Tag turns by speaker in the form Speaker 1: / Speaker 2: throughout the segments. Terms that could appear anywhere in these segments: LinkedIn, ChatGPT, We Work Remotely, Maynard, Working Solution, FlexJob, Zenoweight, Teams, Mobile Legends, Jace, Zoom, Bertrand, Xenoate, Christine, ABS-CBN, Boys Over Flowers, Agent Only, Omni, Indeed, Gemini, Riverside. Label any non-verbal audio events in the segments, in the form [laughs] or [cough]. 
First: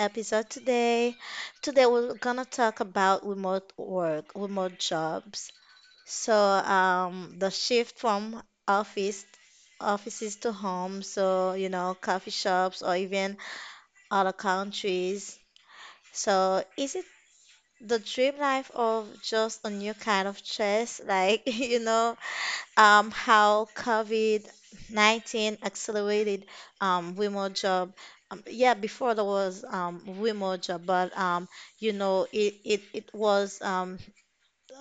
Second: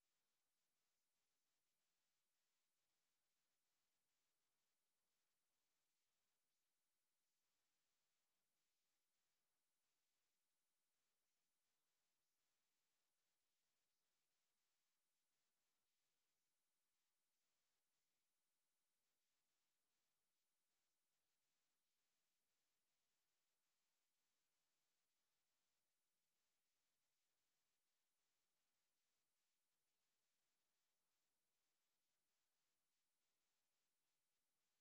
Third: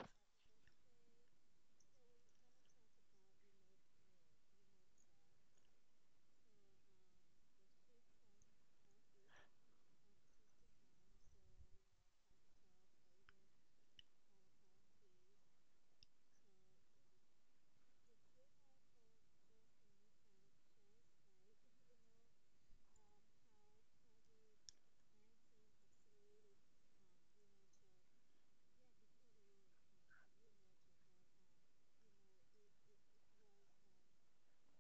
Speaker 1: episode today. Today we're gonna talk about remote work, remote jobs. So the shift from offices to home, so you know, coffee shops or even other countries. So is it the dream life of just a new kind of stress? [laughs] How COVID-19 accelerated remote job. Yeah, before there was remote job, but you know, it was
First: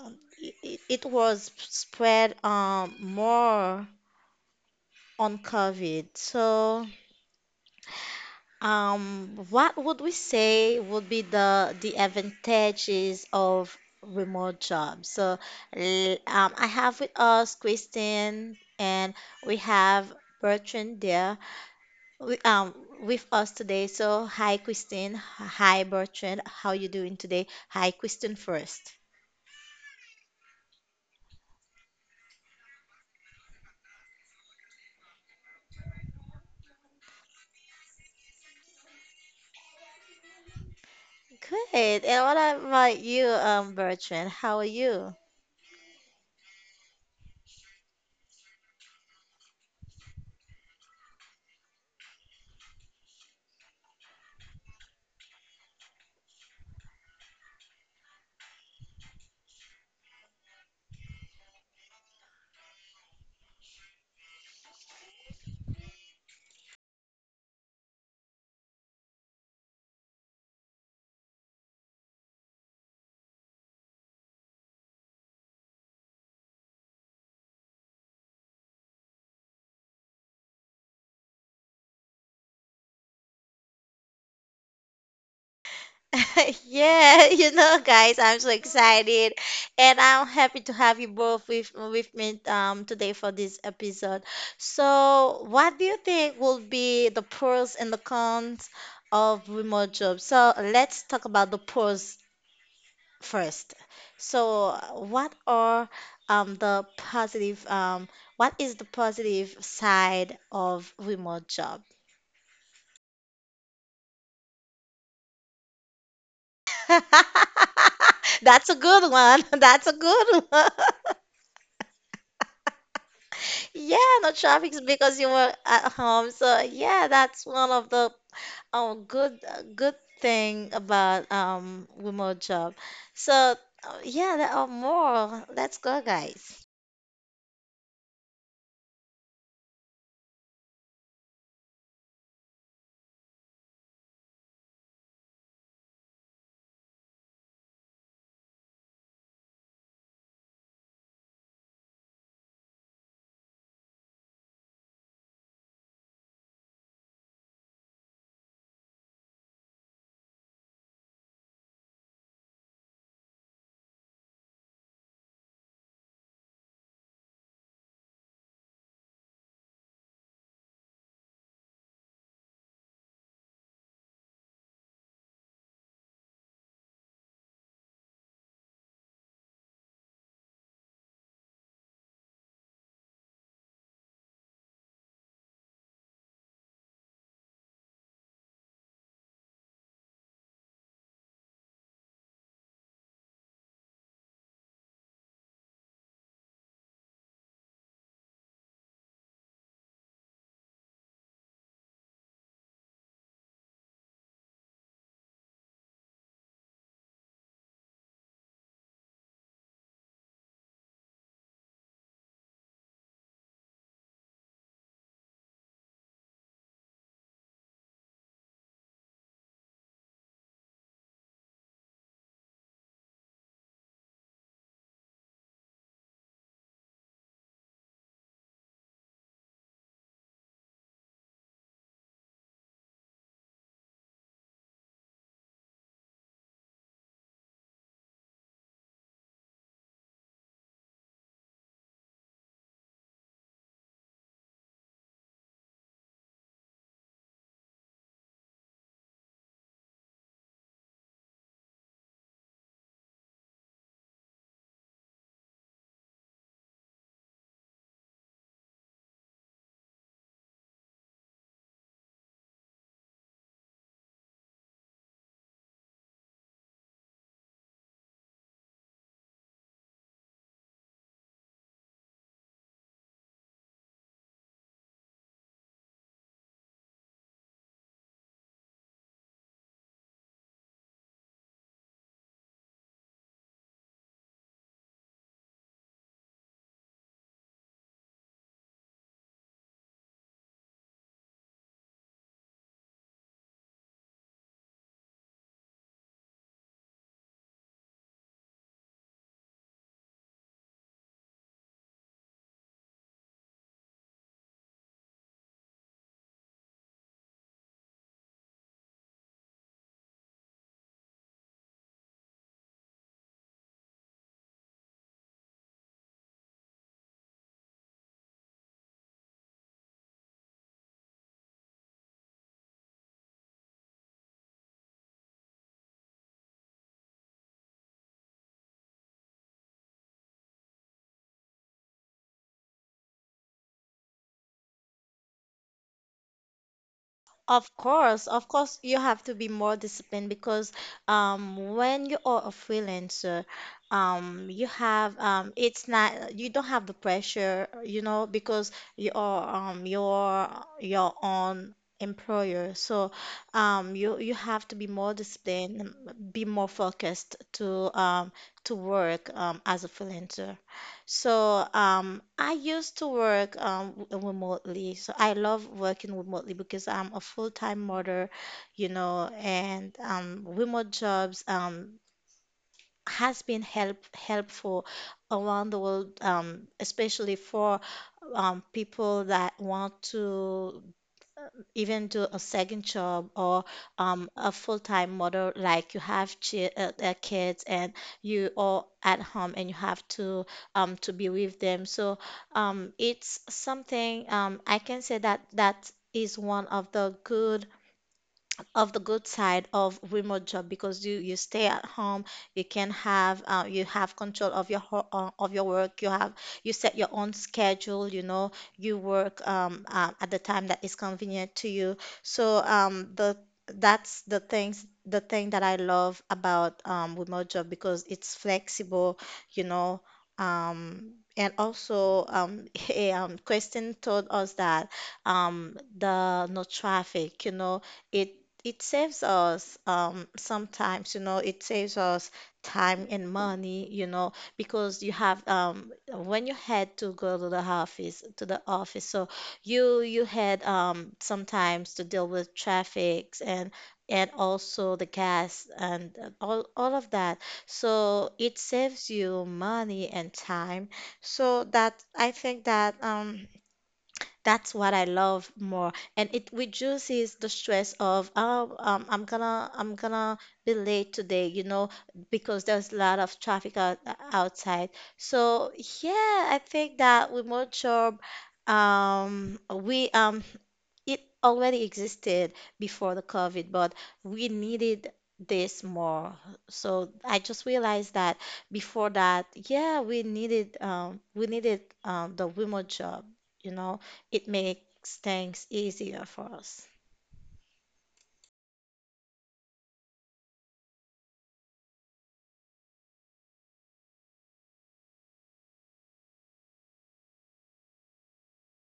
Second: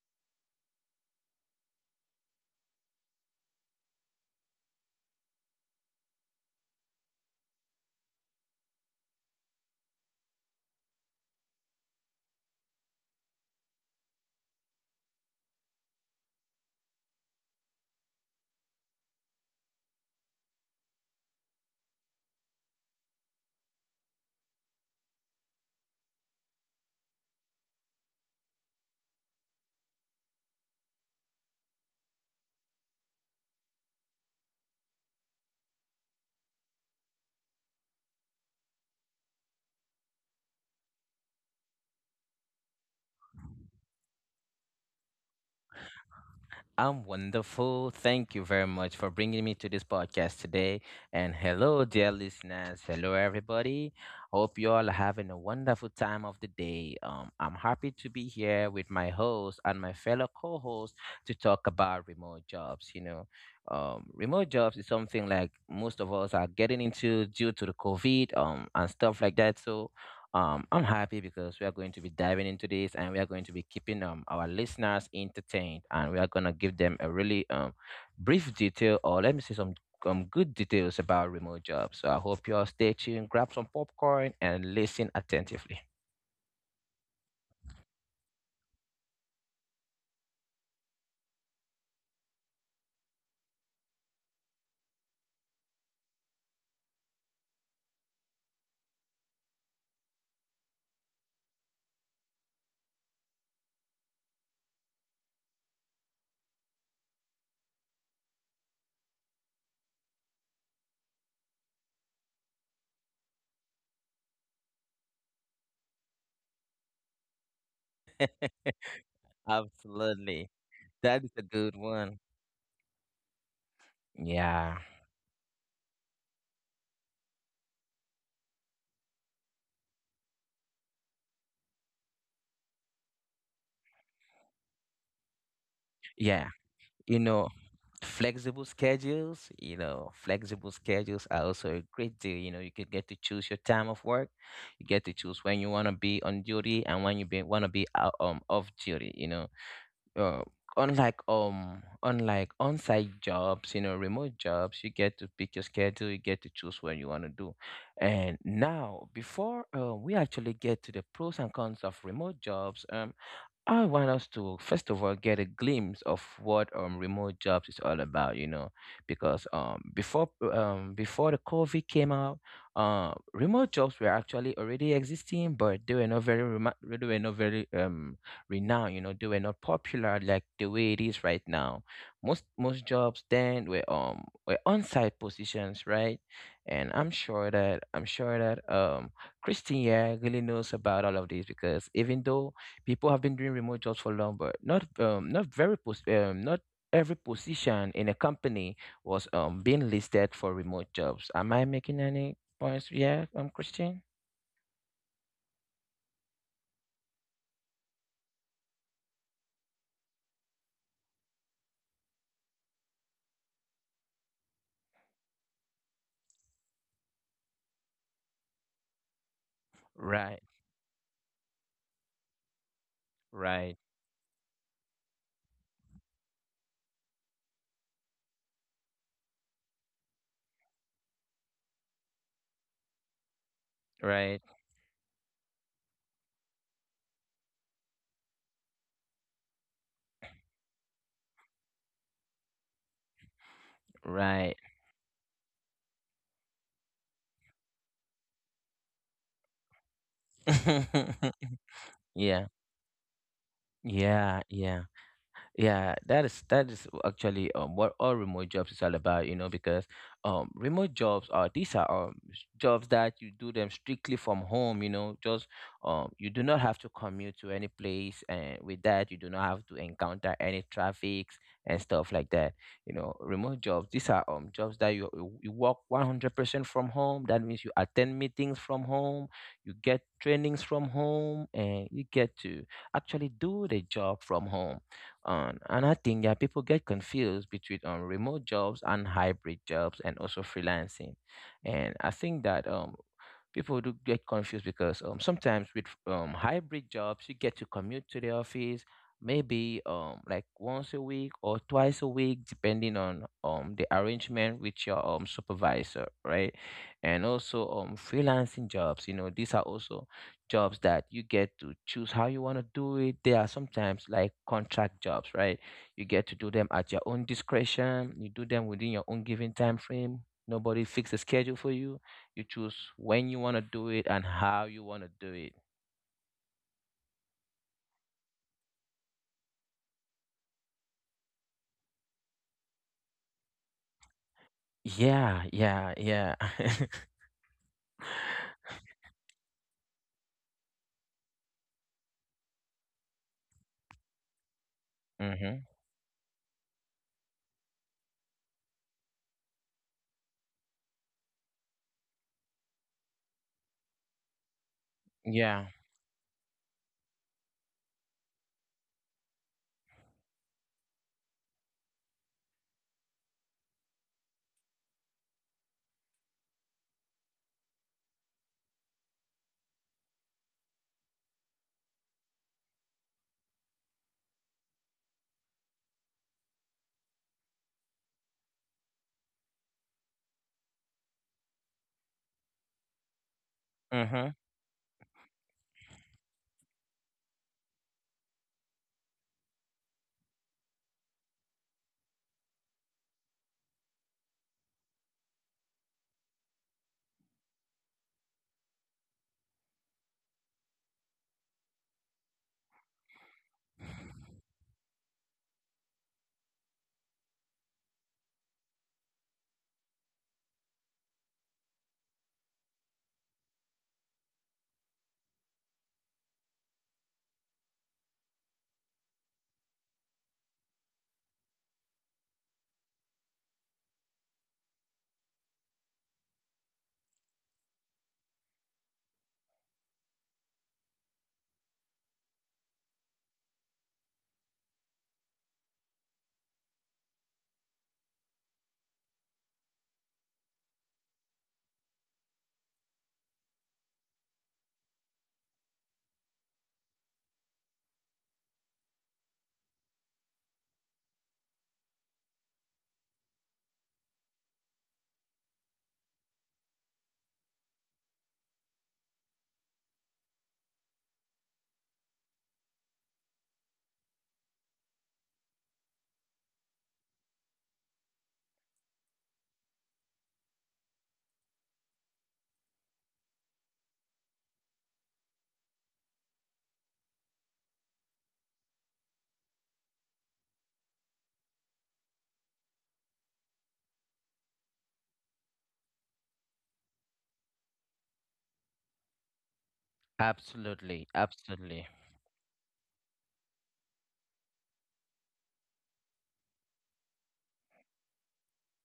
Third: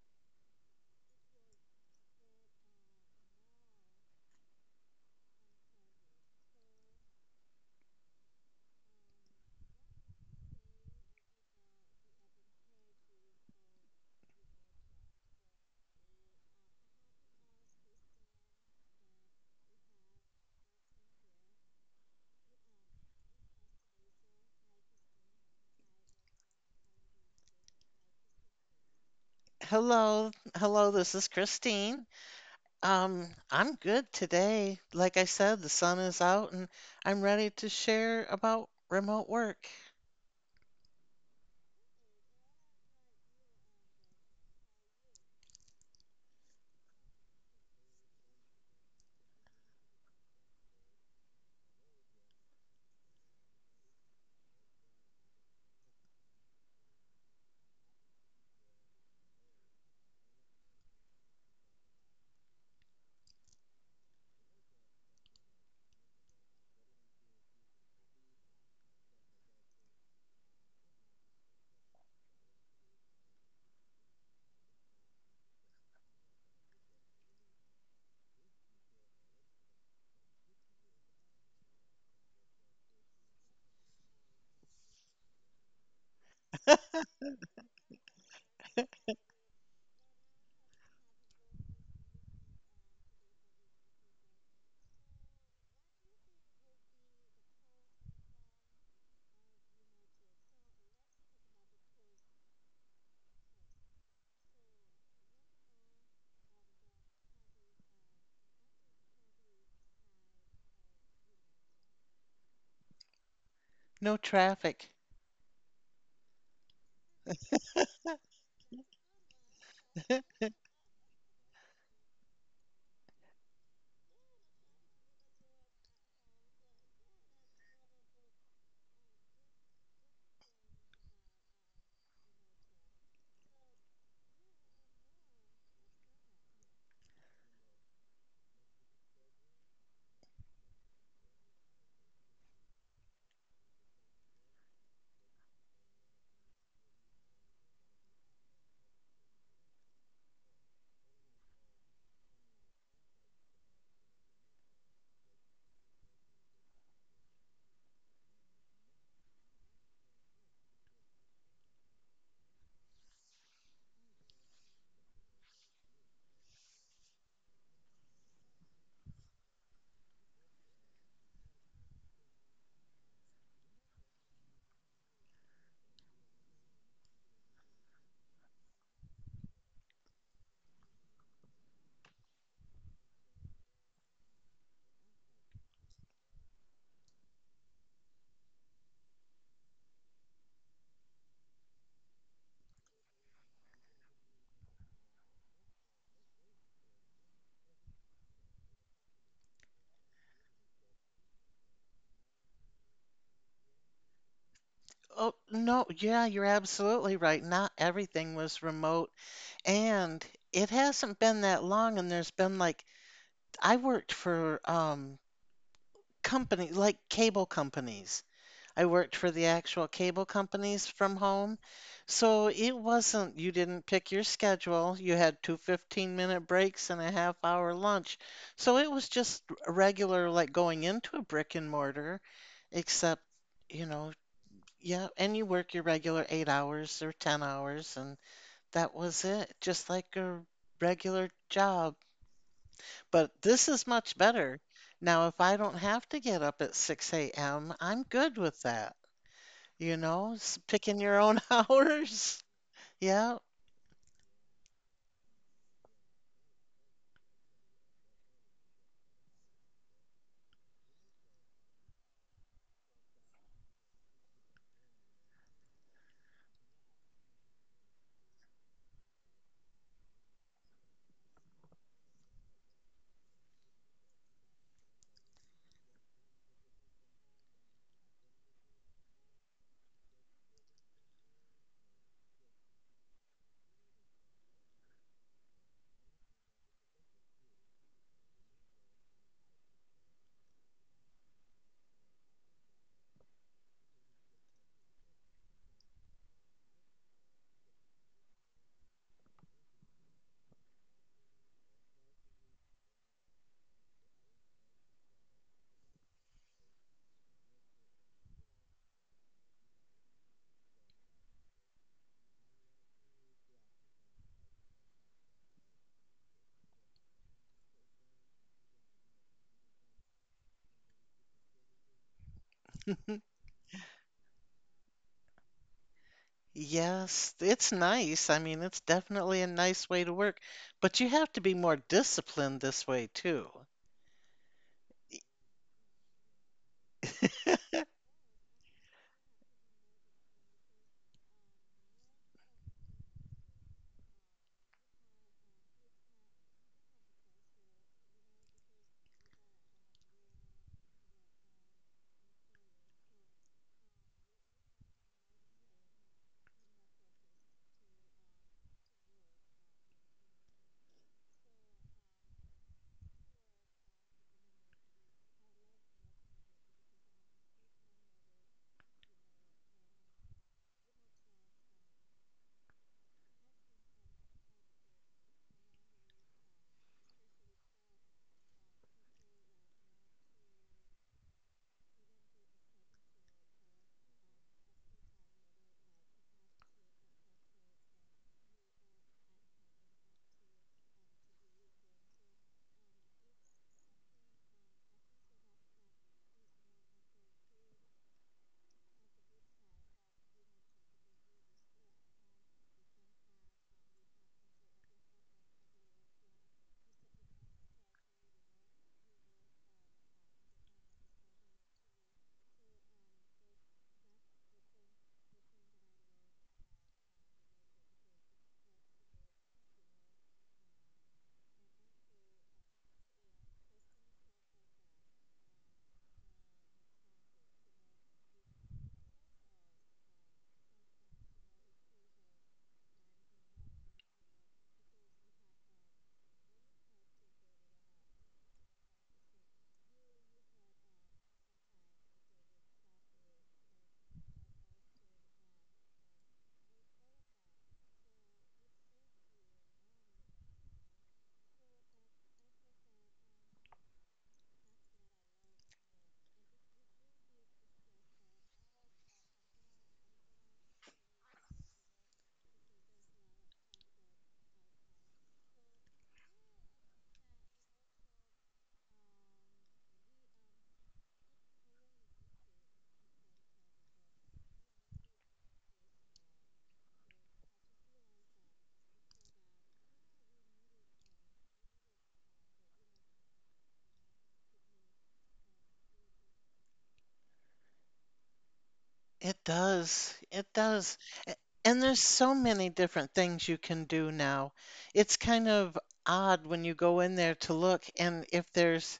Speaker 1: um, it, it it was spread more on COVID. So what would we say would be the advantages of remote jobs? I have with us Christine and we have Bertrand there we, um, with us today. So, hi Christine, hi Bertrand, how you doing today? Hi Christine first.
Speaker 2: Hello, hello, this is Christine. I'm good today. Like I said, the sun is out and I'm ready to share about remote work.
Speaker 1: Good. And what about you, Bertrand? How are you?
Speaker 3: I'm wonderful. Thank you very much for bringing me to this podcast today. And hello, dear listeners. Hello, everybody. Hope you all are having a wonderful time of the day. I'm happy to be here with my host and my fellow co host to talk about remote jobs. Remote jobs is something like most of us are getting into due to the COVID and stuff like that. So I'm happy because we are going to be diving into this and we are going to be keeping our listeners entertained, and we are going to give them a really brief detail, or let me say some good details about remote jobs. So I hope you all stay tuned, grab some popcorn and listen attentively.
Speaker 1: [laughs] Yeah, you know, guys, I'm so excited, and I'm happy to have you both with me today for this episode. So, what do you think will be the pros and the cons of remote jobs? So, let's talk about the pros first. So, um the positive um what is the positive side of remote job? [laughs]
Speaker 2: No traffic.
Speaker 1: That's a good one. [laughs] That's a good
Speaker 3: Absolutely.
Speaker 1: one.
Speaker 3: That is a good one.
Speaker 1: Yeah, no traffic
Speaker 3: Yeah.
Speaker 1: because you were at home. So yeah, that's one of the good thing about remote job. So yeah, there are more. Let's go,
Speaker 3: Yeah.
Speaker 1: guys.
Speaker 3: You know, flexible schedules, flexible schedules are also a great deal. You know, you could get to choose your time of work. You get to choose when you want to be on duty and when you be, want to be out, off duty, you know, uh, unlike unlike on-site jobs. You know, remote jobs, you get to pick your schedule, you get to choose when you want to do. And now before we actually get to the pros and cons of remote jobs. I want us to first of all get a glimpse of what remote jobs is all about, you know, because before the COVID came out, remote jobs were actually already existing, but they were not very they were not very renowned, you know, they were not popular like the way it is right now. Most jobs then were on-site positions, right? And I'm sure that Christine yeah really knows about all of this, because even though people have been doing remote jobs for long, but not not very not every position in a company was being listed for remote jobs. Am I making any points? Yeah, I'm Christian.
Speaker 2: Oh, no, yeah, you're absolutely right. Not everything was remote. And it hasn't been that long, and there's been like, I worked for company like cable companies. I worked for the actual cable
Speaker 3: Right,
Speaker 2: companies from home. So it wasn't, you didn't
Speaker 3: right,
Speaker 2: pick your schedule. You had two 15-minute breaks and a half hour lunch. So it was just a regular, like going into a brick and mortar, except, you know,
Speaker 3: right,
Speaker 2: yeah, and you work your regular 8 hours or 10 hours, and that was it, just like a regular job. But this is much better.
Speaker 3: right.
Speaker 2: Now, if I don't have to get up at 6 a.m., I'm good with that. Picking your own [laughs]
Speaker 3: [laughs]
Speaker 2: hours.
Speaker 3: Yeah,
Speaker 2: Yeah.
Speaker 3: yeah, yeah. Yeah, that is actually what all remote jobs is all about, you know, because remote jobs are, these are jobs that you do them strictly from home, you know, just you do not have to commute to any place, and with that you do not have to encounter any traffics and stuff like that. You know, remote jobs, these are jobs that you work 100% from home. That means you attend meetings from home, you get trainings from home, and you get to actually do the job from home on. And I think that people get confused between remote jobs and hybrid jobs and also freelancing. And I think that people do get confused because sometimes with hybrid jobs you get to commute to the office maybe like once a week or twice a week, depending on the arrangement with your supervisor, right? And also freelancing jobs, you know, these are also jobs that you get to choose how you want to do it. They are sometimes like contract jobs, right? You get to do them at your own discretion. You do them within your own given time frame. Nobody fix the schedule for you. You choose when
Speaker 2: [laughs]
Speaker 3: you want to do it and how you want to do it.
Speaker 2: Yes, it's nice. I mean, it's definitely a nice way to work, but you have to be more disciplined this way too.
Speaker 3: Yeah, yeah, yeah. [laughs]
Speaker 1: Of course, you have to be more disciplined because when you are a freelancer, you have
Speaker 3: Mhm.
Speaker 1: it's not you don't have the pressure, you know, because you are your own employer. So you you have to be more
Speaker 3: Yeah.
Speaker 1: disciplined, be more focused to work as a freelancer. So, I used to work remotely. So I love working remotely because I'm a full-time mother, you know, and remote jobs has been helpful around the world, especially for people that want to even do a second job or
Speaker 3: Mhm.
Speaker 1: a full-time model, like you have chi kids and you are at home and you have to be with them. So it's something I can say that that is one of the good side of remote job because you stay at home. You can have you have control of of your work. You have you set your own schedule, you know, you work at the time that is convenient to you. So the that's the thing that I love about remote job because it's flexible, you know. And also [laughs] a question told us that the no traffic, you know, it it saves us sometimes, you know, it saves us time and money, you know, because you have when you had to go to the office so you had sometimes to deal with traffics and also the gas and all of that. So it saves you money and time. So that I think that that's what I love more, and it reduces the stress of oh I'm gonna be late today, you know, because there's a lot of traffic outside. So yeah, I think that remote job, we it already existed before the COVID, but we needed this more. So I just realized that before that, yeah, we needed the remote job, you know. It makes things easier for us.
Speaker 2: It does. It does.
Speaker 3: Absolutely.
Speaker 2: A- And there's
Speaker 3: Absolutely.
Speaker 2: so many different things you can do now. It's kind of odd when you go in there to look, and if there's,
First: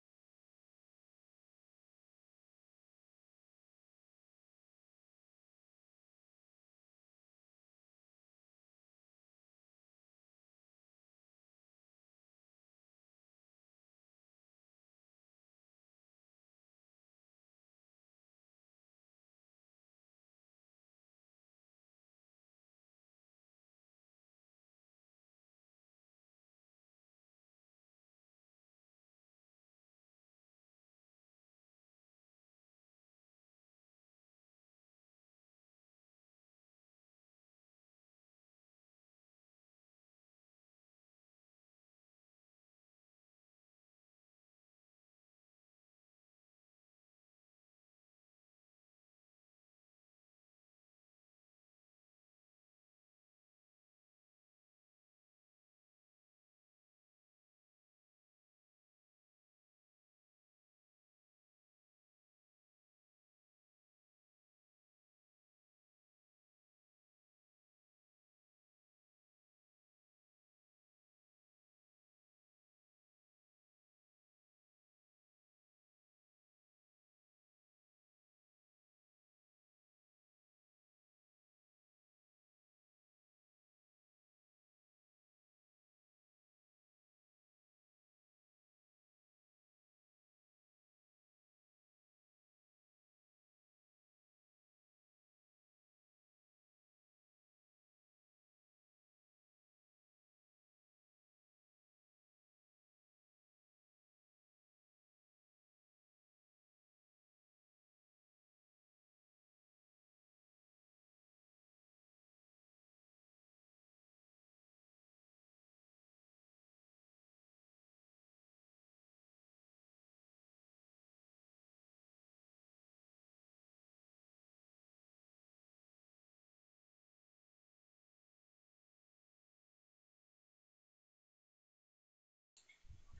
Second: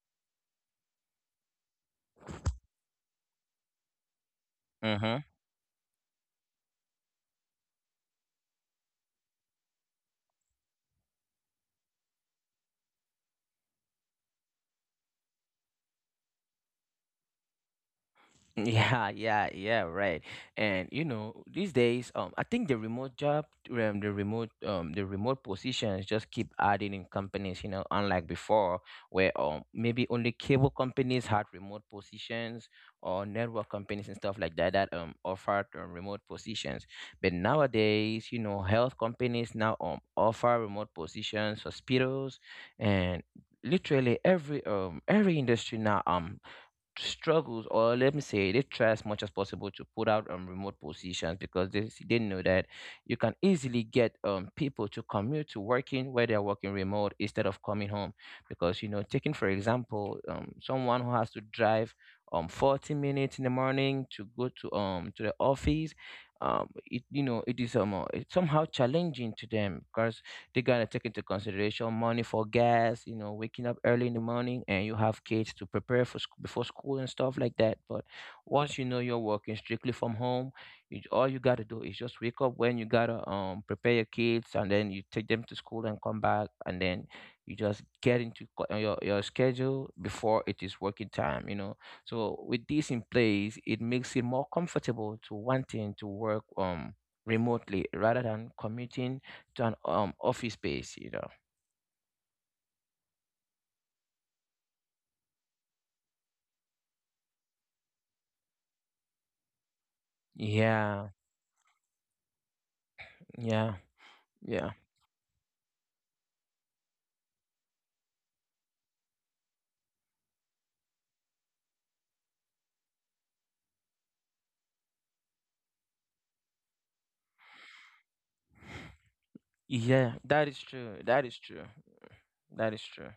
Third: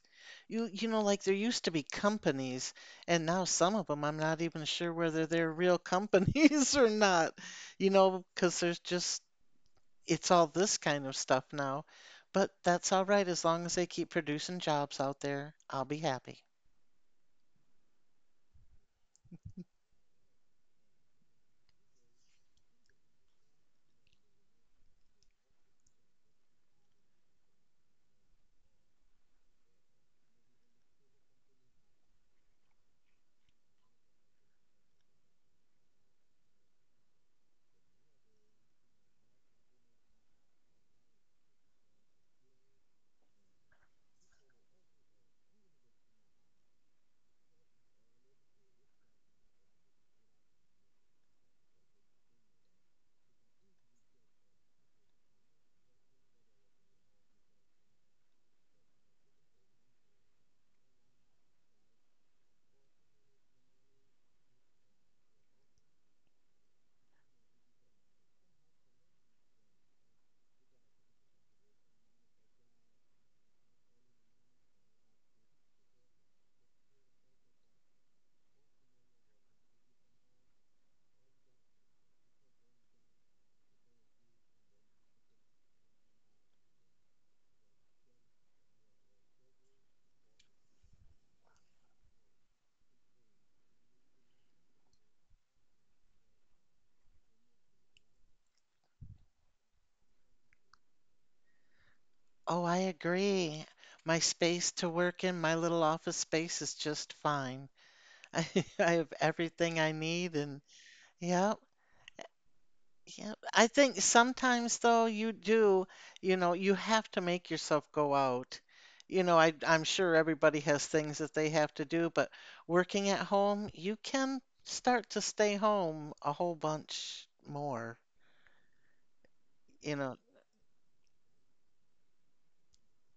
Speaker 2: you know, like there used to be companies, and now some of them I'm not even sure
Speaker 3: Mhm.
Speaker 2: whether they're real companies [laughs] or not. You know, because there's just, it's all this kind of stuff now. But that's all right, as long as they keep producing jobs out there, I'll be happy.
Speaker 3: Yeah, yeah, yeah, right. And you know, these days, I think the remote the remote positions just keep adding in companies. You know, unlike before, where maybe only cable companies had remote positions or network companies and stuff like that, that offered remote positions. But nowadays, you know, health companies now offer remote positions, hospitals, and literally every industry now struggles, or let me say they try as much as possible to put out on remote positions, because they know that you can easily get people to commute to working where they're working remote instead of coming home. Because you know, taking for example someone who has to drive 40 minutes in the morning to go to the office, it you know it is it's somehow challenging to them. They gotta take into consideration money for gas, you know, waking up early in the morning, and you have kids to prepare for before school and stuff like that. But once you know you're working strictly from home, you, all you gotta do is just wake up when you gotta prepare your kids, and then you take them to school and come back, and then you just get into your schedule before it is working time, you know. So with this in place, it makes it more comfortable to wanting to work remotely rather than commuting an office space, you know.
Speaker 2: Oh, I agree. My space to work in, my little office space is just fine. [laughs] I, I have everything I need, and
Speaker 3: Yeah,
Speaker 2: yeah, yeah.
Speaker 3: yeah,
Speaker 2: I think
Speaker 3: yeah,
Speaker 2: sometimes though you do, you know, you have to make yourself go out. You know, I'm sure everybody has things that they have to do, but working at home, you can start to stay home a whole bunch more. You
Speaker 3: yeah.
Speaker 2: know,
Speaker 3: That is true. That is true. That is true.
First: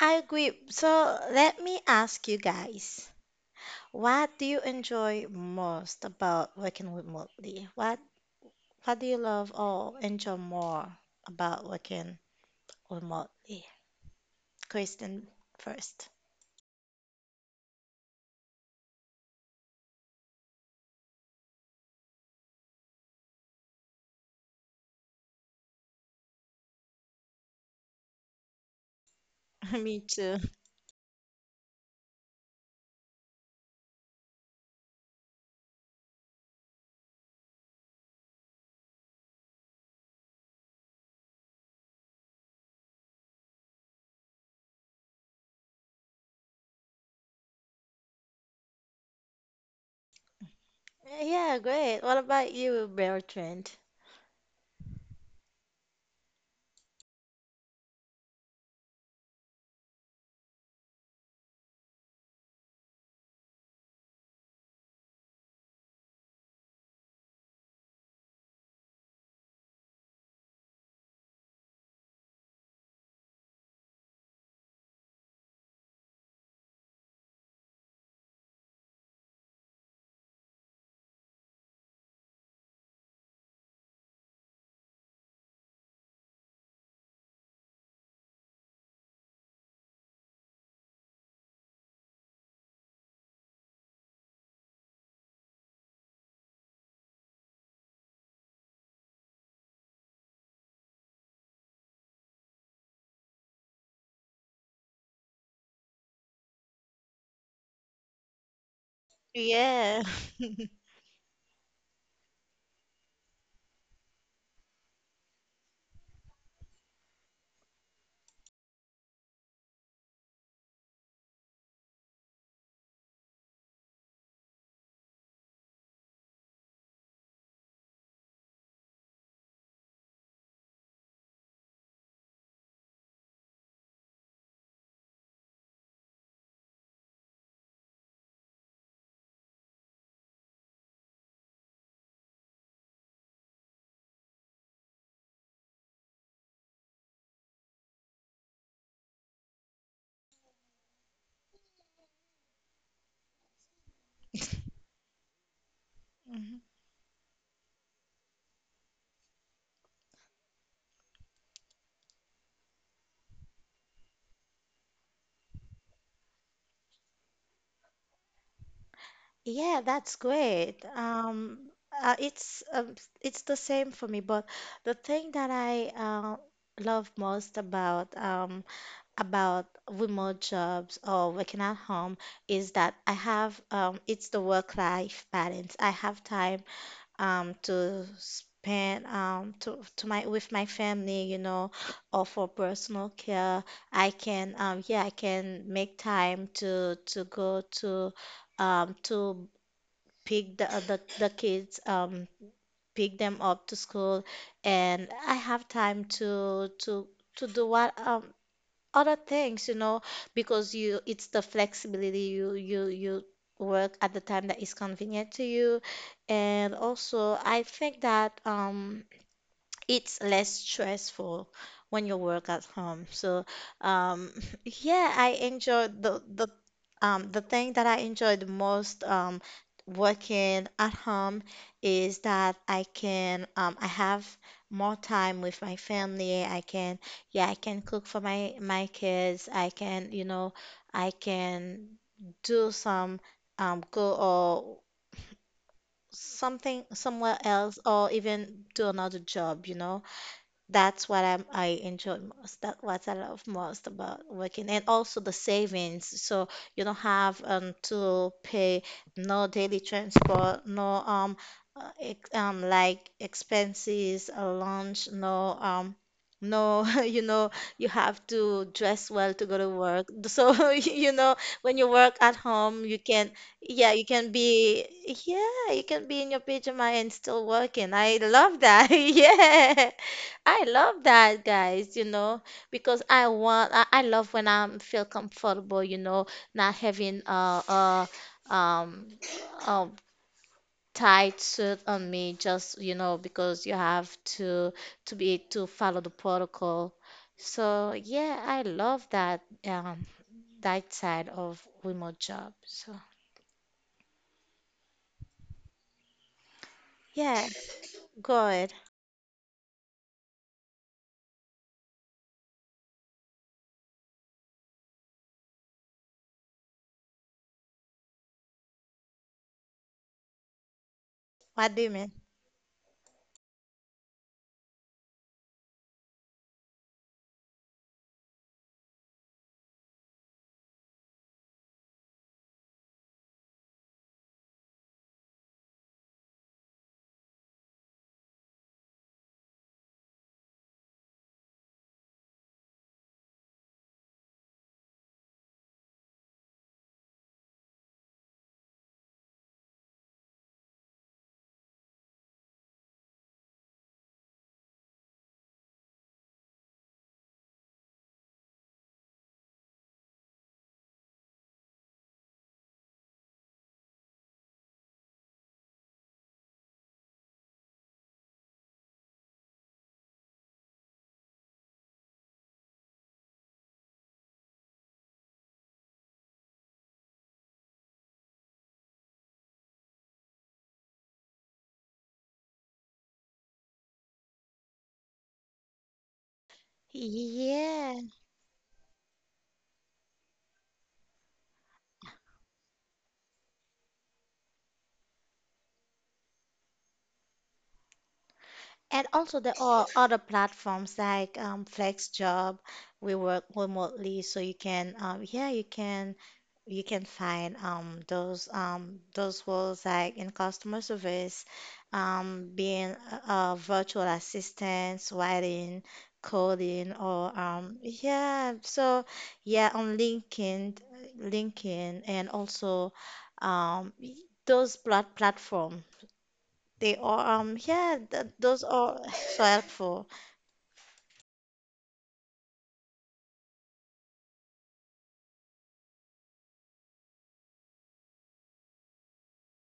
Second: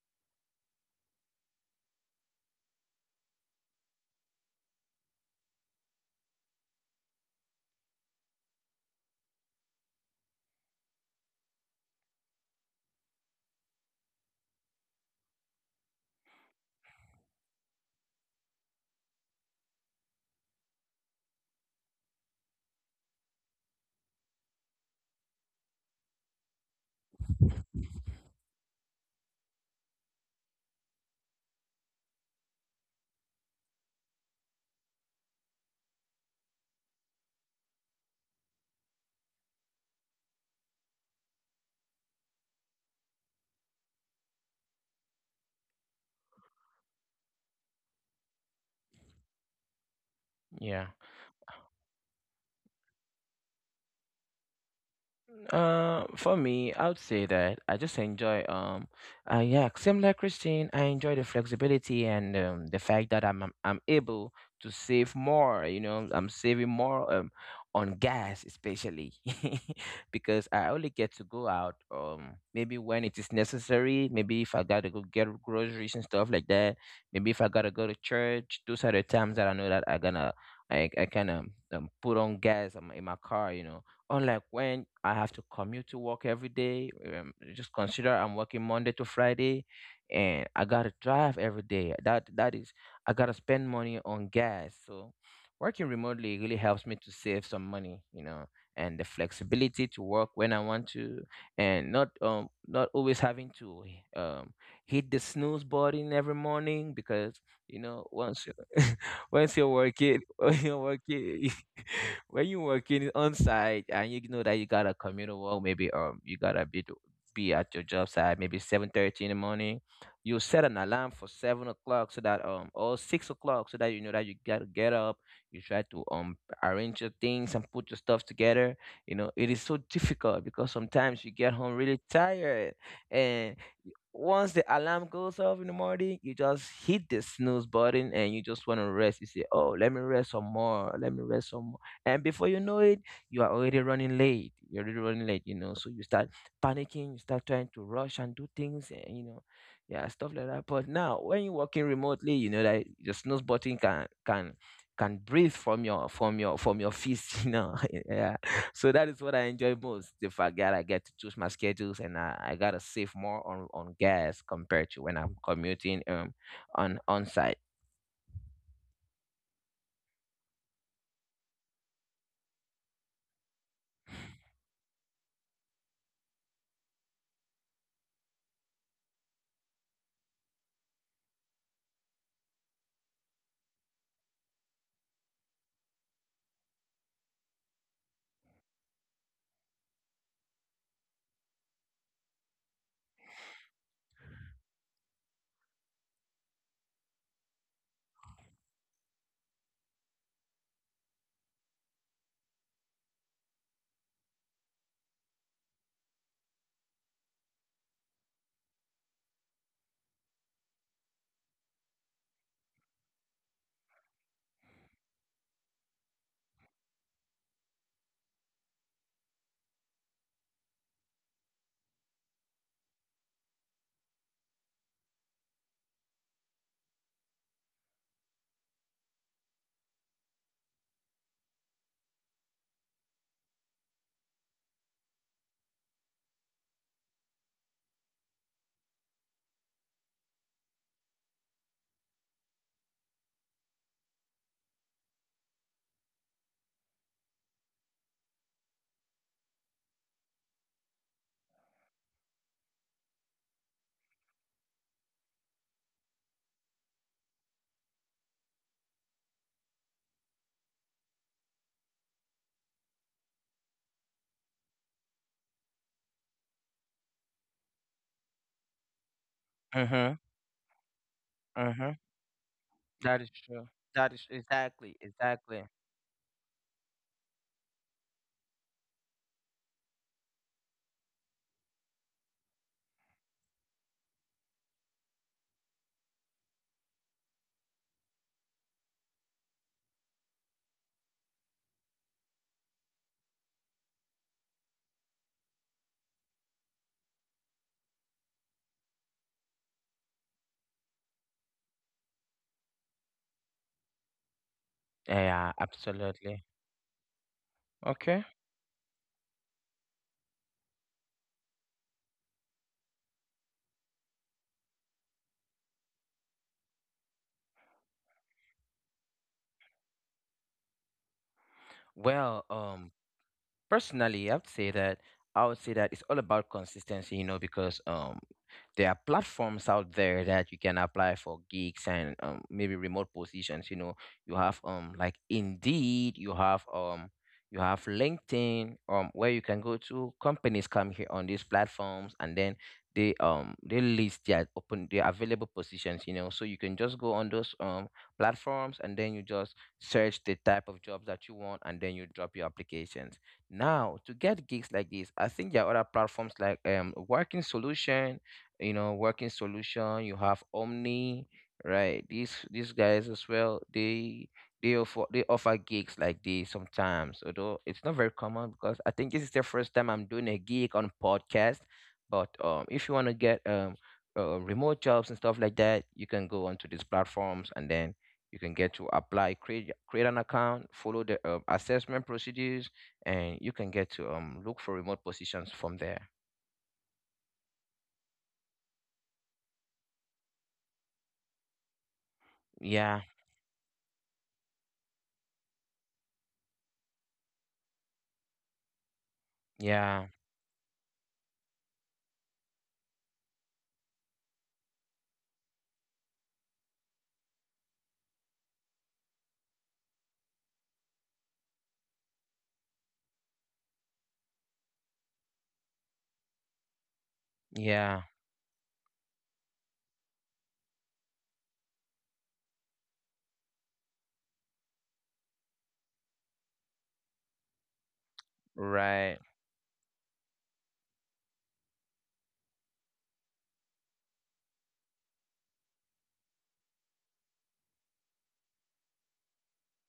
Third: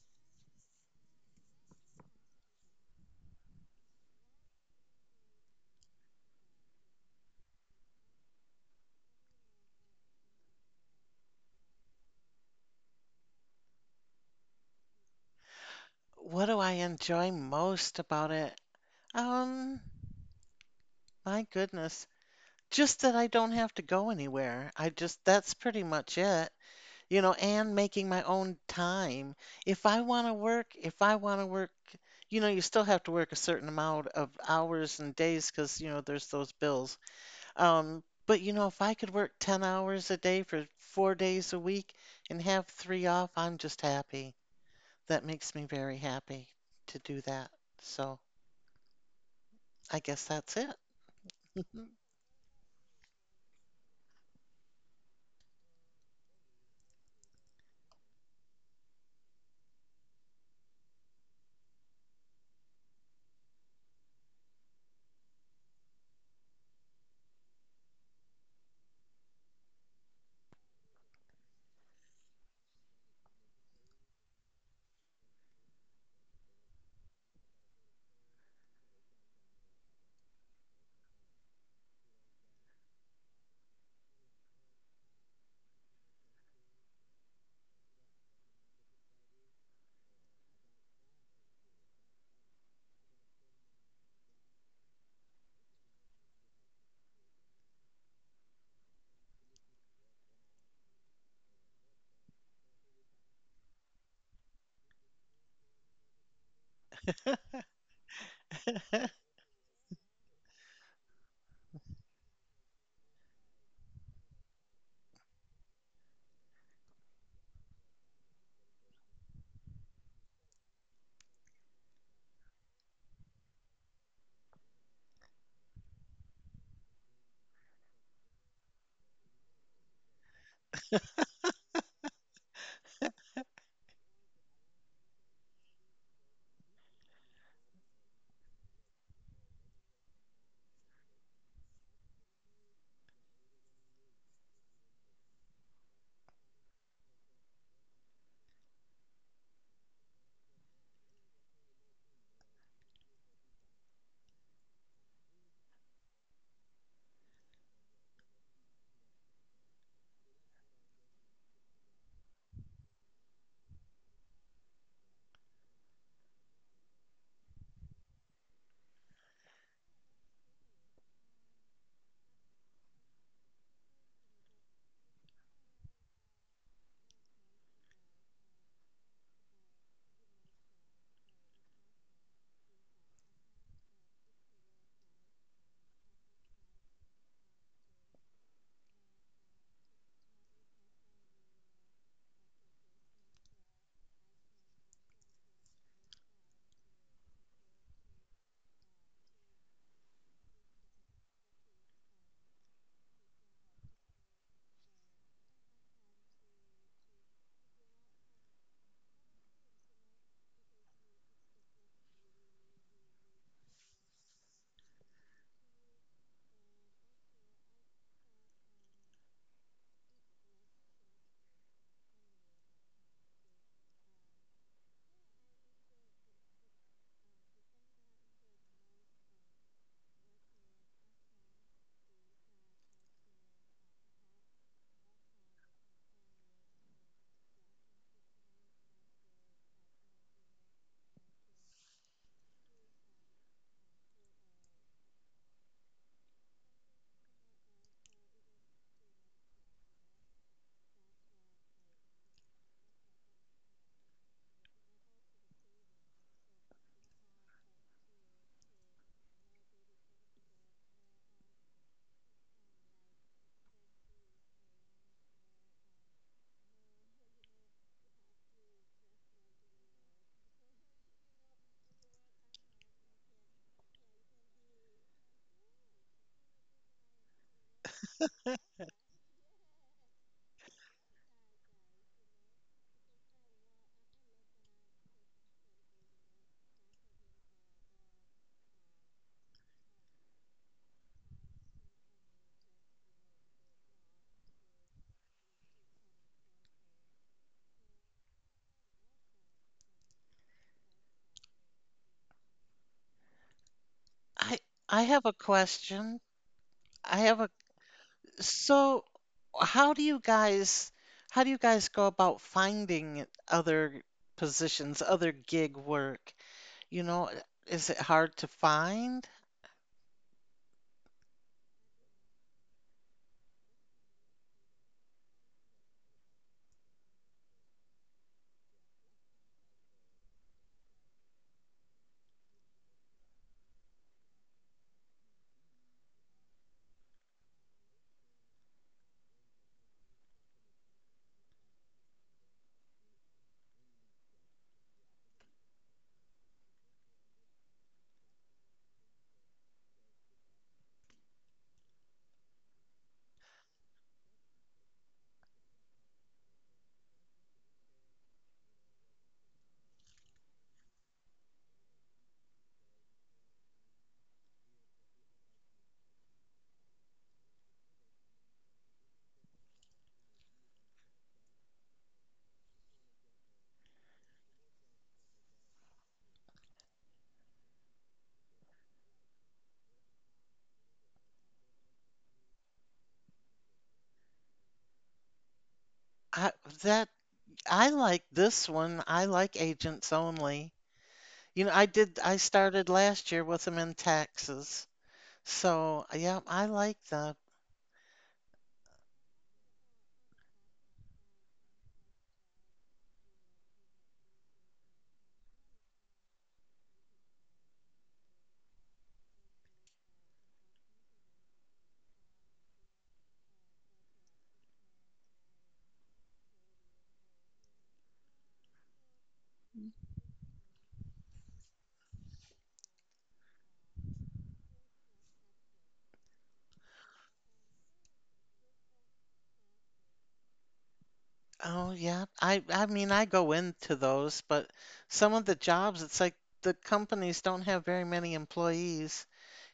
Speaker 1: I agree. So let me ask you guys, what do you enjoy most about working remotely? What do you love or enjoy more about working remotely? Kristen first.
Speaker 2: what do I enjoy most about it? Um, my goodness. Just that I don't have to go anywhere. I just, that's pretty much it. You know, and making my own time.
Speaker 1: [laughs]
Speaker 2: If I
Speaker 1: Me
Speaker 2: want to
Speaker 1: too.
Speaker 2: work, If I want to work, you know, you still have to work a certain amount of hours and days because, you know, there's those bills. But, you know, if I could work 10 hours a day for 4 days a week and have three off, I'm just happy. That makes me very happy to do that. So I guess that's
Speaker 3: Yeah.
Speaker 2: it.
Speaker 1: Yeah,
Speaker 2: [laughs]
Speaker 1: great. What about you, Bertrand?
Speaker 3: For me, I would say that I just enjoy yeah, similar Christine. I enjoy the flexibility and the fact that I'm able to save more. You know, I'm saving more on gas especially, [laughs] because I only get to go out maybe when it is necessary. Maybe if I gotta go get groceries and stuff like that. Maybe if I gotta go to church. Those are the times that I know that I gonna I kind of put on gas in my car. You know, unlike when I have to commute to work every day, just consider I'm working Monday to Friday, and I gotta drive every day. I gotta spend money on gas. So, working remotely really helps me to save some money, you know, and the flexibility to work when I want to, and not not always having to um hit the snooze button every morning. Because you know once you [laughs] once you're working,
Speaker 1: Yeah.
Speaker 3: [laughs] when you're working, [laughs] when you're working on site and you know that you got a communal work, maybe you gotta be at your job site maybe 7:30 in the morning. You set an alarm for 7 o'clock so that or 6 o'clock so that you know that you gotta get up. You try to arrange your things and put your stuff together. You know it is so difficult because sometimes you get home really tired, and once the alarm goes off in the morning, you just hit the snooze button and you just want to rest. You say, "Oh, let me rest some more. Let me rest some more." And before you know it, you are already running late. You're already running late, you know. So you start panicking, you start trying to rush and do things, and you know, yeah, stuff like that. But now when you're working remotely, you know that the snooze button can breathe from your
Speaker 1: [laughs]
Speaker 3: fist, [laughs] you know. [laughs] Yeah. So that is what I enjoy most. The fact that I get to choose my schedules, and I gotta save more on gas compared to when I'm commuting on site.
Speaker 1: Yeah, that's great. Uh, it's um, it's the same for me, but the thing that I love most about remote jobs or working at home is that I have it's the work-life balance. I have time to spend to my with my family, you know, or for personal care. I can yeah, I can make time to go to pick the kids, pick them up to school, and I have time to do what other things, you know, because you it's the flexibility you you you work at the time that is convenient to you, and also I think that it's less stressful when you work at home. So, um, [laughs] yeah, I enjoyed the thing that I enjoy the most working at home is that I have more time with my family. I can yeah, I can cook for my my kids. I can you know I can do some go or something somewhere else or even do another job. You know. That's I enjoy most. That's what I love most about working, and also the savings. So you don't have to pay no daily transport, no ex like expenses, lunch, no [laughs] you know you have to dress well to go to
Speaker 3: Mm-hmm.
Speaker 1: work. So [laughs] you know
Speaker 3: Mm-hmm.
Speaker 1: when you work at home,
Speaker 3: That
Speaker 1: you
Speaker 3: is
Speaker 1: can
Speaker 3: true. That
Speaker 1: yeah
Speaker 3: is
Speaker 1: you can
Speaker 3: exactly,
Speaker 1: be
Speaker 3: exactly.
Speaker 1: yeah you can be in your pajama and still working. I love that. [laughs] Yeah. I love that, guys, you know, because I love when I am feel comfortable, you know, not having um, a tight suit on me, just, you know, because you have to be, to follow the protocol. So, yeah, I love that, um, that side of remote job. So,
Speaker 2: I I have
Speaker 3: Yeah,
Speaker 2: a question.
Speaker 3: absolutely.
Speaker 2: I have a
Speaker 1: yeah,
Speaker 3: Okay.
Speaker 1: good.
Speaker 2: So, how do you guys how do you guys go about finding other positions, other gig work? You know, is it hard to find?
Speaker 1: What do you mean?
Speaker 3: Well, personally, I have to say that I would say that it's all about consistency, you know, because there are platforms out there that you can apply for gigs and maybe remote positions. You know, you have like Indeed, you have LinkedIn, where you can go to. Companies come here on these platforms, and then they list their open, their available positions. You know, so you can just go on those platforms, and then you just search the type of jobs that you want, and then you drop your applications. Now, to get gigs like this, I think there are other platforms like Working Solution, you know. Working Solution, you have Omni, right? These guys as well, they they offer gigs like this sometimes, although it's not very common, because I think this is the first time I'm doing a gig on podcast. But if you want to get remote jobs and stuff like that, you can go onto these platforms, and then you can get to apply, create an account, follow the assessment procedures, and you can get to look for remote positions from there.
Speaker 2: I, that I
Speaker 1: Yeah.
Speaker 2: like this one. I like agents only. You know, I
Speaker 3: Yeah,
Speaker 2: started last year with them in Texas. So, yeah, I like them.
Speaker 1: And also there
Speaker 3: yeah,
Speaker 1: are other platforms like FlexJob. We work remotely, so you can yeah you can find those roles like in customer service, being a virtual assistant, writing, coding, or
Speaker 3: yeah,
Speaker 1: yeah. So yeah, on LinkedIn, LinkedIn, and also um, those platforms. They are, yeah, th those
Speaker 3: right.
Speaker 1: are so helpful. [sighs]
Speaker 2: Oh yeah. I mean I go into those, but some of the jobs it's like the companies don't have very many employees.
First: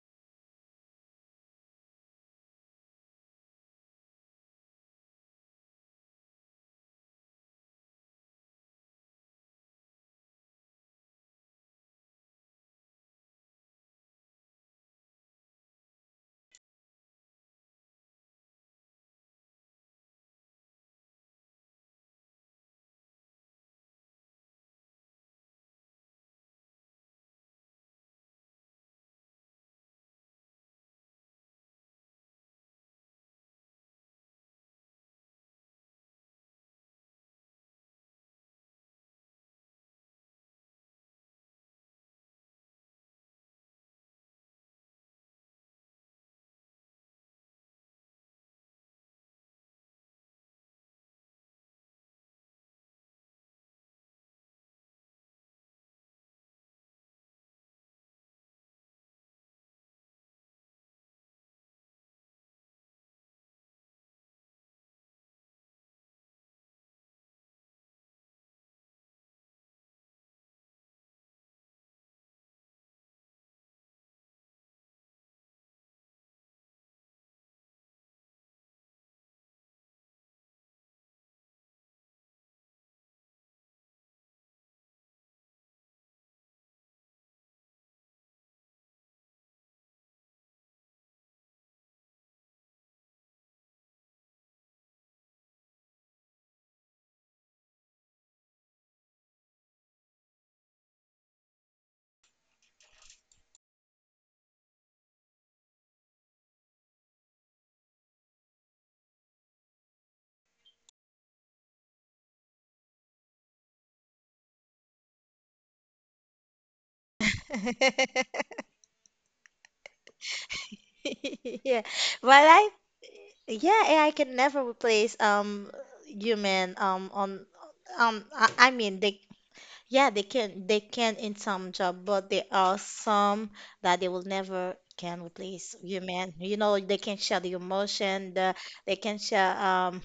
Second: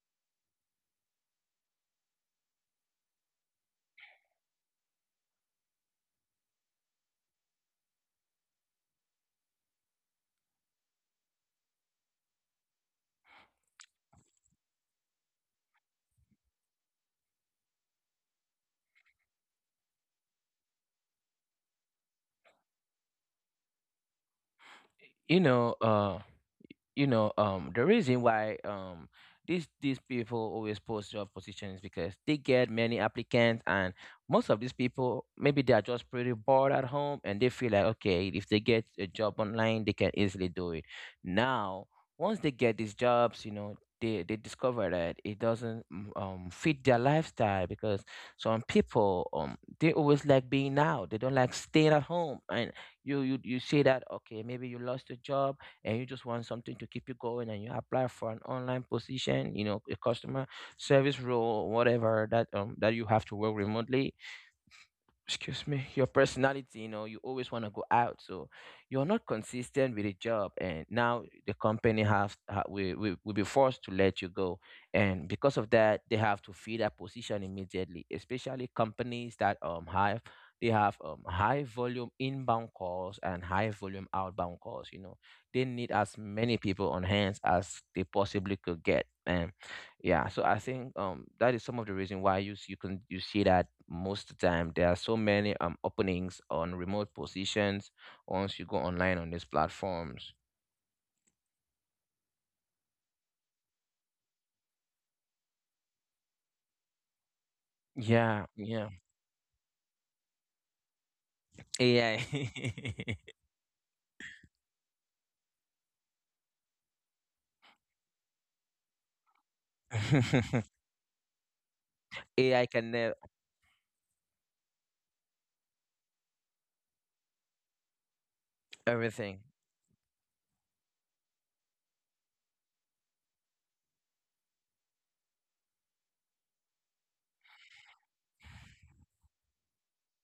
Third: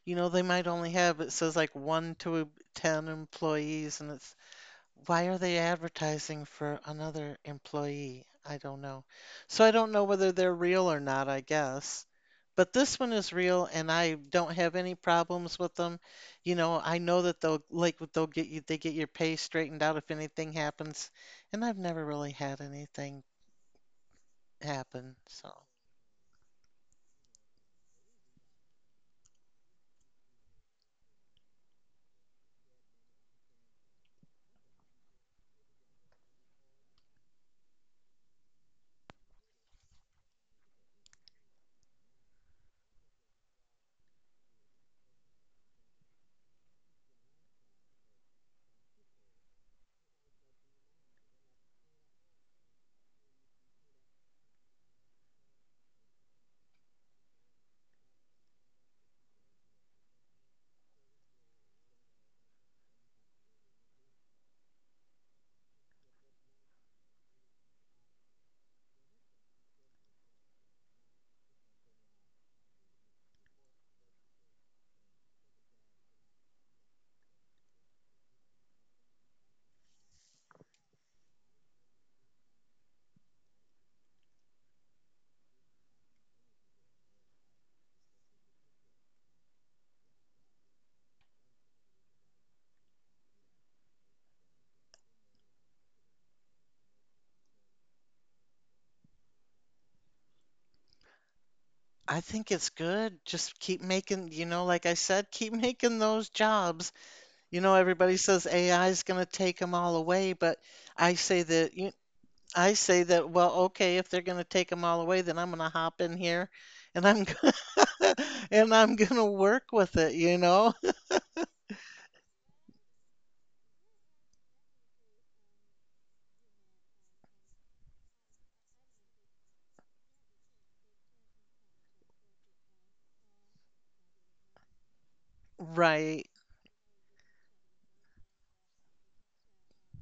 Speaker 2: You know, they might only have, it says like one to 10 employees, and it's, why are they advertising for another employee? I don't know. So I don't know whether they're real or not, I guess. But this one is real, and I don't have any problems with them. You know, I know that they'll get you, they get your pay straightened out if anything happens, and I've never really had anything happen.
Speaker 3: You
Speaker 2: So
Speaker 3: know, uh, the reason why these people always post job positions is because they get many applicants, and most of these people maybe they are just pretty bored at home and they feel like, okay, if they get a job online they can easily do it now. Once they get these jobs, you know, they discover that it doesn't fit their lifestyle because some people, they always like being out, they don't like staying at home. And you say that, okay, maybe you lost your job and you just want something to keep you going, and you apply for an online position, you know, a customer service role or whatever, that that you have to work remotely. Excuse me, your personality, you know, you always want to go out. So you're not consistent with the job. And now the company have, ha will be forced to let you go. And because of that, they have to fill that position immediately, especially companies that have, they have, high volume inbound calls and high volume outbound calls. You know, they need as many people on hands as they possibly could get. And yeah, so I think that is some of the reason why you can, you see that most of the time there are so many openings on remote positions once you go online on these platforms.
Speaker 2: I think it's good. Just keep making, you know, like I said, keep making those jobs. You know, everybody
Speaker 3: Yeah,
Speaker 2: says
Speaker 3: yeah.
Speaker 2: AI is going to take them all away, but I say that
Speaker 3: AI,
Speaker 2: I say that, well, okay, if they're going to take them all away, then I'm going to hop in here and I'm [laughs] gonna,
Speaker 1: [laughs]
Speaker 2: and I'm going to work with it, you know? [laughs]
Speaker 1: Yeah, well,
Speaker 3: AI [laughs]
Speaker 1: I,
Speaker 3: can nail
Speaker 1: yeah, AI can never replace human on I mean
Speaker 3: everything.
Speaker 1: they yeah they can in some job, but there are some that they will never can replace
Speaker 2: Right.
Speaker 1: human. You know, they can share the emotion, they can share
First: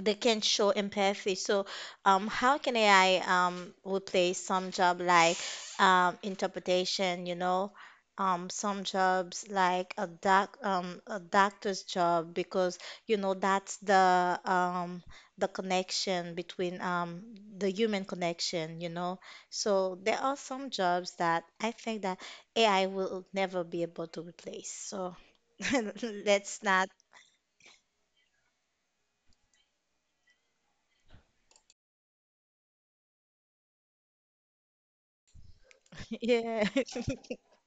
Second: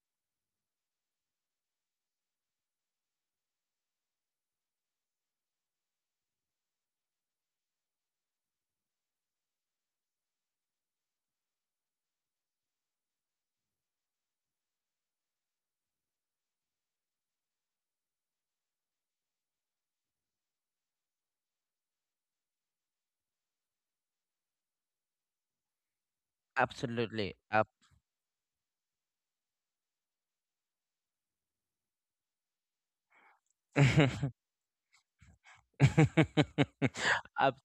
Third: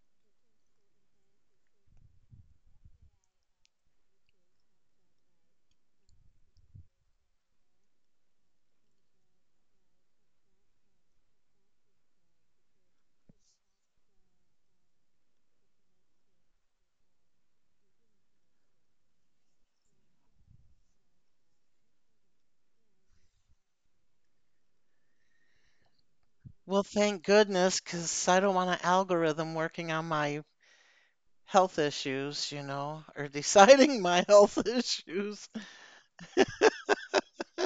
Speaker 1: they can show empathy. So, how can AI replace some job like interpretation? You know, some jobs like a doctor's job because you know that's the connection between the human connection. You know, so there are some jobs that I think that AI will never be able to replace. So. [laughs] Let's
Speaker 2: Well,
Speaker 1: not. [laughs]
Speaker 2: thank
Speaker 3: Absolutely.
Speaker 2: goodness, 'cause I don't want an algorithm working on my health issues, you know, or [laughs] deciding my
Speaker 3: [laughs]
Speaker 2: health [laughs] issues.
Speaker 1: Yeah.
Speaker 3: [laughs] Absolutely.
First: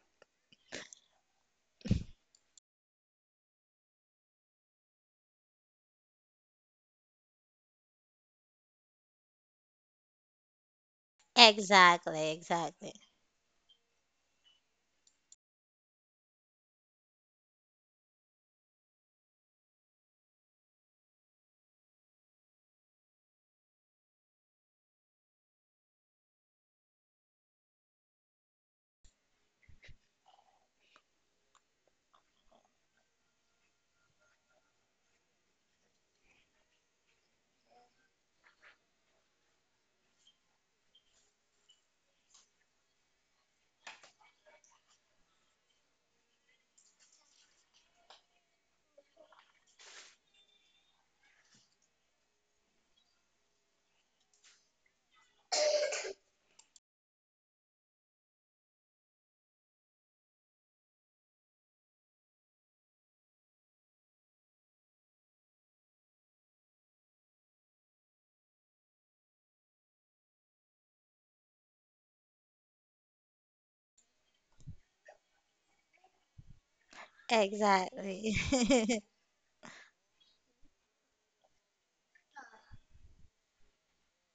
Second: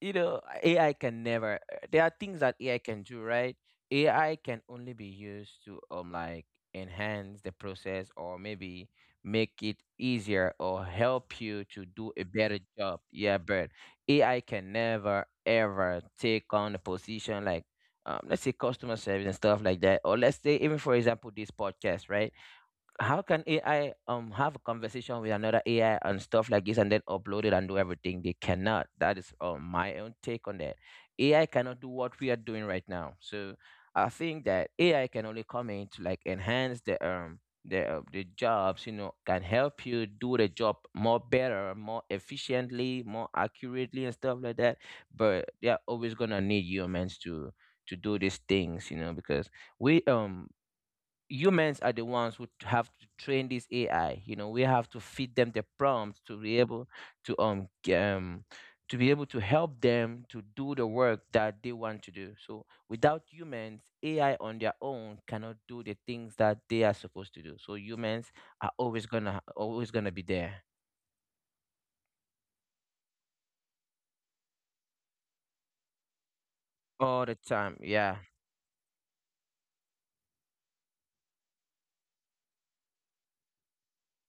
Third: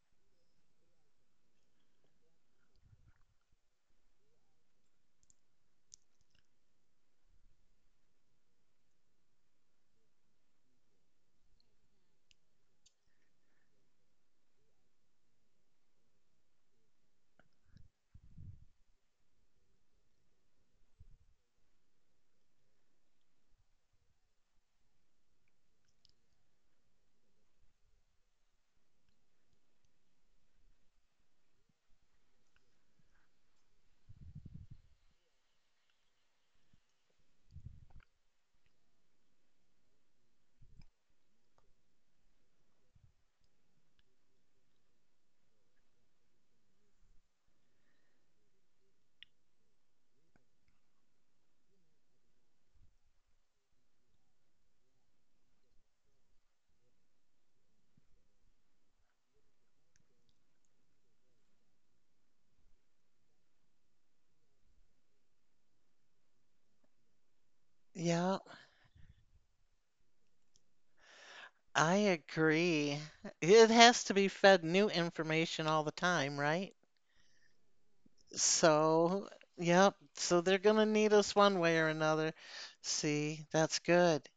Speaker 3: You know, AI can never. There are things that AI can do, right? AI can only be used to like enhance the process, or maybe make it easier or help you to
Speaker 1: Exactly,
Speaker 3: do a better
Speaker 1: exactly.
Speaker 3: job. Yeah, but AI can never ever take on the position like, let's say, customer service and stuff like that. Or let's say, even for example, this podcast, right? How can AI have a conversation with another AI and stuff like this, and then upload it and do everything? They cannot. That is, my own take on that. AI cannot do what we are doing right now. So I think that AI can only come in to like enhance the the jobs. You know, can help you do the job more better, more efficiently, more accurately, and stuff like that. But they are always gonna need humans to do these things. You know, because we humans are the ones who have to train this AI. You know, we have to feed them the prompts to be able to to be able to help them to do the work that they want to do. So without humans, AI on their own cannot do the things that they are supposed to do. So
Speaker 2: Yeah,
Speaker 3: humans are always gonna be there
Speaker 2: I agree. It has to be fed new information all the time, right?
Speaker 3: all the time. Yeah,
Speaker 1: Exactly. [laughs]
Speaker 2: So, yep. So they're going to need us one way or another. See, that's good.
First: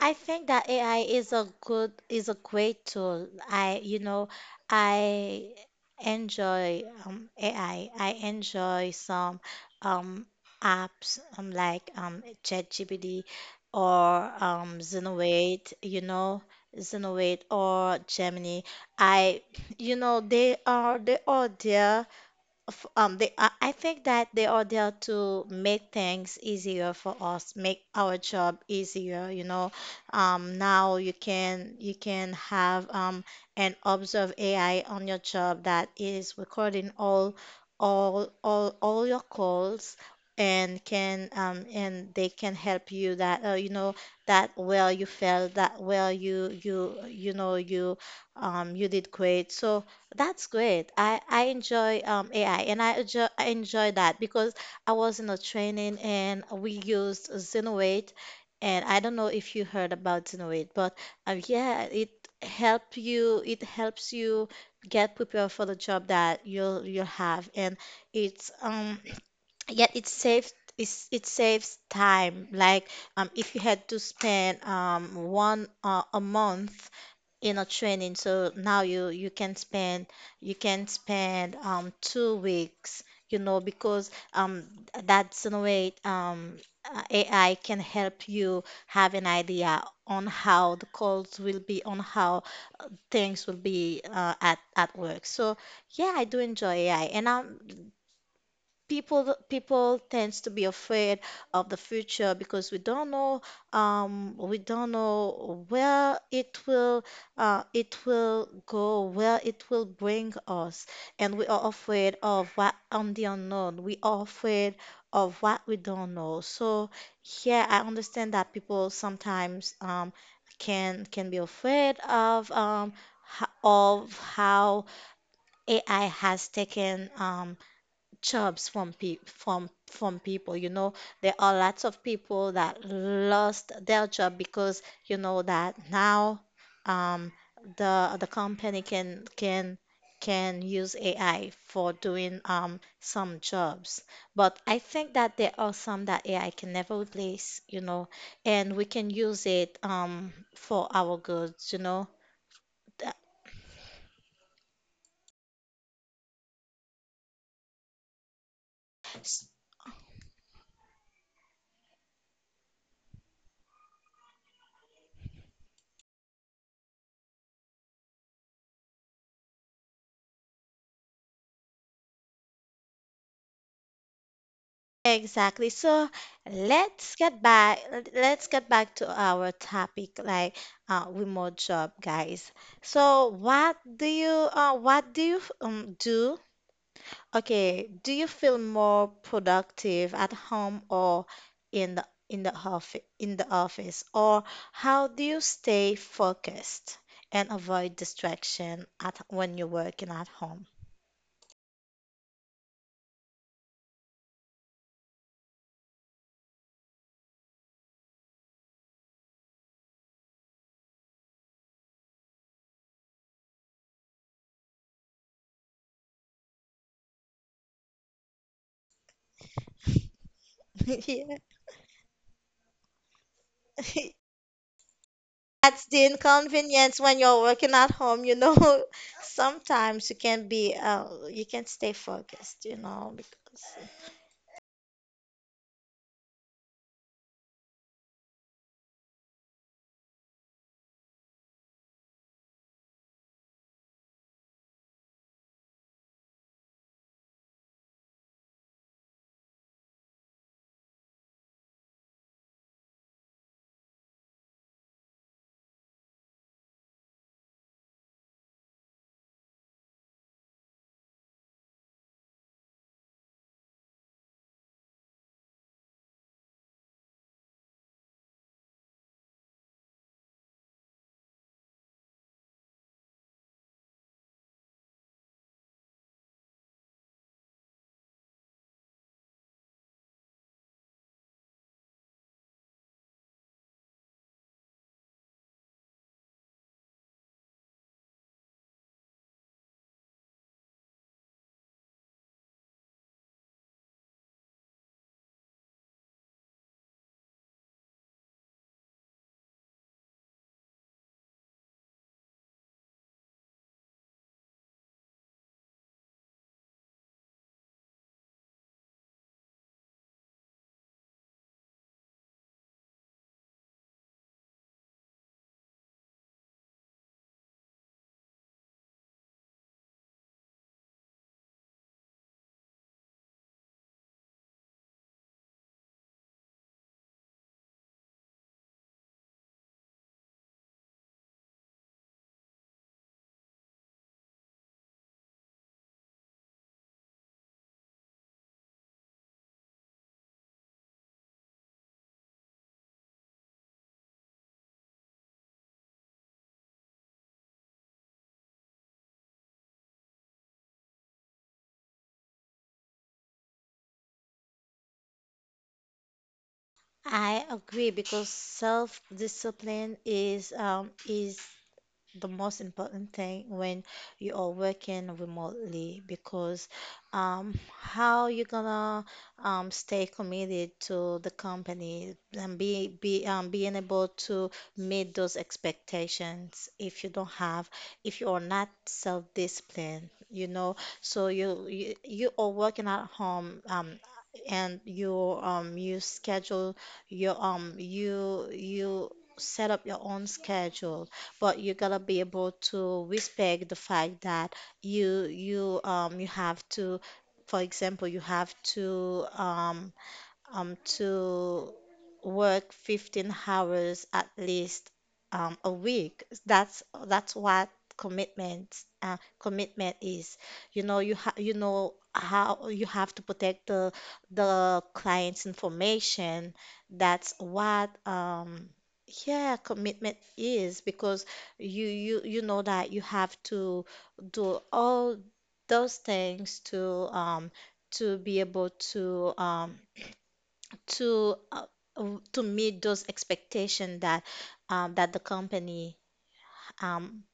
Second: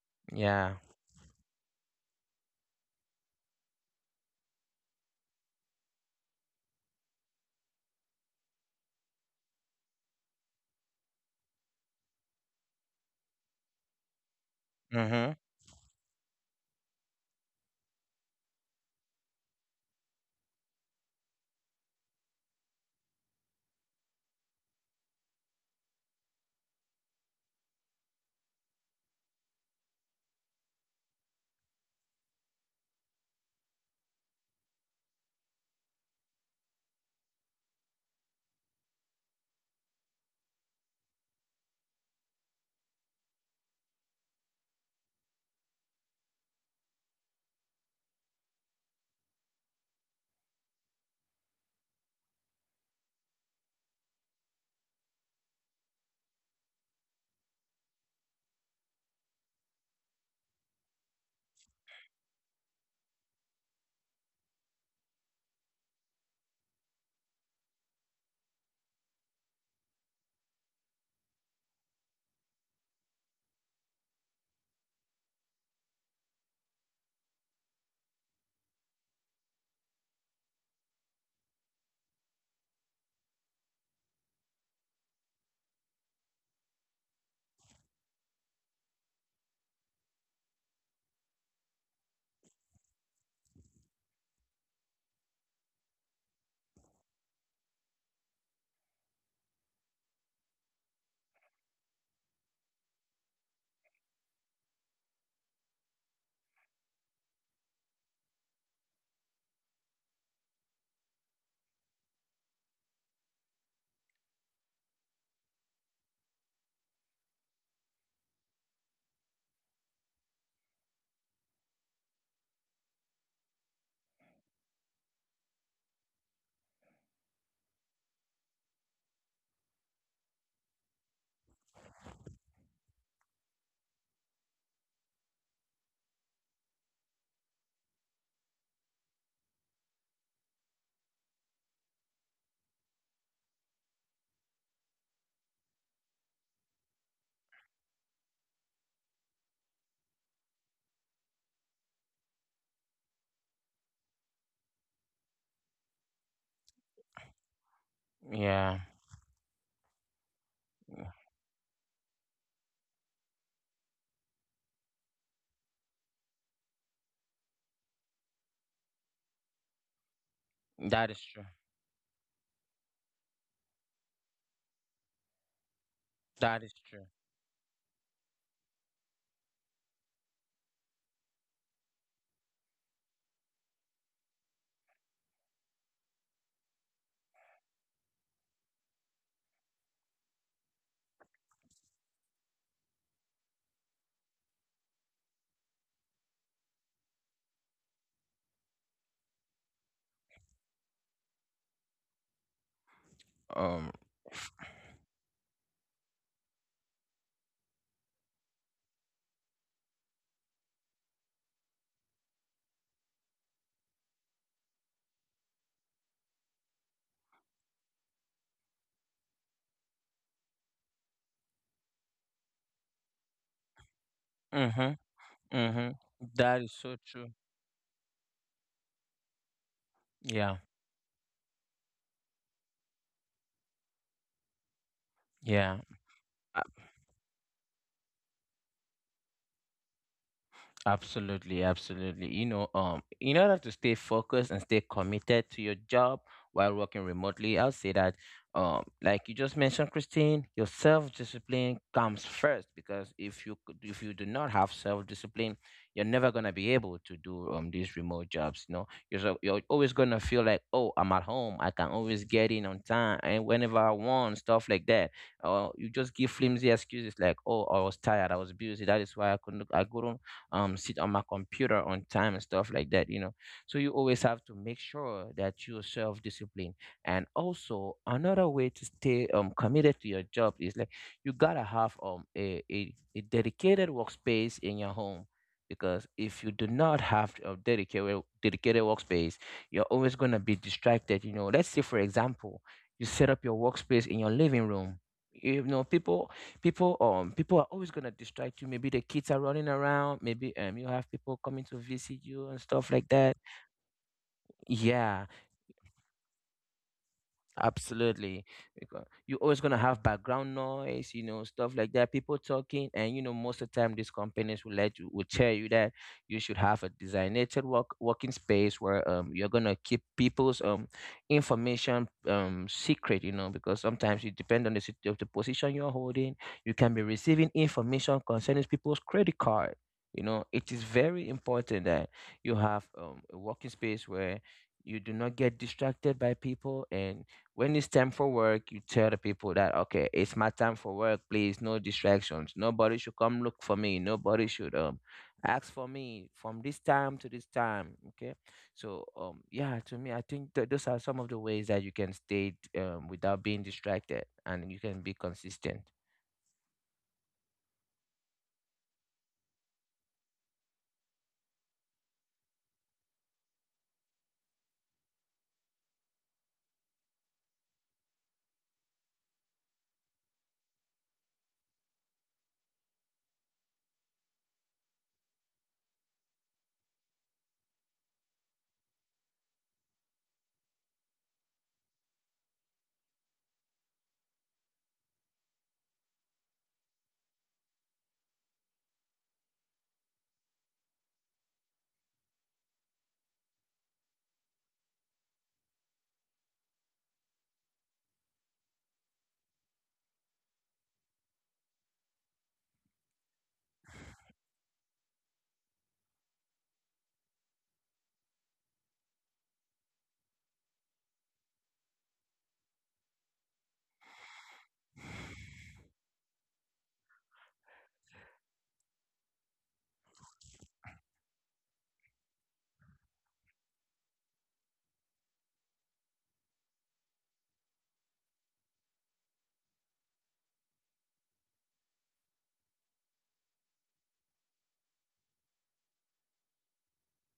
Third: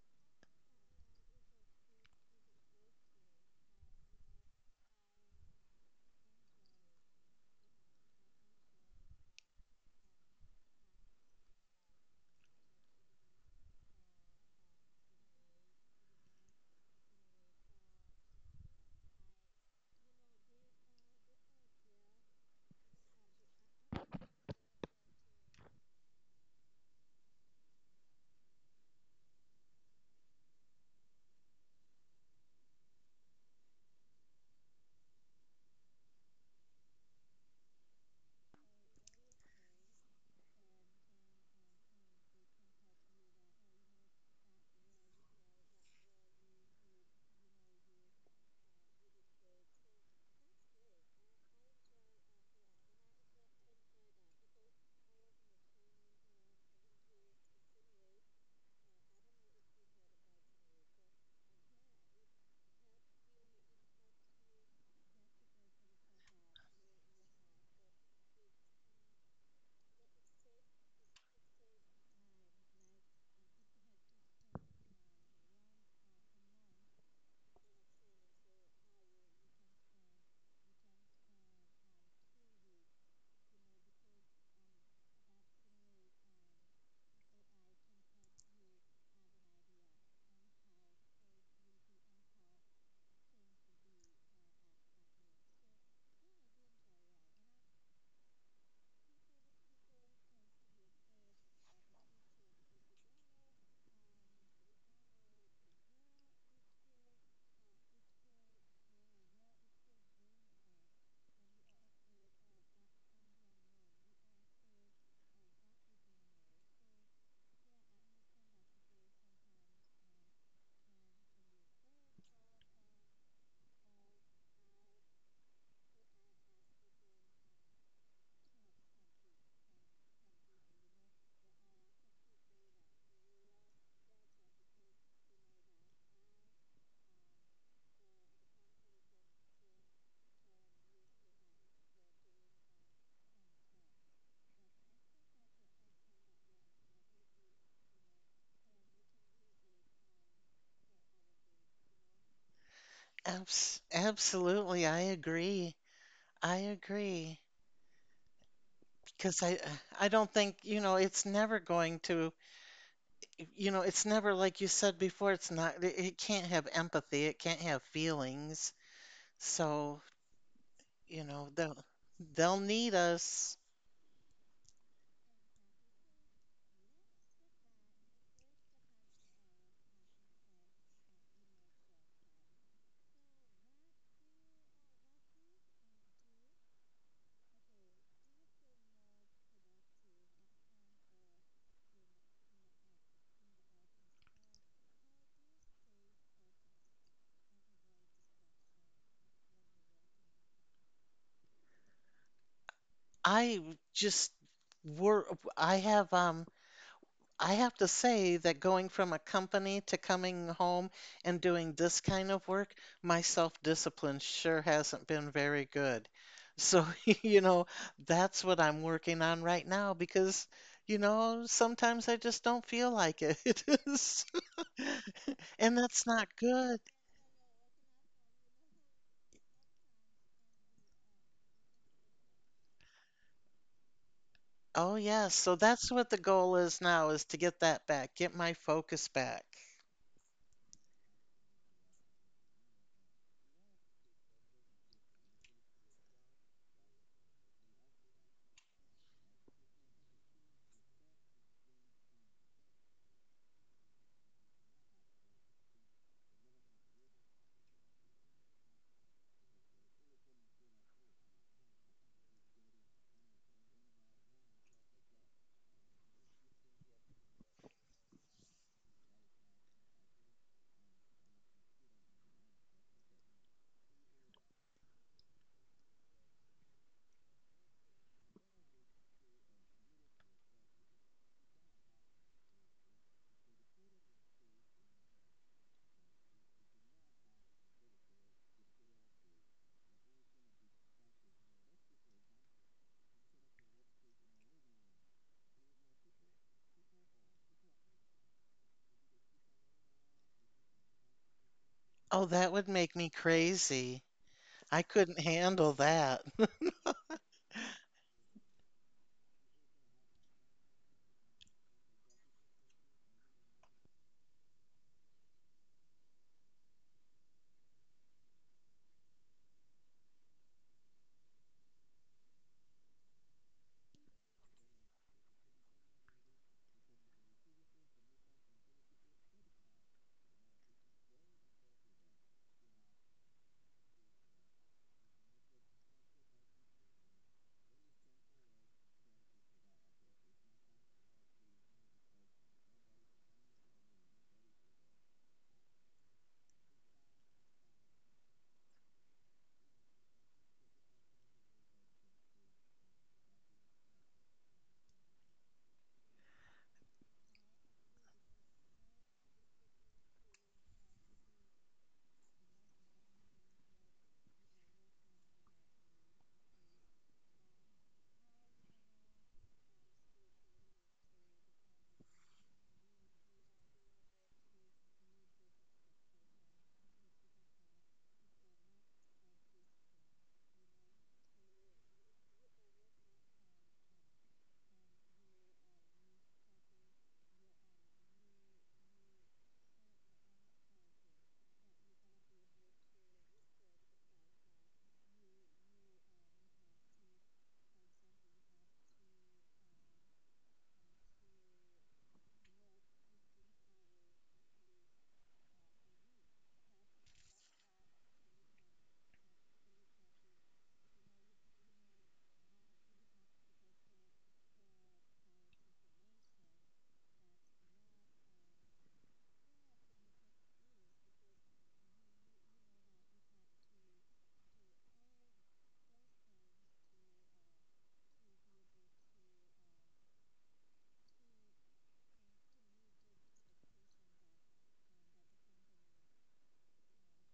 Speaker 1: I think that
Speaker 3: yeah,
Speaker 1: AI is a good is a great tool. I you know I enjoy AI. I enjoy some um, apps like ChatGPT or
Speaker 3: mm-hmm.
Speaker 1: Xenoate. You know, Xenoate or Gemini. I you know they are there they I think that they are there to make things easier for us, make our job easier, you know. Now you can have an observe AI on your job that is recording all your calls and can and they can help you that you know that where you fell that where you know you you did great. So that's great. I enjoy AI and I enjoy that because I was in a training and we used Zenoweight, and I don't know if you heard about Zenoweight, but yeah, it help you it helps you get prepared for the job that you'll have, and it's [clears throat] yet it saves it saves time. Like if you had to spend one a month in a training, so now you you can spend 2 weeks, you know, because that's in a way AI can help you have an idea on how the calls will be, on how things will be at work. So yeah, I do enjoy AI. And people people tends to be afraid of the future because we don't know where it will go, where it will bring us. And we are afraid of what on the unknown, we are afraid of what we don't know. So yeah, I understand that people sometimes can be afraid of of how AI has taken jobs from pe from people. You know, there are lots of people that lost their job because you know that now um, the company can use AI for doing some jobs. But I think that there are some that AI can never replace, you know, and we can use it for our goods, you know. Th-
Speaker 2: Abs absolutely, I agree. I agree.
Speaker 3: Yeah.
Speaker 2: Because I don't think, you know, it's never going to, you know, it's never, like you said before, it's not, it can't have empathy, it can't have feelings. So,
Speaker 3: That is
Speaker 2: you
Speaker 3: true.
Speaker 2: know, they'll need us.
Speaker 1: Exactly. So
Speaker 3: That is true.
Speaker 1: let's get back let's get back to our topic like remote job, guys. So what do you do? Okay, do you feel more productive at home or in the office or how do you stay focused and avoid distraction at when you're working at home?
Speaker 2: I
Speaker 3: Um.
Speaker 2: just were I have um I have to say that going from a company to coming home and doing this kind of work, my self-discipline sure hasn't been very good. So, [laughs] you know, that's what I'm working on right now because, you
Speaker 1: [laughs] Yeah.
Speaker 2: know, sometimes I just don't feel like it. [laughs]
Speaker 3: Mm-hmm.
Speaker 2: And
Speaker 1: That's
Speaker 3: Mm-hmm.
Speaker 1: the
Speaker 2: that's not
Speaker 3: That is
Speaker 2: good.
Speaker 3: so
Speaker 1: inconvenience when
Speaker 3: true.
Speaker 1: you're working at home, you know. [laughs] Sometimes
Speaker 3: Yeah.
Speaker 1: you can't stay focused, you know, because
Speaker 2: Oh, yes. So
Speaker 3: Yeah.
Speaker 2: that's what the goal is now, is to get that back, get my focus back.
Speaker 3: Absolutely, absolutely. You know, in order to stay focused and stay committed to your job while working remotely, I'll say that, like you just mentioned, Christine, your self-discipline comes first, because if you could, if you do not have self-discipline, you're never gonna be able to do these remote jobs. You know, you're so, you're always gonna feel like, oh, I'm at home, I can always get in on time and whenever I want, stuff like that. Or you just give flimsy excuses like, oh, I was tired, I was busy, that is why I couldn't sit on my computer on time and stuff like that, you know. So you always have to make sure that you're self-disciplined. And also another way to stay committed to your job is like, you gotta have a dedicated workspace in your home, because if you do not have a dedicated workspace, you're always going to be distracted. You know, let's say for example, you set up your workspace in your living room. You know, people are always gonna distract you. Maybe the kids are running around. Maybe you have people coming to visit
Speaker 2: Oh,
Speaker 3: you
Speaker 2: that
Speaker 3: and
Speaker 2: would
Speaker 3: stuff
Speaker 2: make
Speaker 3: like
Speaker 2: me
Speaker 3: that.
Speaker 2: crazy. I couldn't
Speaker 3: Yeah.
Speaker 2: handle that. [laughs]
Speaker 3: Absolutely. Because you're always going to have background noise, you know, stuff like that, people talking. And, you know, most of the time, these companies will let you, will tell you that you should have a designated work, working space where, you're going to keep people's, information secret. You know, because sometimes you depend on the, of the position you're holding. You can be receiving information concerning people's credit card. You know, it is very important that you have, a working space where you do not get distracted by people, and when it's time for work, you tell the people that, okay, it's my time for work. Please, no distractions. Nobody should come look for me. Nobody should ask for me from this time to this time. Okay, so yeah, to me, I think those are some of the ways that you can stay, without being distracted, and you can be consistent.
Speaker 1: I agree because self-discipline is the most important thing when you are working remotely because how you gonna stay committed to the company and be being able to meet those expectations if you are not self-disciplined, you know, so you are working at home, and you schedule your you you set up your own schedule, but you gotta be able to respect the fact that you have to, for example, you have to work 15 hours at least, a week. That's what commitment is. You know, you know how you have to protect the client's information. That's what yeah, commitment is, because you know that you have to do all those things to be able to to uh, to meet those expectations that the company, um,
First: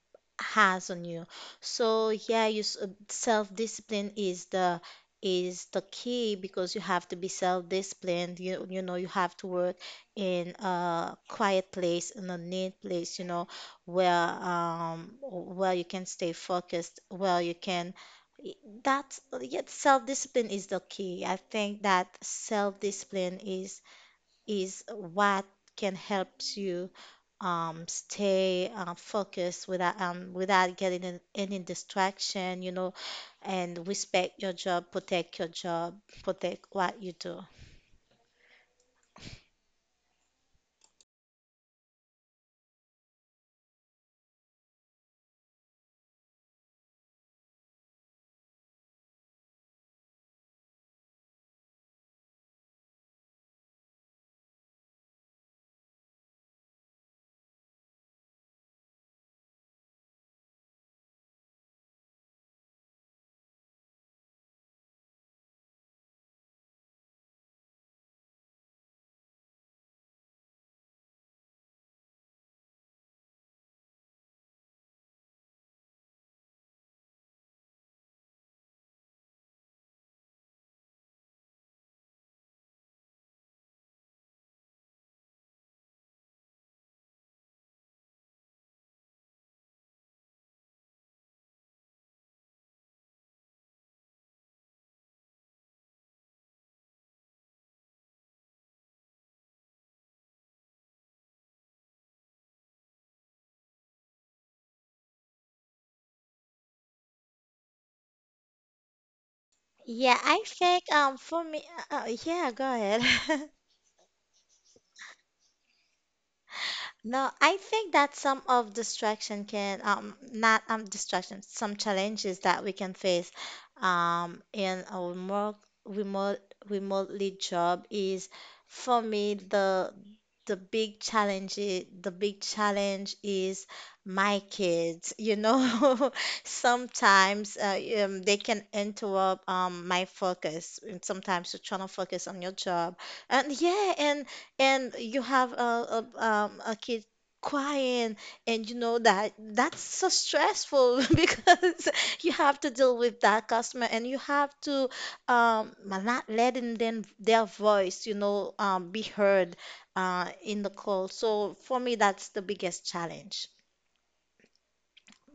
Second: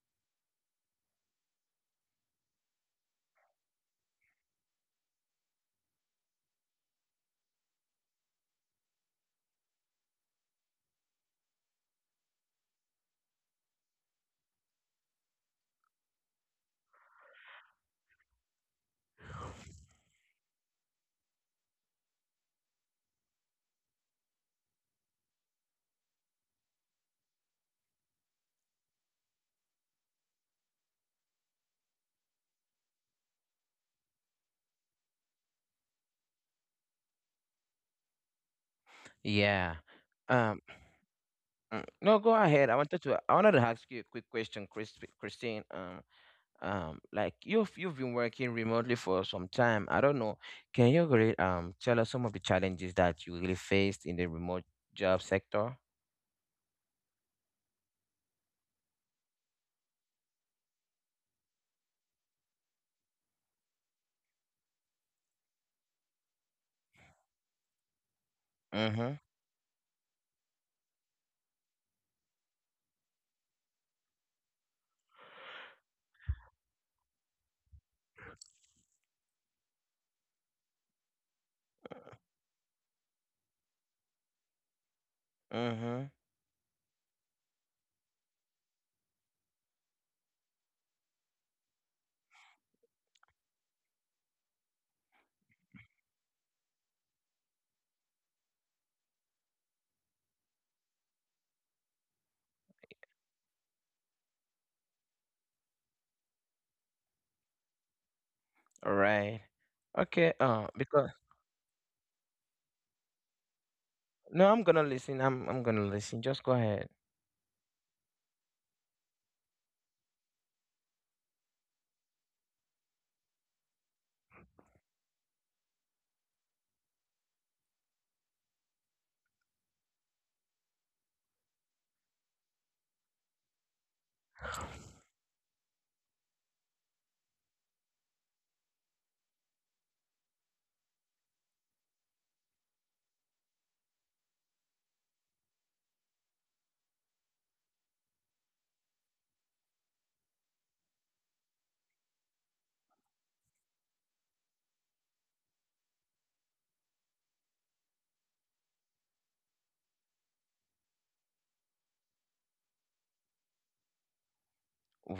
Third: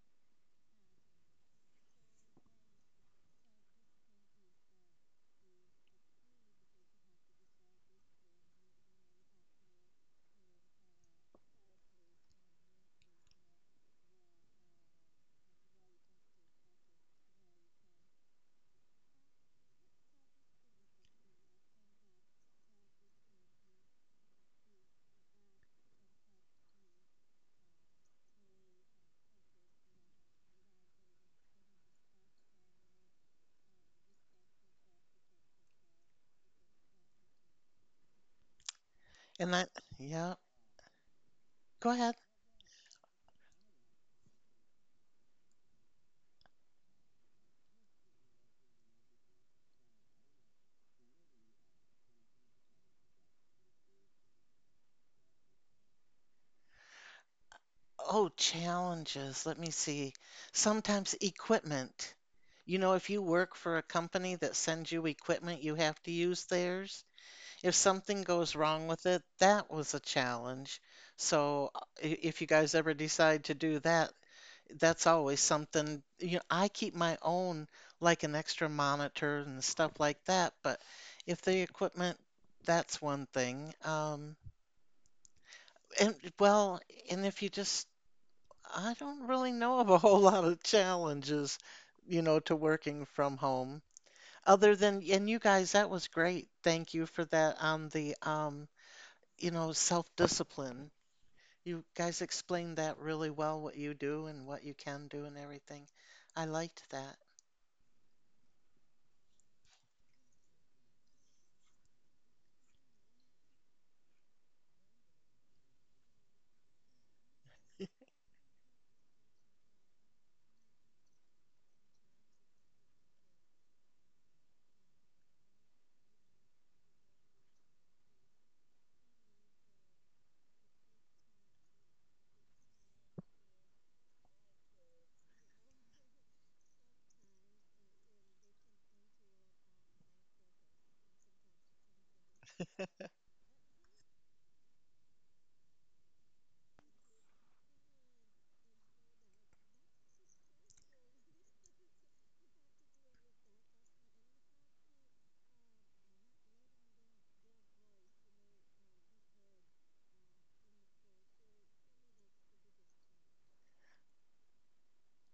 Speaker 1: has on you. So yeah, self-discipline is the key, because you have to be self-disciplined. You know you have to work in a quiet place, in a neat place, you know, where you can stay focused, where you can, that yet self-discipline is the key. I think that self-discipline is what can help you stay focused without getting in any distraction, you know, and respect your job, protect what you do.
Speaker 2: And I,
Speaker 3: Yeah.
Speaker 2: yeah.
Speaker 3: Um.
Speaker 2: Go ahead.
Speaker 3: No, go ahead. I wanted to. I wanted to ask you a quick question, Christine. Like you've been working remotely for some time, I don't know, can you really tell us some of the challenges that you really faced in the remote job sector?
Speaker 2: Oh, challenges. Let me see. Sometimes equipment. You know, if you work for a company that sends you equipment, you have to use theirs. If something goes wrong with
Speaker 3: Mm-hmm.
Speaker 2: it, that was a challenge. So, if you guys ever decide to do that, that's always something. You know, I keep my own, like an extra monitor and stuff like that, but if the equipment, that's one thing. And
Speaker 3: Mm-hmm.
Speaker 2: well, and if you just I don't really know of a [laughs] whole lot of challenges, you know, to working from home. Other than, and you guys, that was great. Thank you for that on the, you know, self-discipline. You guys explained that really well, what you do and what you can do and everything. I liked that.
Speaker 3: All right.
Speaker 1: Yeah, I
Speaker 3: Okay.
Speaker 1: think
Speaker 3: Because,
Speaker 1: for me, yeah, go ahead. [laughs]
Speaker 3: no, I'm gonna listen, I'm gonna listen, just go ahead.
Speaker 1: No, I think that some of distraction can, not distraction some challenges that we can face in our more remote remotely job is, for me, the the big challenge is my kids, you know. [laughs] Sometimes they can interrupt my focus, and sometimes you're trying to focus on your job, and yeah, and you have a kid crying, and you know that that's so stressful, [laughs] because you have to deal with that customer, and you have to, not letting them, their voice, you know, be heard in the call. So for me, that's the biggest challenge.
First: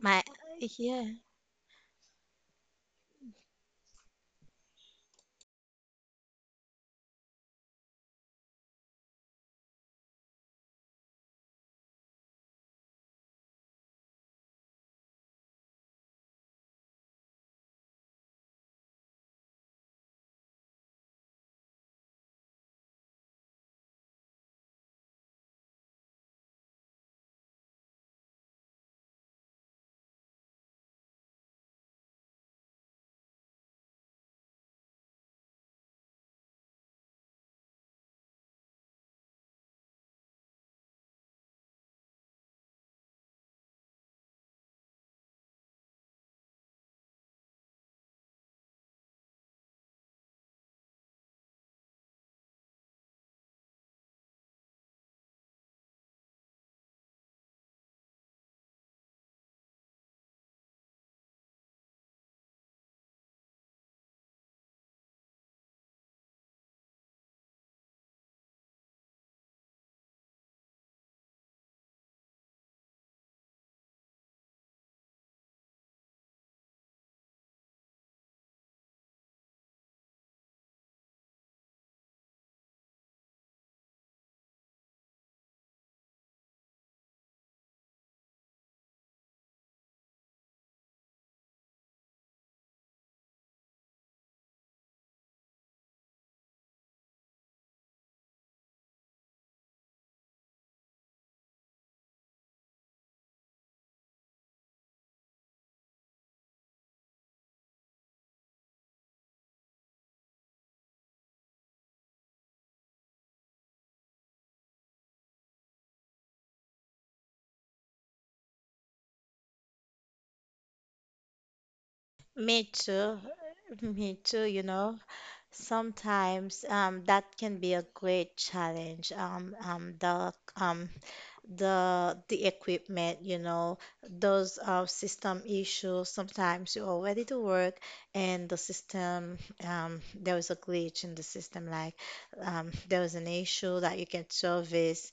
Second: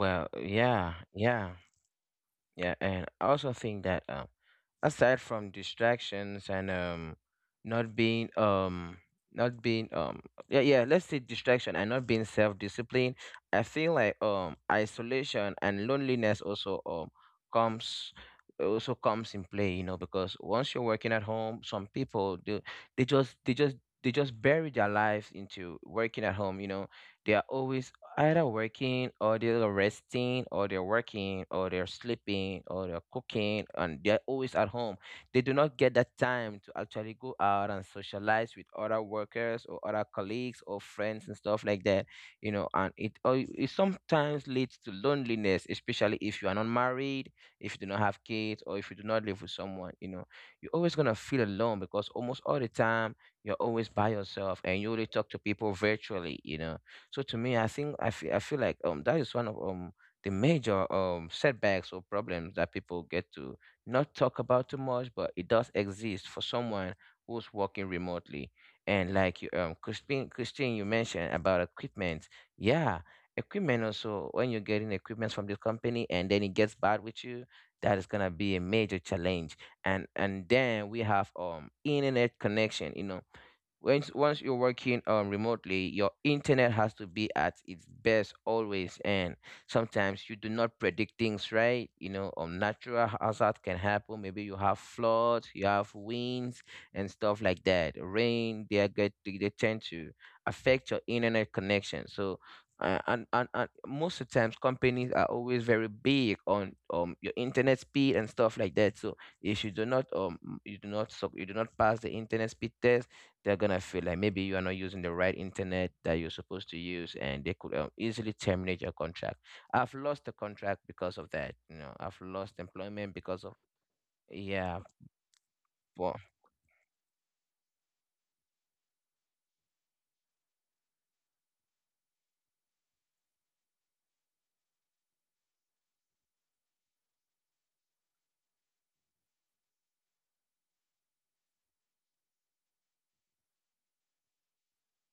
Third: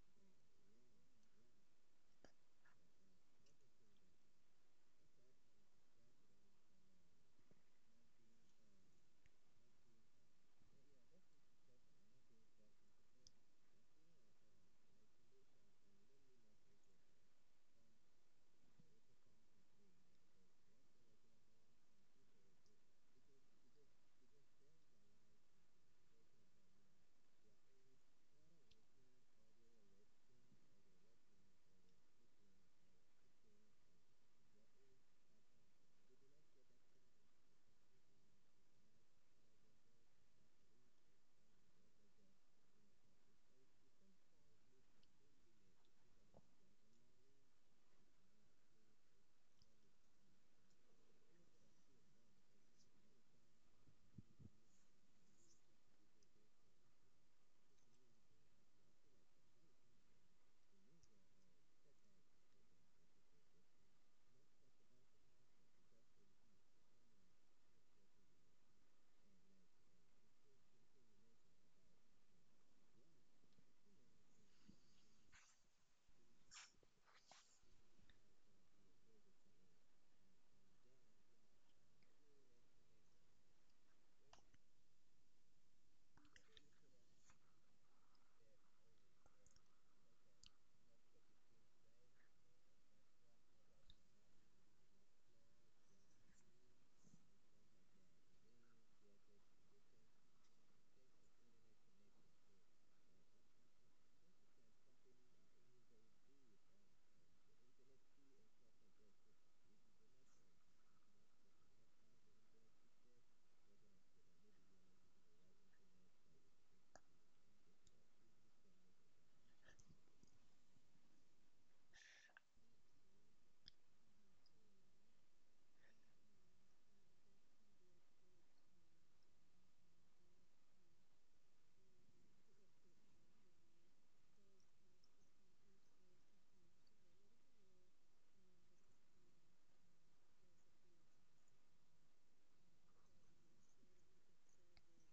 Speaker 1: My
Speaker 3: yeah,
Speaker 1: Yeah.
Speaker 3: yeah. Yeah. And I also think that aside from distractions and not being not being yeah, yeah, let's say distraction and not being self-disciplined, I feel like isolation and loneliness also comes also comes in play. You know, because once you're working at home, some people do, they just they just they just bury their lives into working at home, you know. They are always either working or they're resting, or they're working or they're sleeping, or they're cooking, and they're always at home. They do not get that time to actually go out and socialize with other workers or other colleagues or friends and stuff like that, you know. And it sometimes leads to loneliness, especially if you are not married, if you do not have kids, or if you do not live with someone. You know, you're always going to feel alone because almost all the time you're always by yourself and you only talk to people virtually, you know. So to me, I think I feel like that is one of the major setbacks or problems that people get to not talk about too much, but it does exist for someone who's working remotely. And like you, Christine, Christine, you mentioned about equipment. Yeah, equipment also, when you're getting equipment from the company and then it gets bad with you, that is gonna be a major challenge. And then we have internet connection. You know, once you're working remotely, your internet has to be at its best always. And sometimes you do not predict things right, you know. Natural hazard can happen. Maybe you have floods, you have winds and stuff like that, rain. They are get They tend to affect your internet connection. So, and most of the times, companies are always very big on your internet speed and stuff like that. So if you do not you do not pass the internet speed test, they're gonna feel like maybe you are not using the right internet that you're supposed to use, and they could, easily terminate your contract. I've lost the contract because of that. You know, I've lost
Speaker 1: Me
Speaker 3: employment
Speaker 1: too.
Speaker 3: because of
Speaker 1: Me too, you
Speaker 3: yeah.
Speaker 1: know.
Speaker 3: Well,
Speaker 1: Sometimes, that can be a great challenge. The equipment, you know, those system issues. Sometimes you're all ready to work, and the system, there was a glitch in the system. Like, there was an issue that you can service,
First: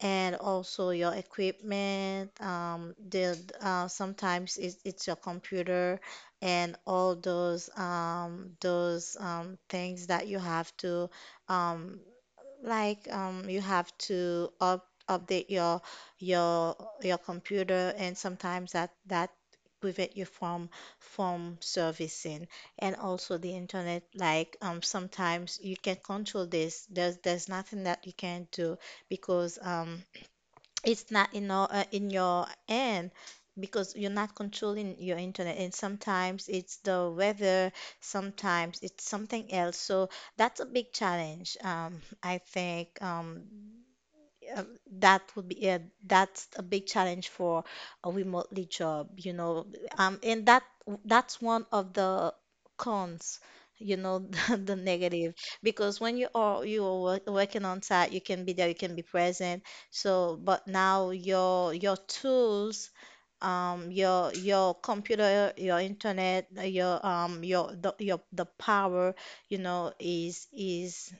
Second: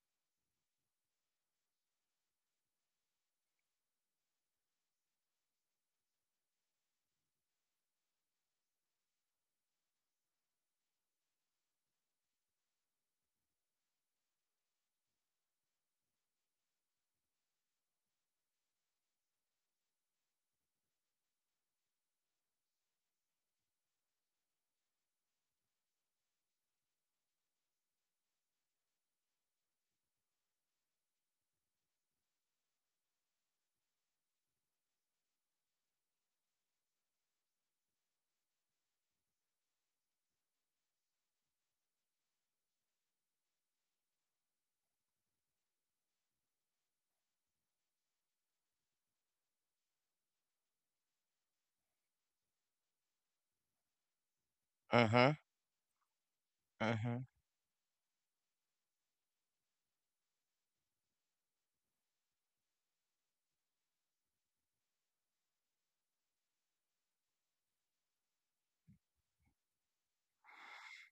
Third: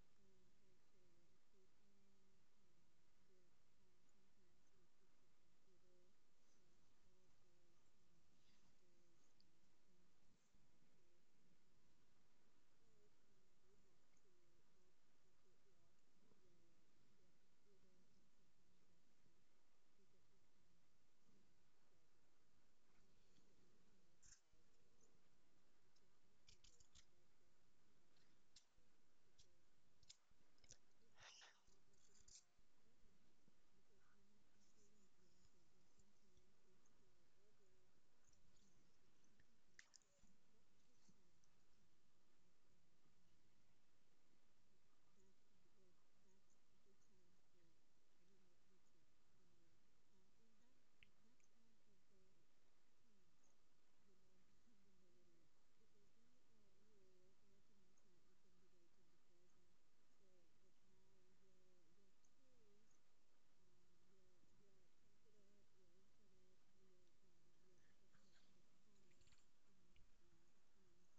Speaker 1: and also your equipment, the sometimes it's your computer, and all those things that you have to, um you have to up update your your computer, and sometimes that prevent you from servicing. And also the internet, like, sometimes you can control this, there's nothing that you can do because, it's not in your end because you're not controlling your internet, and sometimes it's the weather, sometimes it's something else, so that's a big challenge. I think, um, that would be it. That's a big challenge for a remotely job, you know. And that's one of the cons, you know, [laughs] the
Speaker 3: uh huh,
Speaker 1: negative. Because when you are
Speaker 3: uh huh,
Speaker 1: working on site, you can be there, you can be present. So, but now your tools, your computer, your internet, your, the power, you know, is is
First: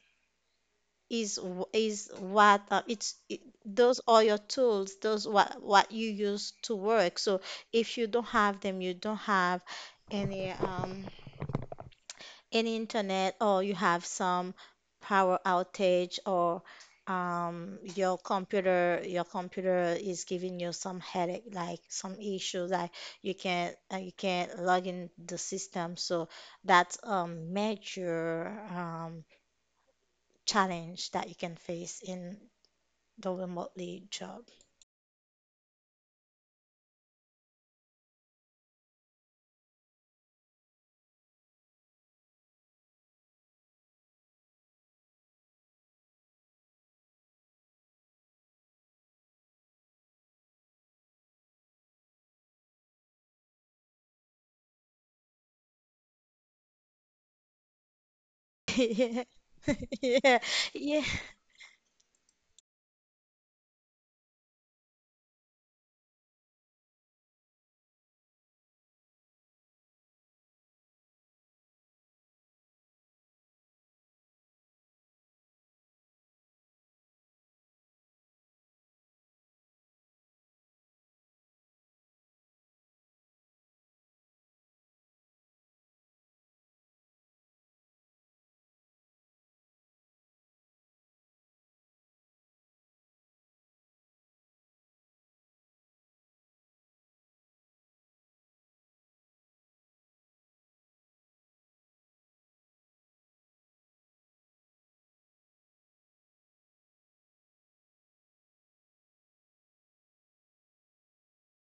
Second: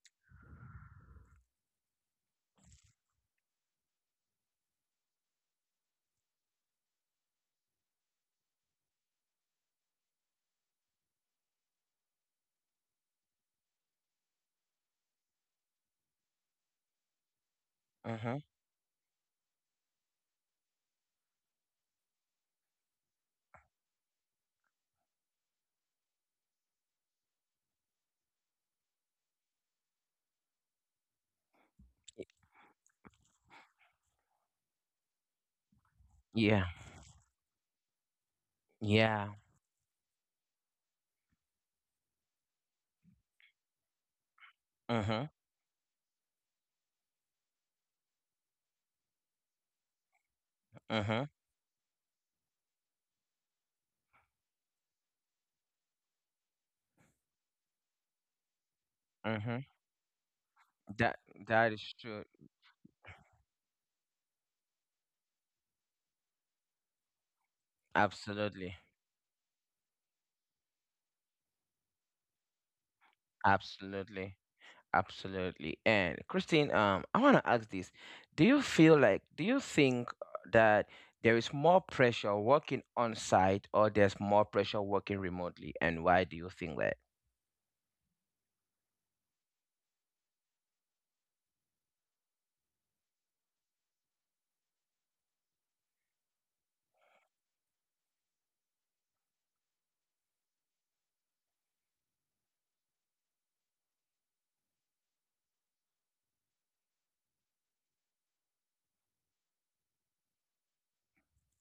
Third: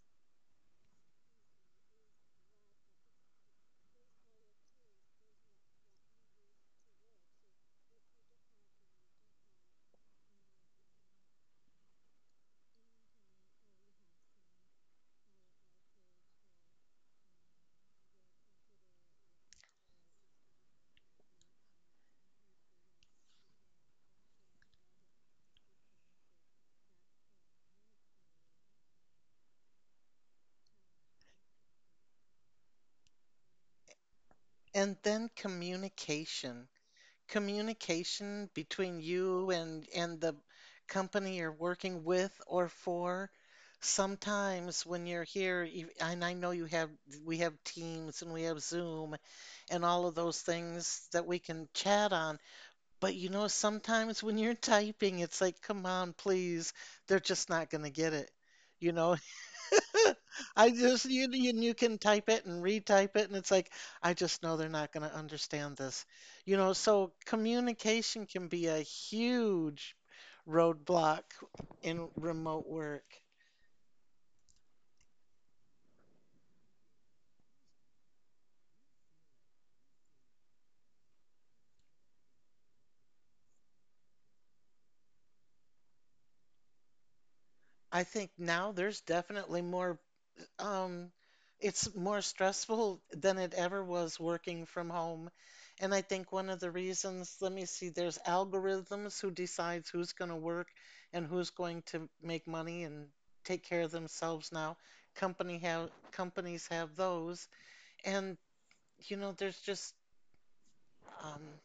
Speaker 1: is w- is what, it's it, those are your tools, those what you use to work. So if you don't have them, you don't have any um any internet, or you have some power outage, or your
Speaker 3: uh huh.
Speaker 1: computer your computer is giving you some headache, like some issue like you can't log in the system. So that's a major um challenge that you can face in the remotely job.
Speaker 2: And then communication.
Speaker 3: Yeah,
Speaker 2: Communication between
Speaker 3: yeah.
Speaker 2: you and the company you're working with or for. Sometimes when
Speaker 3: Uh
Speaker 2: you're
Speaker 3: huh,
Speaker 2: here, you- and I know you have, we have Teams and we have Zoom and all of those things
Speaker 3: uh
Speaker 2: that we
Speaker 3: huh,
Speaker 2: can chat on. But you know, sometimes when you're typing, it's like, come on, please. They're just not going to get it.
Speaker 1: [laughs]
Speaker 2: You know,
Speaker 1: Yeah.
Speaker 2: [laughs]
Speaker 3: uh
Speaker 1: [laughs]
Speaker 3: huh.
Speaker 2: [laughs]
Speaker 1: Yeah.
Speaker 2: I
Speaker 1: Yeah.
Speaker 2: just
Speaker 3: That
Speaker 2: you
Speaker 3: that
Speaker 2: can
Speaker 3: is
Speaker 2: type
Speaker 3: true.
Speaker 2: it and retype it, and it's like, I just know they're not going to understand this. You know, so communication can be a
Speaker 3: Absolutely,
Speaker 2: huge roadblock in remote work.
Speaker 3: absolutely. Absolutely. And Christine, I want to ask this. Do you feel like, do you think that there is more pressure working on site, or there's more pressure working remotely? And why do you think that?
Speaker 2: I think now there's definitely more. Um, it's more stressful than it ever was working from home. And I think one of the reasons, let me see, there's algorithms who decides who's going to work and who's going to make money and take care of themselves now. Company have Companies have those, and you know, there's just, um,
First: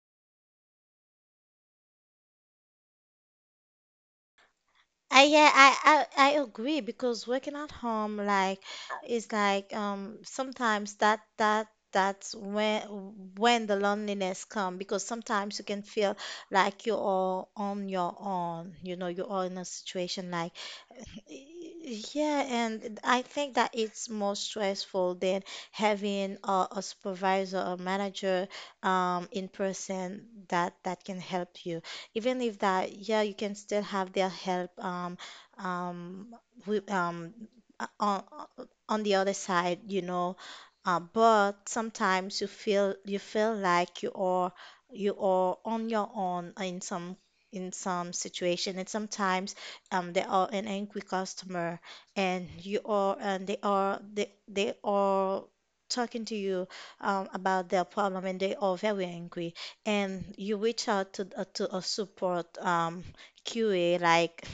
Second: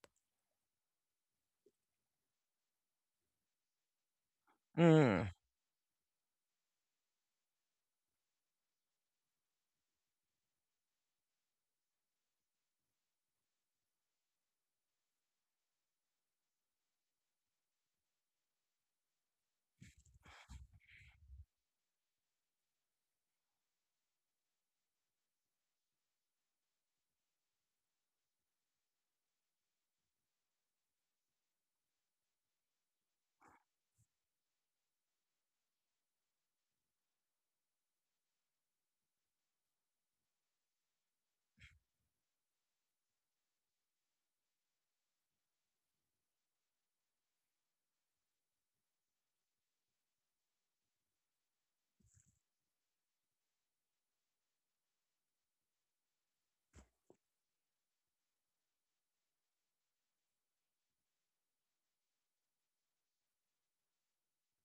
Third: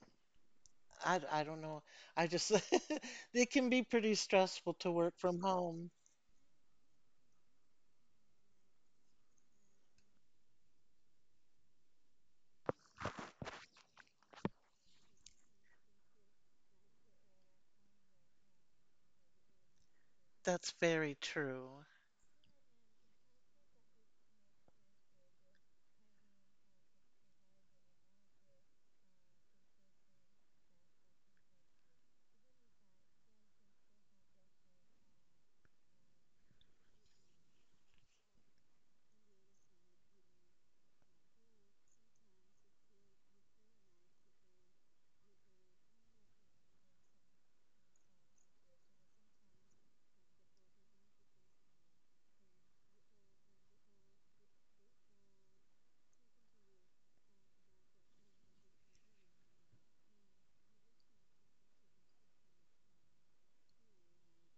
Speaker 2: I don't know. I just [laughs] it can be pretty stressful to work
Speaker 3: Mm,
Speaker 2: from
Speaker 1: yeah, I,
Speaker 2: home.
Speaker 1: I, I agree because working at home, like, is like, sometimes that's when the loneliness come because sometimes you can feel like you're all on your own, you know, you're all in a situation like.
Speaker 2: That's very true.
Speaker 1: Yeah, and I think that it's more stressful than having a supervisor or manager, in person, that can help you. Even if that, yeah, you can still have their help, um, with, um, uh, on, on the other side, you know. But sometimes you feel like you are on your own in some situation, and sometimes, they are an angry customer, and you are and they are talking to you, about their problem, and they are very angry, and you reach out to a support, QA, like,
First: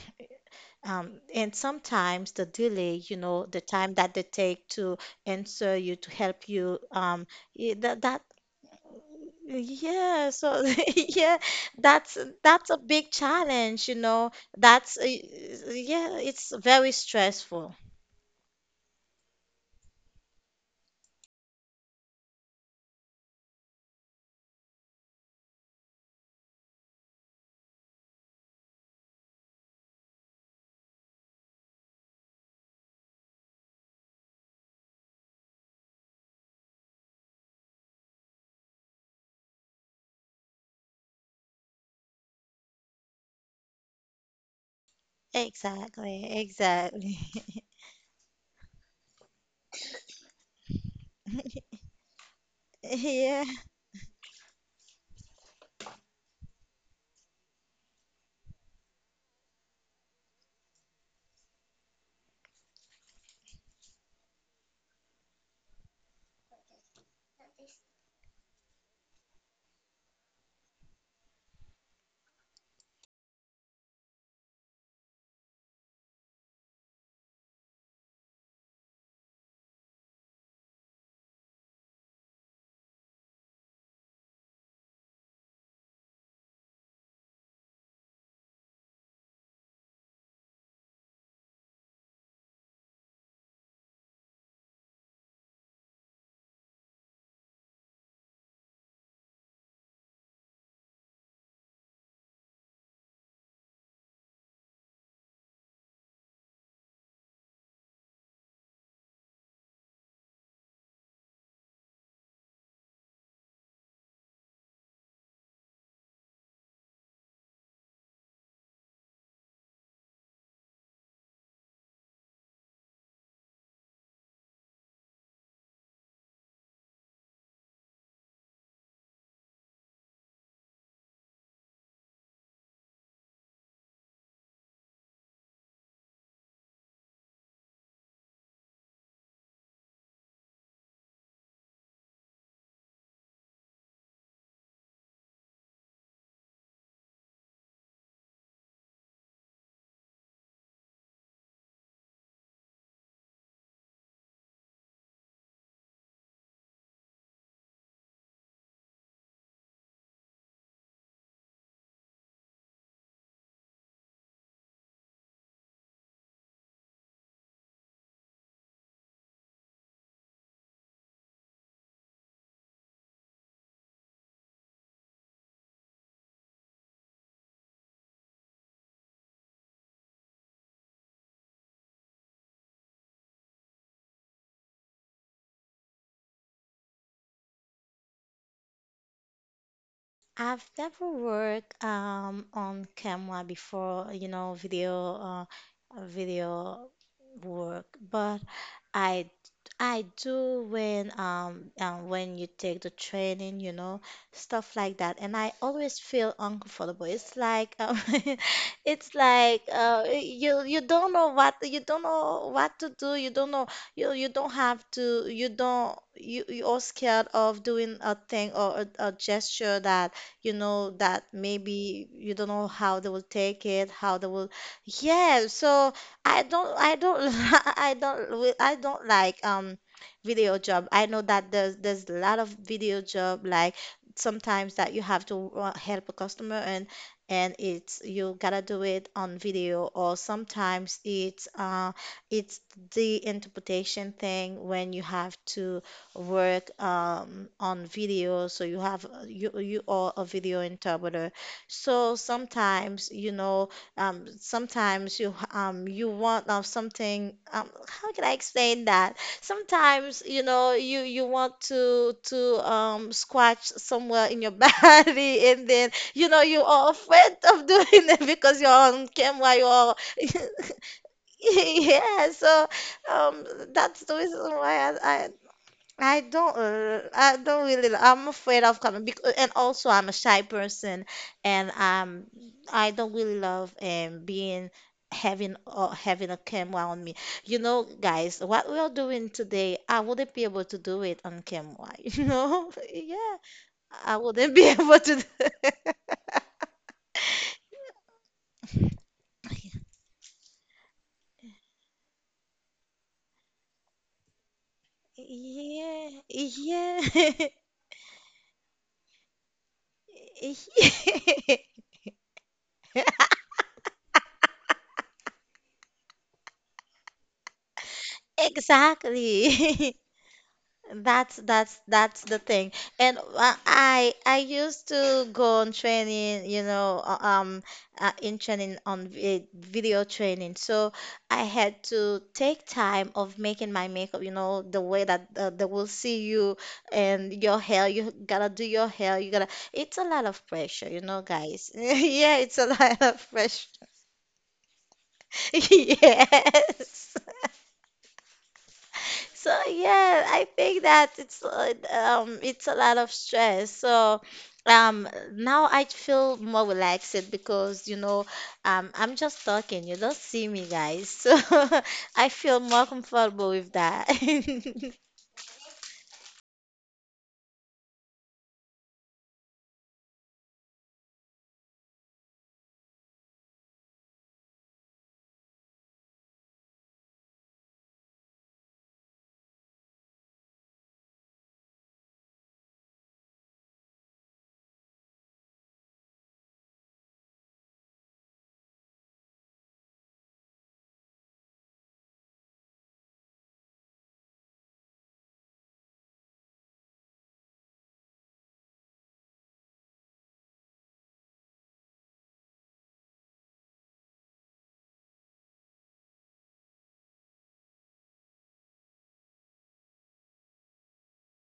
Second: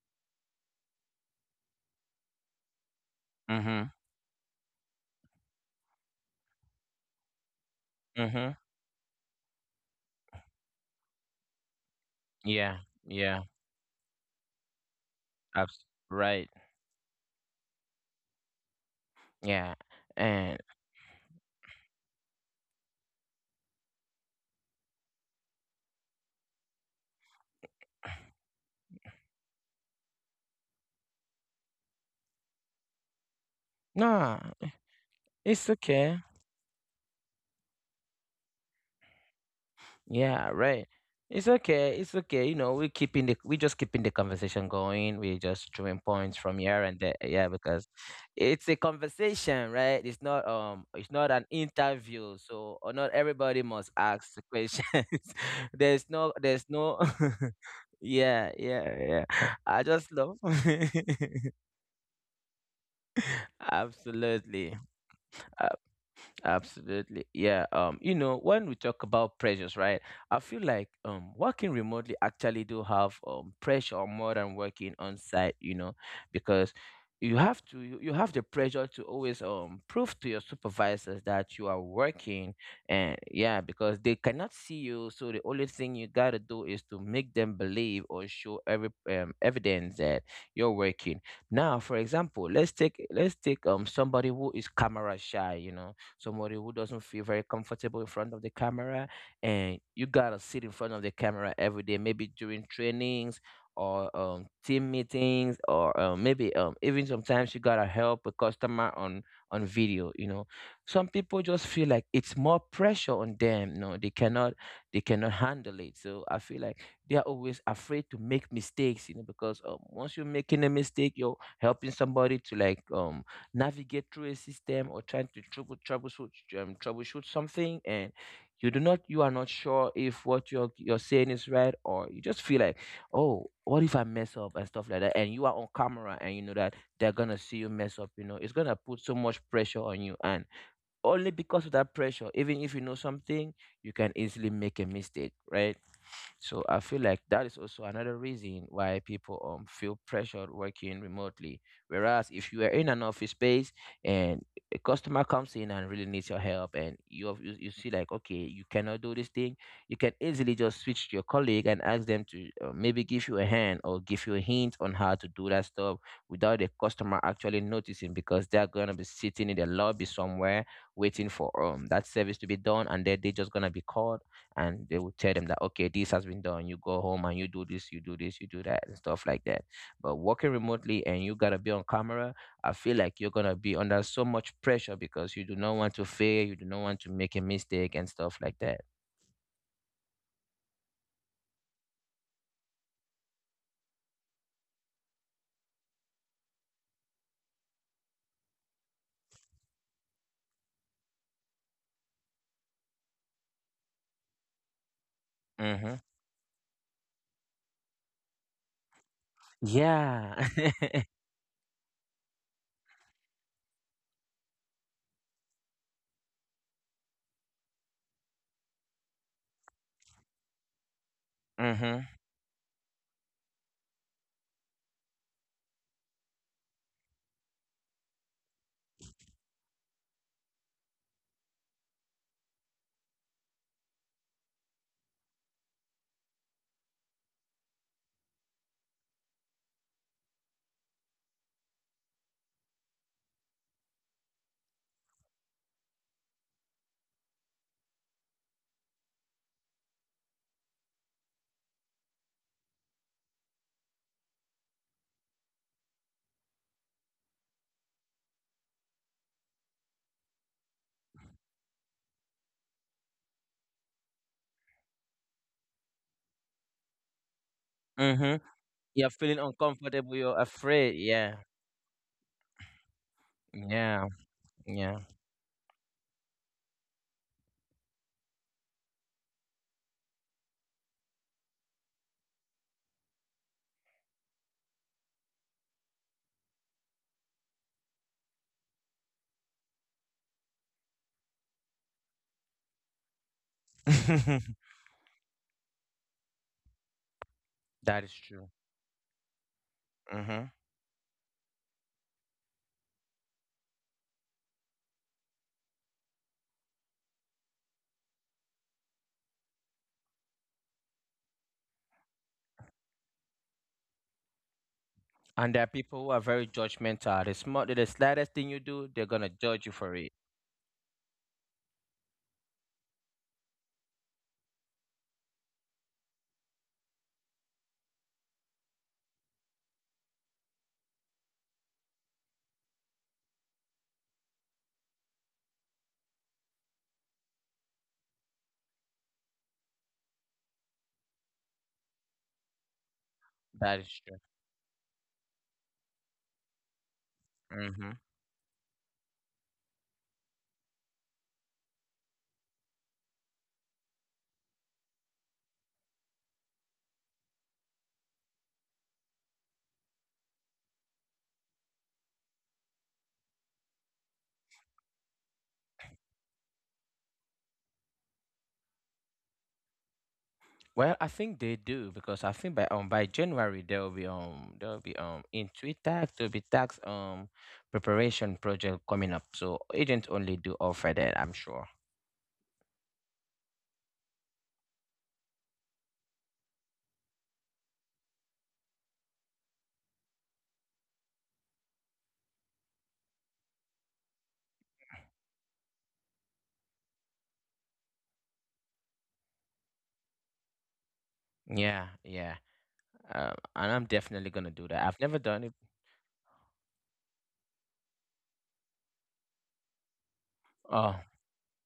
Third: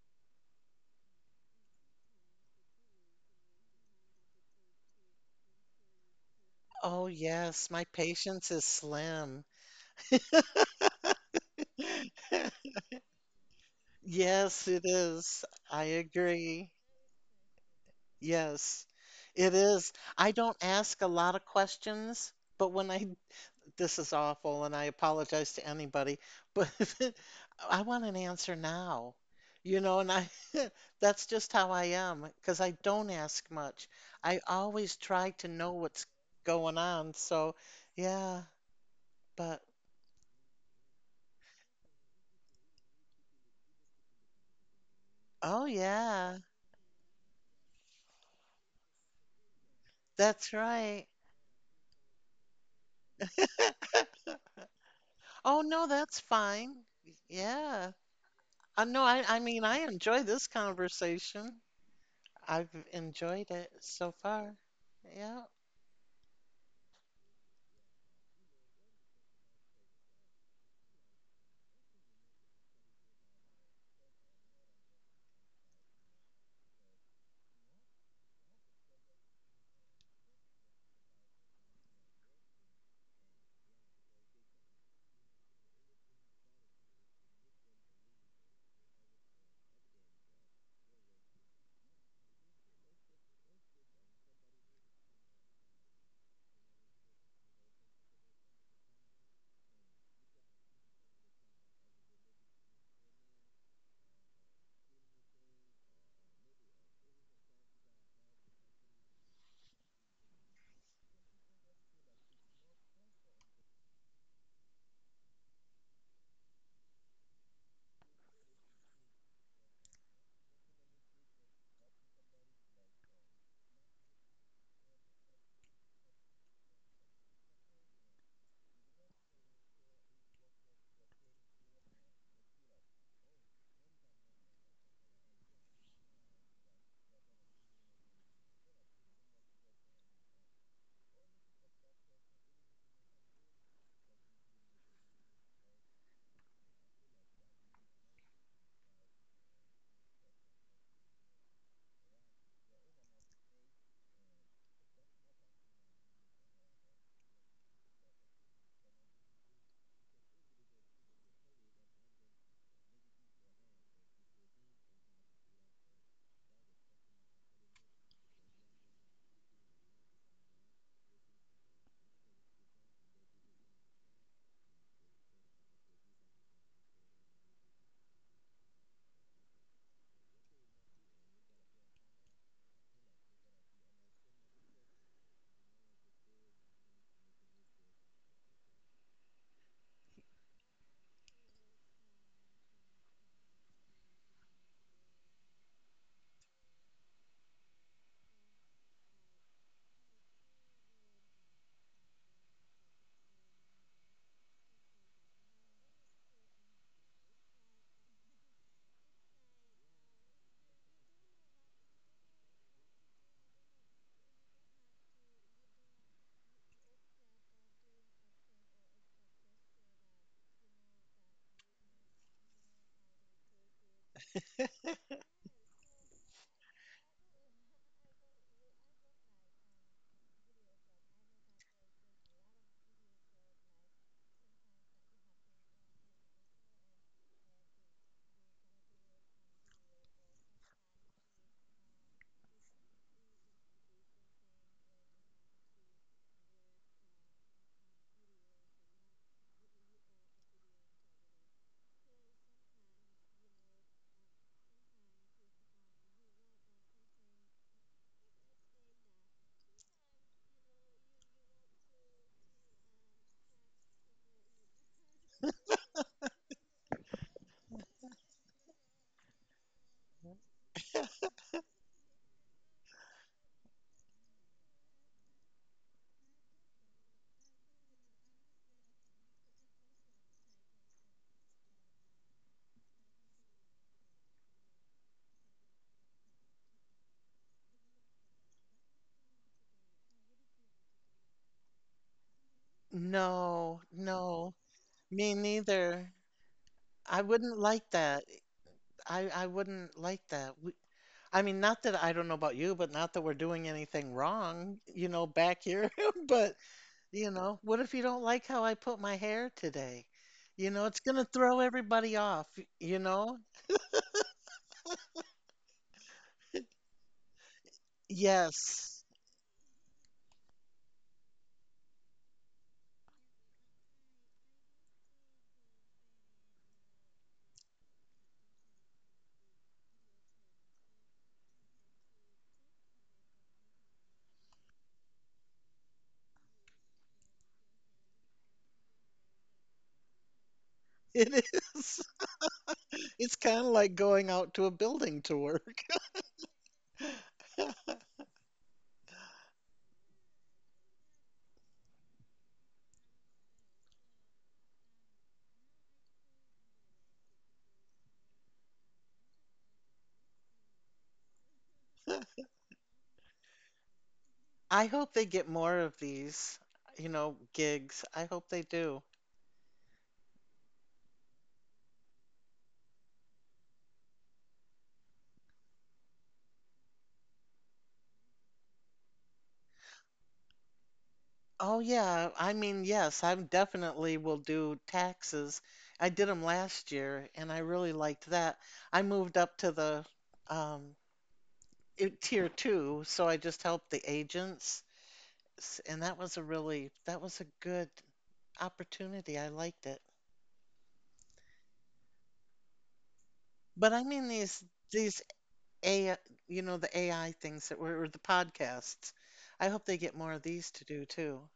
Speaker 1: and sometimes the delay, you know, the
Speaker 3: mm-hmm,
Speaker 1: time that they take to answer you, to help you,
Speaker 2: Oh yes,
Speaker 1: I-
Speaker 2: my
Speaker 1: that that
Speaker 2: patience
Speaker 3: mm-hmm.
Speaker 2: is slim.
Speaker 1: yeah, so, [laughs] yeah, that's that's
Speaker 3: Yeah,
Speaker 1: a big
Speaker 3: yeah,
Speaker 1: challenge, you know.
Speaker 2: Yes, it
Speaker 1: That's
Speaker 2: is.
Speaker 3: abs-
Speaker 2: I
Speaker 1: yeah,
Speaker 3: right.
Speaker 1: it's
Speaker 2: agree.
Speaker 1: very stressful.
Speaker 2: Yes, it
Speaker 3: Yeah.
Speaker 2: is. I
Speaker 3: And
Speaker 2: don't ask a lot of questions, but when I, this is awful and I apologize to anybody, but [laughs] I want an answer now. You know, [laughs] that's just how I am because I don't ask much.
Speaker 3: no,
Speaker 2: I always try to
Speaker 3: it's
Speaker 2: know what's
Speaker 3: okay.
Speaker 2: going on. So, yeah, but
Speaker 3: Yeah, right. It's okay. It's okay. You know, we keeping the, we just keeping the conversation going. We
Speaker 2: oh,
Speaker 3: just drawing
Speaker 1: Exactly,
Speaker 3: points
Speaker 2: yeah,
Speaker 3: from here and
Speaker 1: exactly.
Speaker 3: there.
Speaker 1: [laughs]
Speaker 3: Yeah, because it's a conversation, right?
Speaker 2: that's right.
Speaker 3: It's not an interview. So or not
Speaker 1: Yeah.
Speaker 3: everybody must
Speaker 2: [laughs]
Speaker 3: ask the questions.
Speaker 2: Oh
Speaker 3: [laughs]
Speaker 2: no,
Speaker 3: There's
Speaker 2: that's
Speaker 3: no, there's
Speaker 2: fine.
Speaker 3: no
Speaker 2: Yeah.
Speaker 3: [laughs] yeah,
Speaker 2: Uh,
Speaker 3: yeah,
Speaker 2: no, I
Speaker 3: yeah.
Speaker 2: I mean I
Speaker 3: I just
Speaker 2: enjoy
Speaker 3: love
Speaker 2: this
Speaker 3: [laughs]
Speaker 2: conversation. I've enjoyed it so far.
Speaker 3: absolutely.
Speaker 2: Yeah.
Speaker 3: Uh, Absolutely. Yeah. You know, when we talk about pressures, right? I feel like working remotely actually do have pressure more than working on site, you know, because you have the pressure to always prove to your supervisors that you are working and yeah, because they cannot see you. So the only thing you gotta do is to make them believe or show every evidence that you're working. Now, for example, let's take somebody who is camera shy, you know, somebody who doesn't feel very comfortable in front of the camera, and you gotta sit in front of the camera every day, maybe during trainings or team meetings, or maybe even sometimes you gotta help a customer on video. You know, some people just feel like it's more pressure on them. No, they cannot handle it. So I feel like they are always afraid to make mistakes. You know, because once you're making a mistake, you're helping somebody to like navigate through a system or trying to troubleshoot troubleshoot something, and you are not sure if what you're saying is right, or you just feel like, oh, what if I mess up and stuff like that, and you are on camera and you know that they're gonna see you mess up. You know, it's gonna put so much pressure on you, and only because of that pressure, even if you know something, you can easily make a mistake, right? So I feel like that is also another reason why people feel pressured working remotely. Whereas if you are in an office space and a customer comes in and really needs your help, and you see like, okay, you cannot do this thing, you can easily just switch to your colleague and ask them to maybe give you a hand or give you a hint on how to do that stuff without the customer actually noticing, because they're gonna be sitting in the lobby somewhere waiting for that service to be done, and then they're just gonna be called, and they would tell them that, okay, this has been done, you go home and you do this, you do this, you do that, and stuff like that. But working remotely and you gotta be on camera, I feel like you're gonna be under so much pressure because you do not want to fail, you do not want to make a mistake, and stuff like that.
Speaker 1: I've never worked, on camera before, you know, video work, but I I do when, when you take the training, you know, stuff like that, and I
Speaker 3: Mm-hmm.
Speaker 1: always feel uncomfortable. It's like, [laughs] it's like,
Speaker 3: Yeah. [laughs]
Speaker 1: you don't know what to do. You don't know, you don't have to, you don't, you're scared of doing a thing, or a gesture that, you know, that
Speaker 3: mm-hmm.
Speaker 1: maybe you don't know how they will take it, how they will. Yeah, so I don't, [laughs] I don't like video job. I know that there's a lot of video job, like sometimes that you have to, help a customer, and it's, you gotta do it on video, or sometimes it's the interpretation thing, when you have to work, on video, so you have, you are a video interpreter. So sometimes, you know, sometimes you want of something. How can I explain that? Sometimes, you know, you want to scratch somewhere in your [laughs] body, and then, you know, you are afraid of doing it
Speaker 3: Mm-hmm.
Speaker 1: because you're on
Speaker 3: You're feeling
Speaker 1: camera. You're
Speaker 3: uncomfortable, you're afraid,
Speaker 2: [laughs]
Speaker 3: yeah.
Speaker 1: [laughs] yeah. So, um, that's
Speaker 3: Yeah,
Speaker 1: the reason why I,
Speaker 3: yeah.
Speaker 1: I I don't, uh, I don't really. I'm afraid of coming because, and also I'm a shy person, and, I don't really love being having or having a camera on me. You know, guys, what we are doing today, I wouldn't be able to do it on camera. [laughs] You know, yeah,
Speaker 2: No,
Speaker 1: I
Speaker 2: no,
Speaker 1: wouldn't
Speaker 3: [laughs]
Speaker 1: be [laughs] able to.
Speaker 2: me neither. I wouldn't like
Speaker 3: that is
Speaker 2: that.
Speaker 3: true.
Speaker 2: I wouldn't like
Speaker 3: Mm-hmm.
Speaker 2: that. We, I mean, not that I don't know about you, but not that we're doing anything wrong, you
Speaker 1: [laughs]
Speaker 2: know, back here.
Speaker 1: Yeah,
Speaker 2: [laughs] But,
Speaker 1: yeah,
Speaker 2: you
Speaker 1: [laughs]
Speaker 2: know, what if you don't like how I put my hair today? You know, it's gonna throw
Speaker 1: yeah.
Speaker 2: everybody off, you know?
Speaker 3: And there are people who are very judgmental. The small, the
Speaker 1: [laughs]
Speaker 3: slightest thing you do,
Speaker 2: Yes.
Speaker 3: they're gonna judge you
Speaker 1: exactly.
Speaker 3: for
Speaker 1: [laughs]
Speaker 3: it.
Speaker 1: That's the thing. And, I used to go on training, you know, in training on vi video training. So I had to take time of making my makeup, you know, the way that, they will see you, and your hair. You gotta do your hair. You gotta. It's a lot of pressure, you know,
Speaker 2: It
Speaker 1: guys. [laughs]
Speaker 2: is. [laughs]
Speaker 1: Yeah, it's a lot of
Speaker 2: It's kind
Speaker 1: pressure.
Speaker 2: of like
Speaker 3: That is.
Speaker 2: going out to a building to work.
Speaker 1: [laughs] Yes.
Speaker 3: Mm-hmm.
Speaker 1: So yeah, I think that it's a lot of stress. So, now I feel more relaxed, because, you know, I'm just talking. You don't see me, guys. [laughs] So I feel more comfortable with that.
Speaker 2: [laughs] I
Speaker 1: [laughs]
Speaker 2: hope they get more of these, you know, gigs. I hope they do.
Speaker 3: Well, I think they do, because I think by January there will be in three tax there will be tax preparation project coming up. So Agents Only do offer that, I'm sure.
Speaker 2: Oh yeah, I mean, yes, I definitely will do taxes. I did them last year and I really liked that. I moved up to the um tier 2, so I just helped the agents, and that was a really, that was a good opportunity. I liked it.
Speaker 3: Yeah, yeah. And I'm
Speaker 2: But I
Speaker 3: definitely
Speaker 2: mean
Speaker 3: gonna do
Speaker 2: these
Speaker 3: that. I've never
Speaker 2: these
Speaker 3: done it.
Speaker 2: A you know, the AI things that were, or the podcasts. I hope they get more of these to
Speaker 3: Oh
Speaker 2: do too.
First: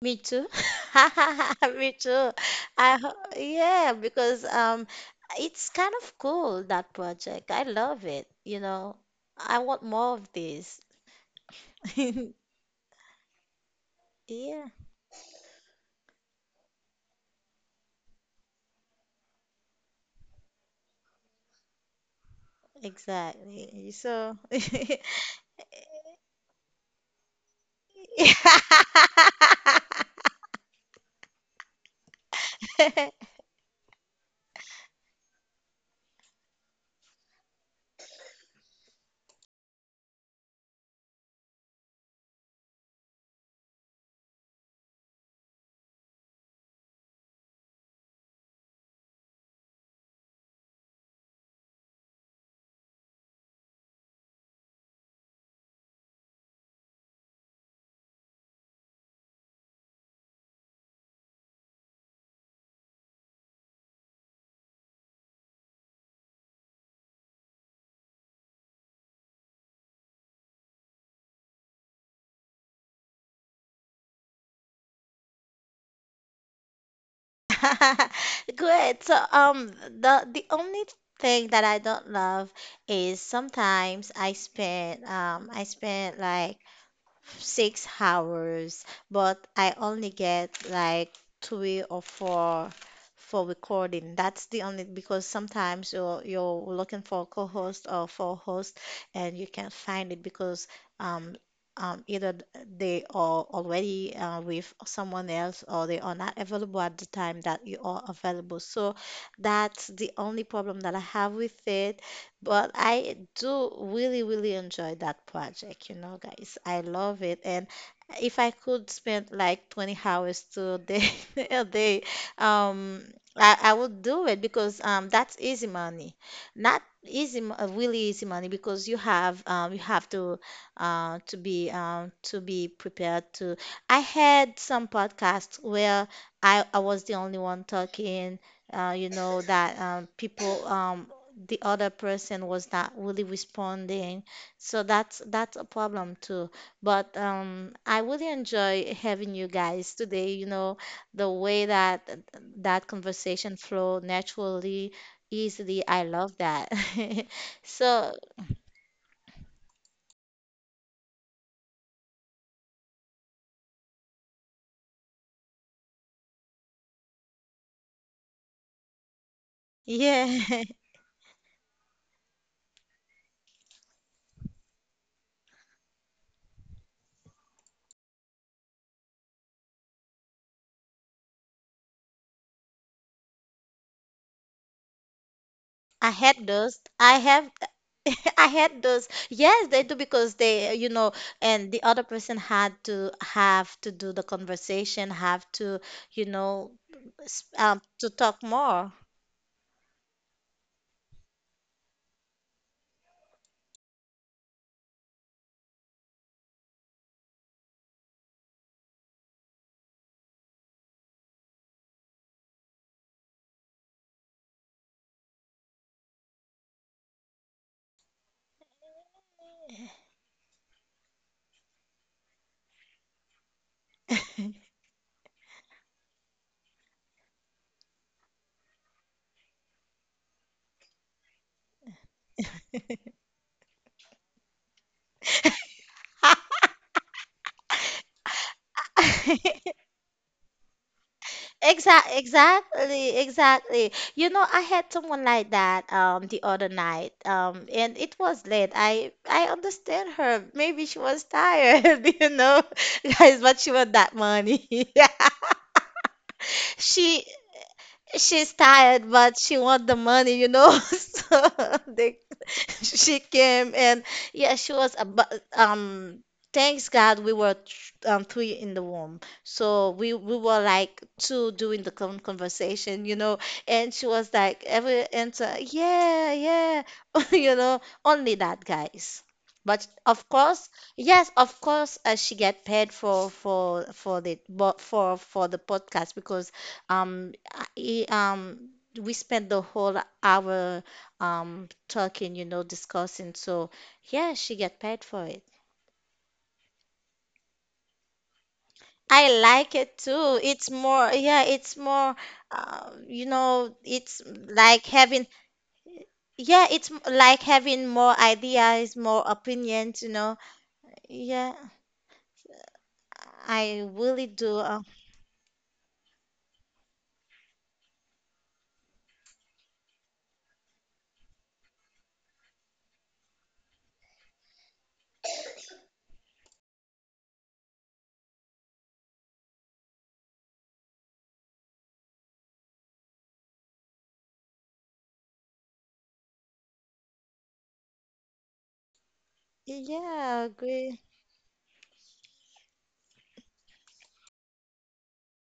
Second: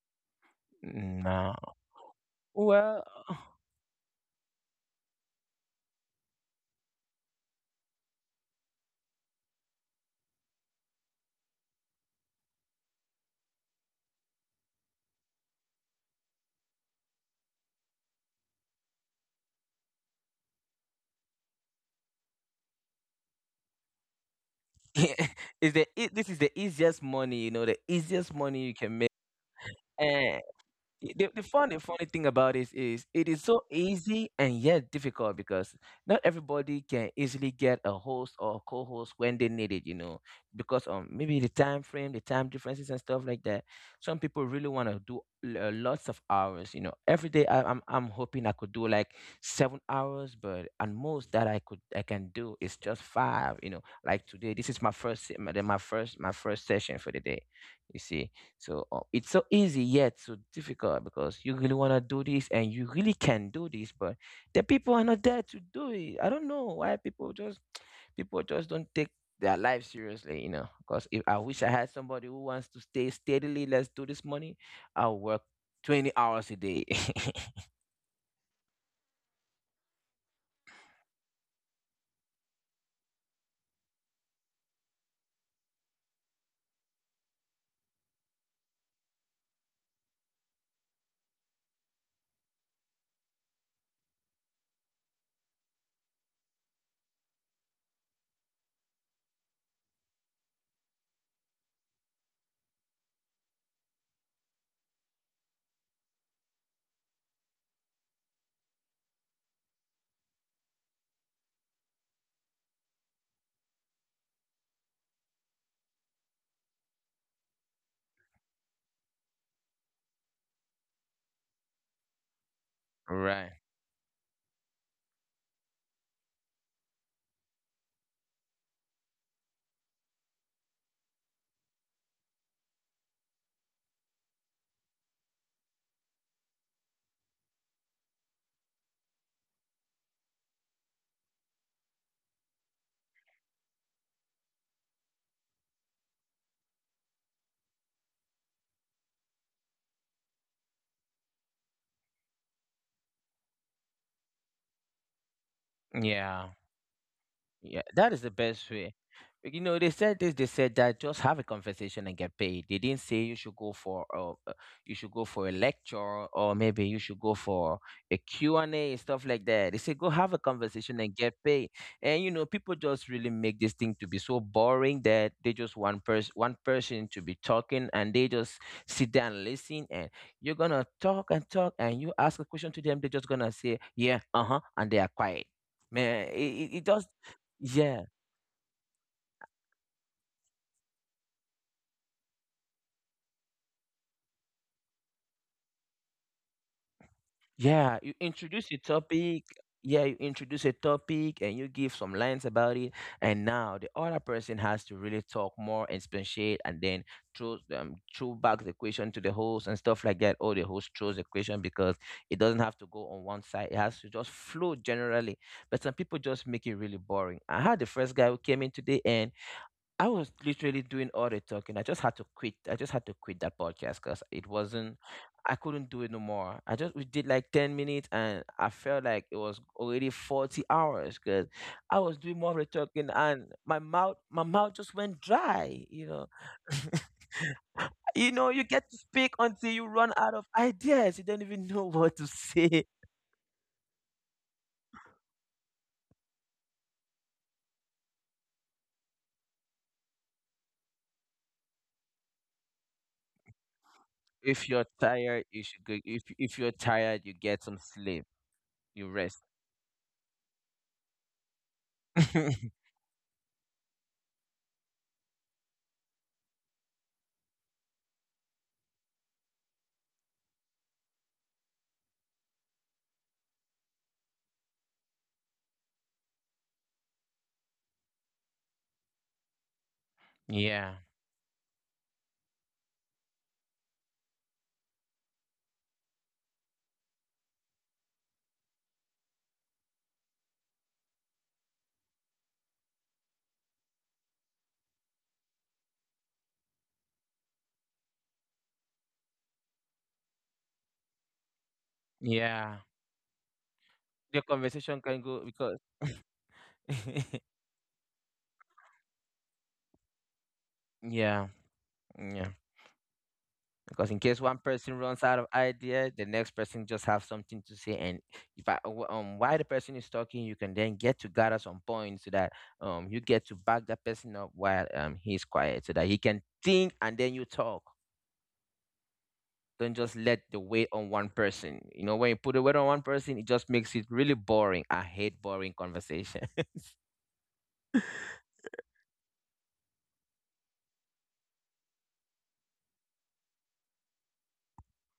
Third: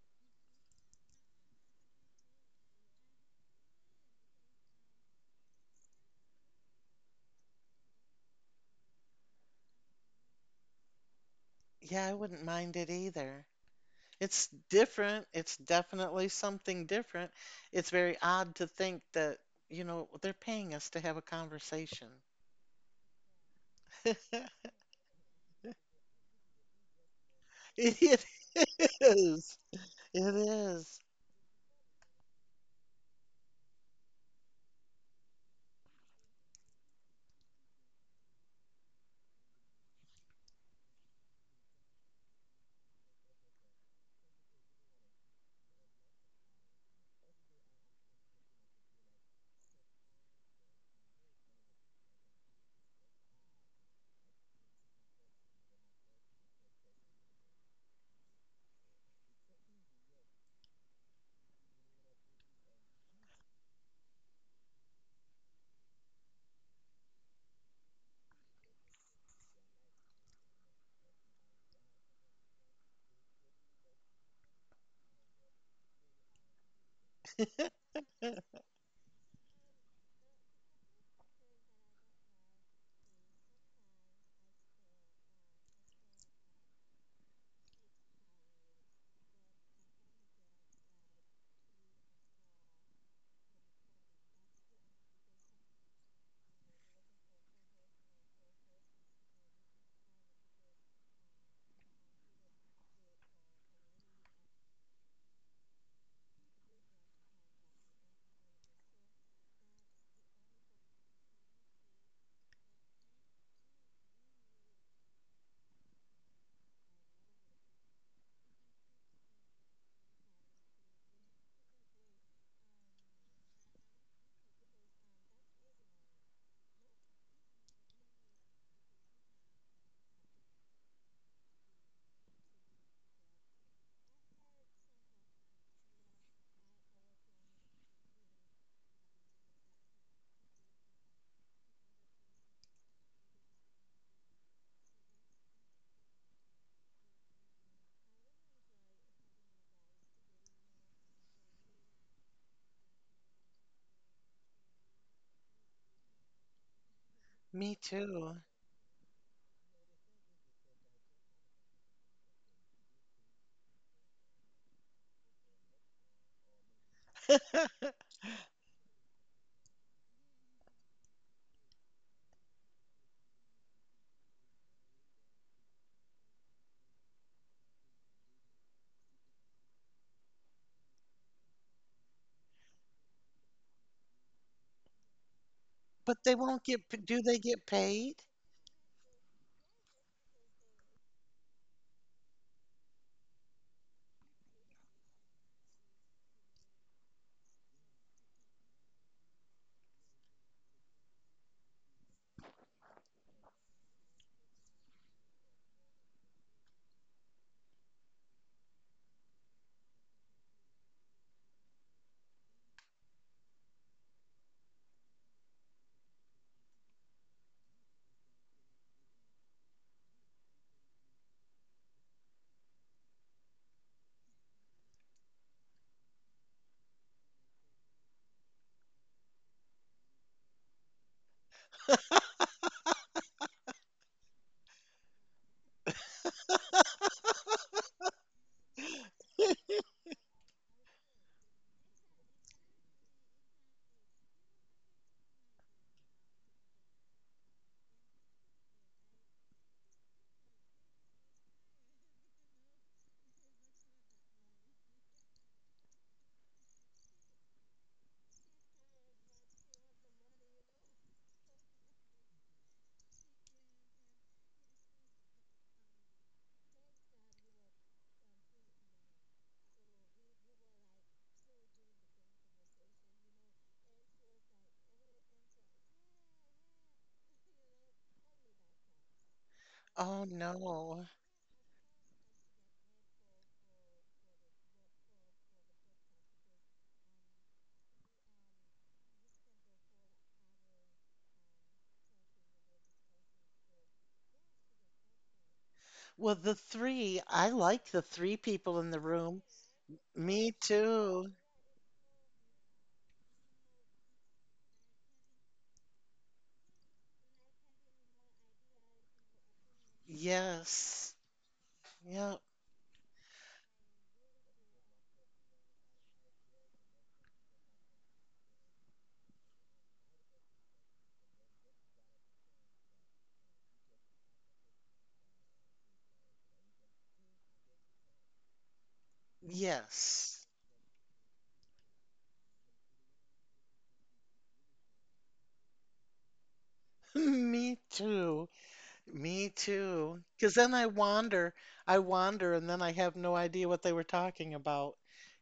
Speaker 1: Me too.
Speaker 3: no.
Speaker 1: [laughs] Me too.
Speaker 3: Well,
Speaker 1: Yeah, because it's kind of cool, that project. I love it, you know. I want more of this.
Speaker 2: Yeah, I wouldn't
Speaker 1: [laughs]
Speaker 2: mind it either. It's
Speaker 1: Yeah.
Speaker 2: different. It's definitely something different. It's very odd to think that, you know, they're paying us to have a conversation.
Speaker 1: Exactly. So, [laughs]
Speaker 2: [laughs]
Speaker 1: yeah.
Speaker 3: [laughs] is this is the easiest money, you know, the
Speaker 2: It
Speaker 3: easiest money you can make.
Speaker 2: is. It
Speaker 3: Eh,
Speaker 2: is.
Speaker 3: The funny funny thing about this is it
Speaker 1: [laughs]
Speaker 3: is so easy and yet difficult, because not everybody can easily get a host or co-host when they need it, you know, because maybe the time frame, the time differences and stuff like that. Some people really want to do lots of hours, you know, every day. I'm hoping I could do like 7 hours, but at most that I can do is just 5, you know, like today, this is my first my first session for the day, you see. So it's so easy yet so difficult, because you really want to do this and you really can do this, but the people are not there to do it. I don't know why people just, [tsk] people just don't take their life seriously, you know. Because if, I wish I had somebody who wants to stay steadily, let's do this money, I'll work 20 hours a day. [laughs]
Speaker 1: Good. So, the only thing that I don't love is, sometimes I spend like 6 hours, but I only get like three or four for recording. That's the only, because sometimes you're looking for a co-host or for a host, and you can't find it because, um either they are already, with someone else, or they are not available at the time that you are available. So that's the only problem that I have with it. But I do really, really enjoy that project, you know, guys. I love it. And if I could spend like 20 hours to a day, [laughs] a day, um,
Speaker 3: Right.
Speaker 1: I would do it because that's easy money. Not easy, really easy money because you have to be prepared to. I had some podcasts where I was the only one talking you know that people the other person was not really responding. So that's a problem too. But I really enjoy having you guys today. You know, the way that conversation flow naturally, easily. I love
Speaker 3: Yeah.
Speaker 1: that. [laughs]
Speaker 3: Yeah,
Speaker 2: Me
Speaker 3: that is
Speaker 1: So
Speaker 3: the
Speaker 2: too.
Speaker 3: best way. Like, you know, they said this, they said that. Just have a conversation and get paid. They didn't say you should go for you should go for a lecture, or maybe you should go for a
Speaker 2: [laughs]
Speaker 3: Q and A and stuff like that. They said go have
Speaker 1: yeah,
Speaker 3: a conversation and get paid. And you know, people just really make this thing to be so boring that they just want person one person to be talking, and they just sit down and listen. And you're gonna talk and talk and you ask a question to them. They're just gonna say yeah, uh huh, and they are quiet,
Speaker 1: [laughs] I
Speaker 2: But
Speaker 3: man. it,
Speaker 2: they
Speaker 1: had
Speaker 3: it
Speaker 2: won't
Speaker 3: it
Speaker 1: those.
Speaker 2: get,
Speaker 3: does.
Speaker 1: I
Speaker 2: do they
Speaker 1: have
Speaker 2: get
Speaker 3: Yeah,
Speaker 2: paid?
Speaker 1: [laughs] I had those. Yes, they do because they, you know, and the other person had to have to do the conversation, have to, you know,
Speaker 3: yeah. You
Speaker 1: to talk
Speaker 3: introduce a
Speaker 1: more.
Speaker 3: topic. Yeah, you introduce a topic and you give some lines about it. And now the other person has to really talk more and speciate, and then throw back the question to the host and stuff like that. Or the host throws the question, because it doesn't have to go on one side. It has to just flow generally. But some people just make it really boring. I had the first guy who came in today, and I was literally doing all the talking. I just had to quit. I just had to quit that podcast because it wasn't. I couldn't do it no more. I just, we did like 10 minutes, and I felt like it was already 40 hours, because I was doing more of the talking, and my mouth just went dry. You know, [laughs] you know, you get to speak until
Speaker 2: [laughs]
Speaker 3: you run out of ideas. You don't even know [laughs] what
Speaker 1: Exactly,
Speaker 3: to say.
Speaker 1: exactly, exactly. You know, I had someone like that the other night. And it was late. I understand her. Maybe she was tired, [laughs] you know, [laughs] guys, but she want that
Speaker 3: If
Speaker 1: money.
Speaker 3: you're
Speaker 1: [laughs]
Speaker 3: tired, you should go. If you're tired,
Speaker 1: She
Speaker 3: you get some sleep.
Speaker 1: She's
Speaker 3: You
Speaker 1: tired, but
Speaker 3: rest.
Speaker 1: she want the money, you know. [laughs] So they,
Speaker 3: [laughs]
Speaker 1: she came and yeah, she was about. Thanks God we were three in the womb, so we were like two doing the conversation, you know. And she was like every answer, yeah, yeah, [laughs] you know, only that guys. But
Speaker 2: Oh
Speaker 1: of course,
Speaker 2: no.
Speaker 3: Yeah.
Speaker 1: yes, of course, she get paid for the bo- for the podcast because um, I, um, we spent the whole hour talking, you know, discussing. So yeah, she get paid for it.
Speaker 2: Well, the three, I like the three people in the
Speaker 1: I
Speaker 2: room.
Speaker 1: like it too.
Speaker 2: Me
Speaker 1: It's more,
Speaker 2: too.
Speaker 1: yeah, it's more,
Speaker 3: Yeah.
Speaker 1: you know, it's
Speaker 3: The
Speaker 1: like
Speaker 3: conversation can go because
Speaker 1: yeah, like having
Speaker 3: [laughs]
Speaker 1: more ideas, more opinions, you know.
Speaker 2: Yes.
Speaker 1: Yeah,
Speaker 3: yeah,
Speaker 2: Yeah.
Speaker 3: yeah,
Speaker 1: I really
Speaker 3: because
Speaker 1: do.
Speaker 3: in case one person runs out of idea, the next person just have something to say. And if while the person is talking, you can then get to gather some points, so that you get to back that person up while he's quiet, so that he can think and then you talk. Don't just
Speaker 2: Yes.
Speaker 3: let the weight on one person, you know. When you put the weight on one person, it just makes it really boring. I hate boring conversations.
Speaker 2: [laughs] Me too. Me
Speaker 1: Yeah,
Speaker 2: too.
Speaker 1: I
Speaker 2: Because then I
Speaker 1: agree.
Speaker 2: wander. I wander and then I have no idea what they were talking about,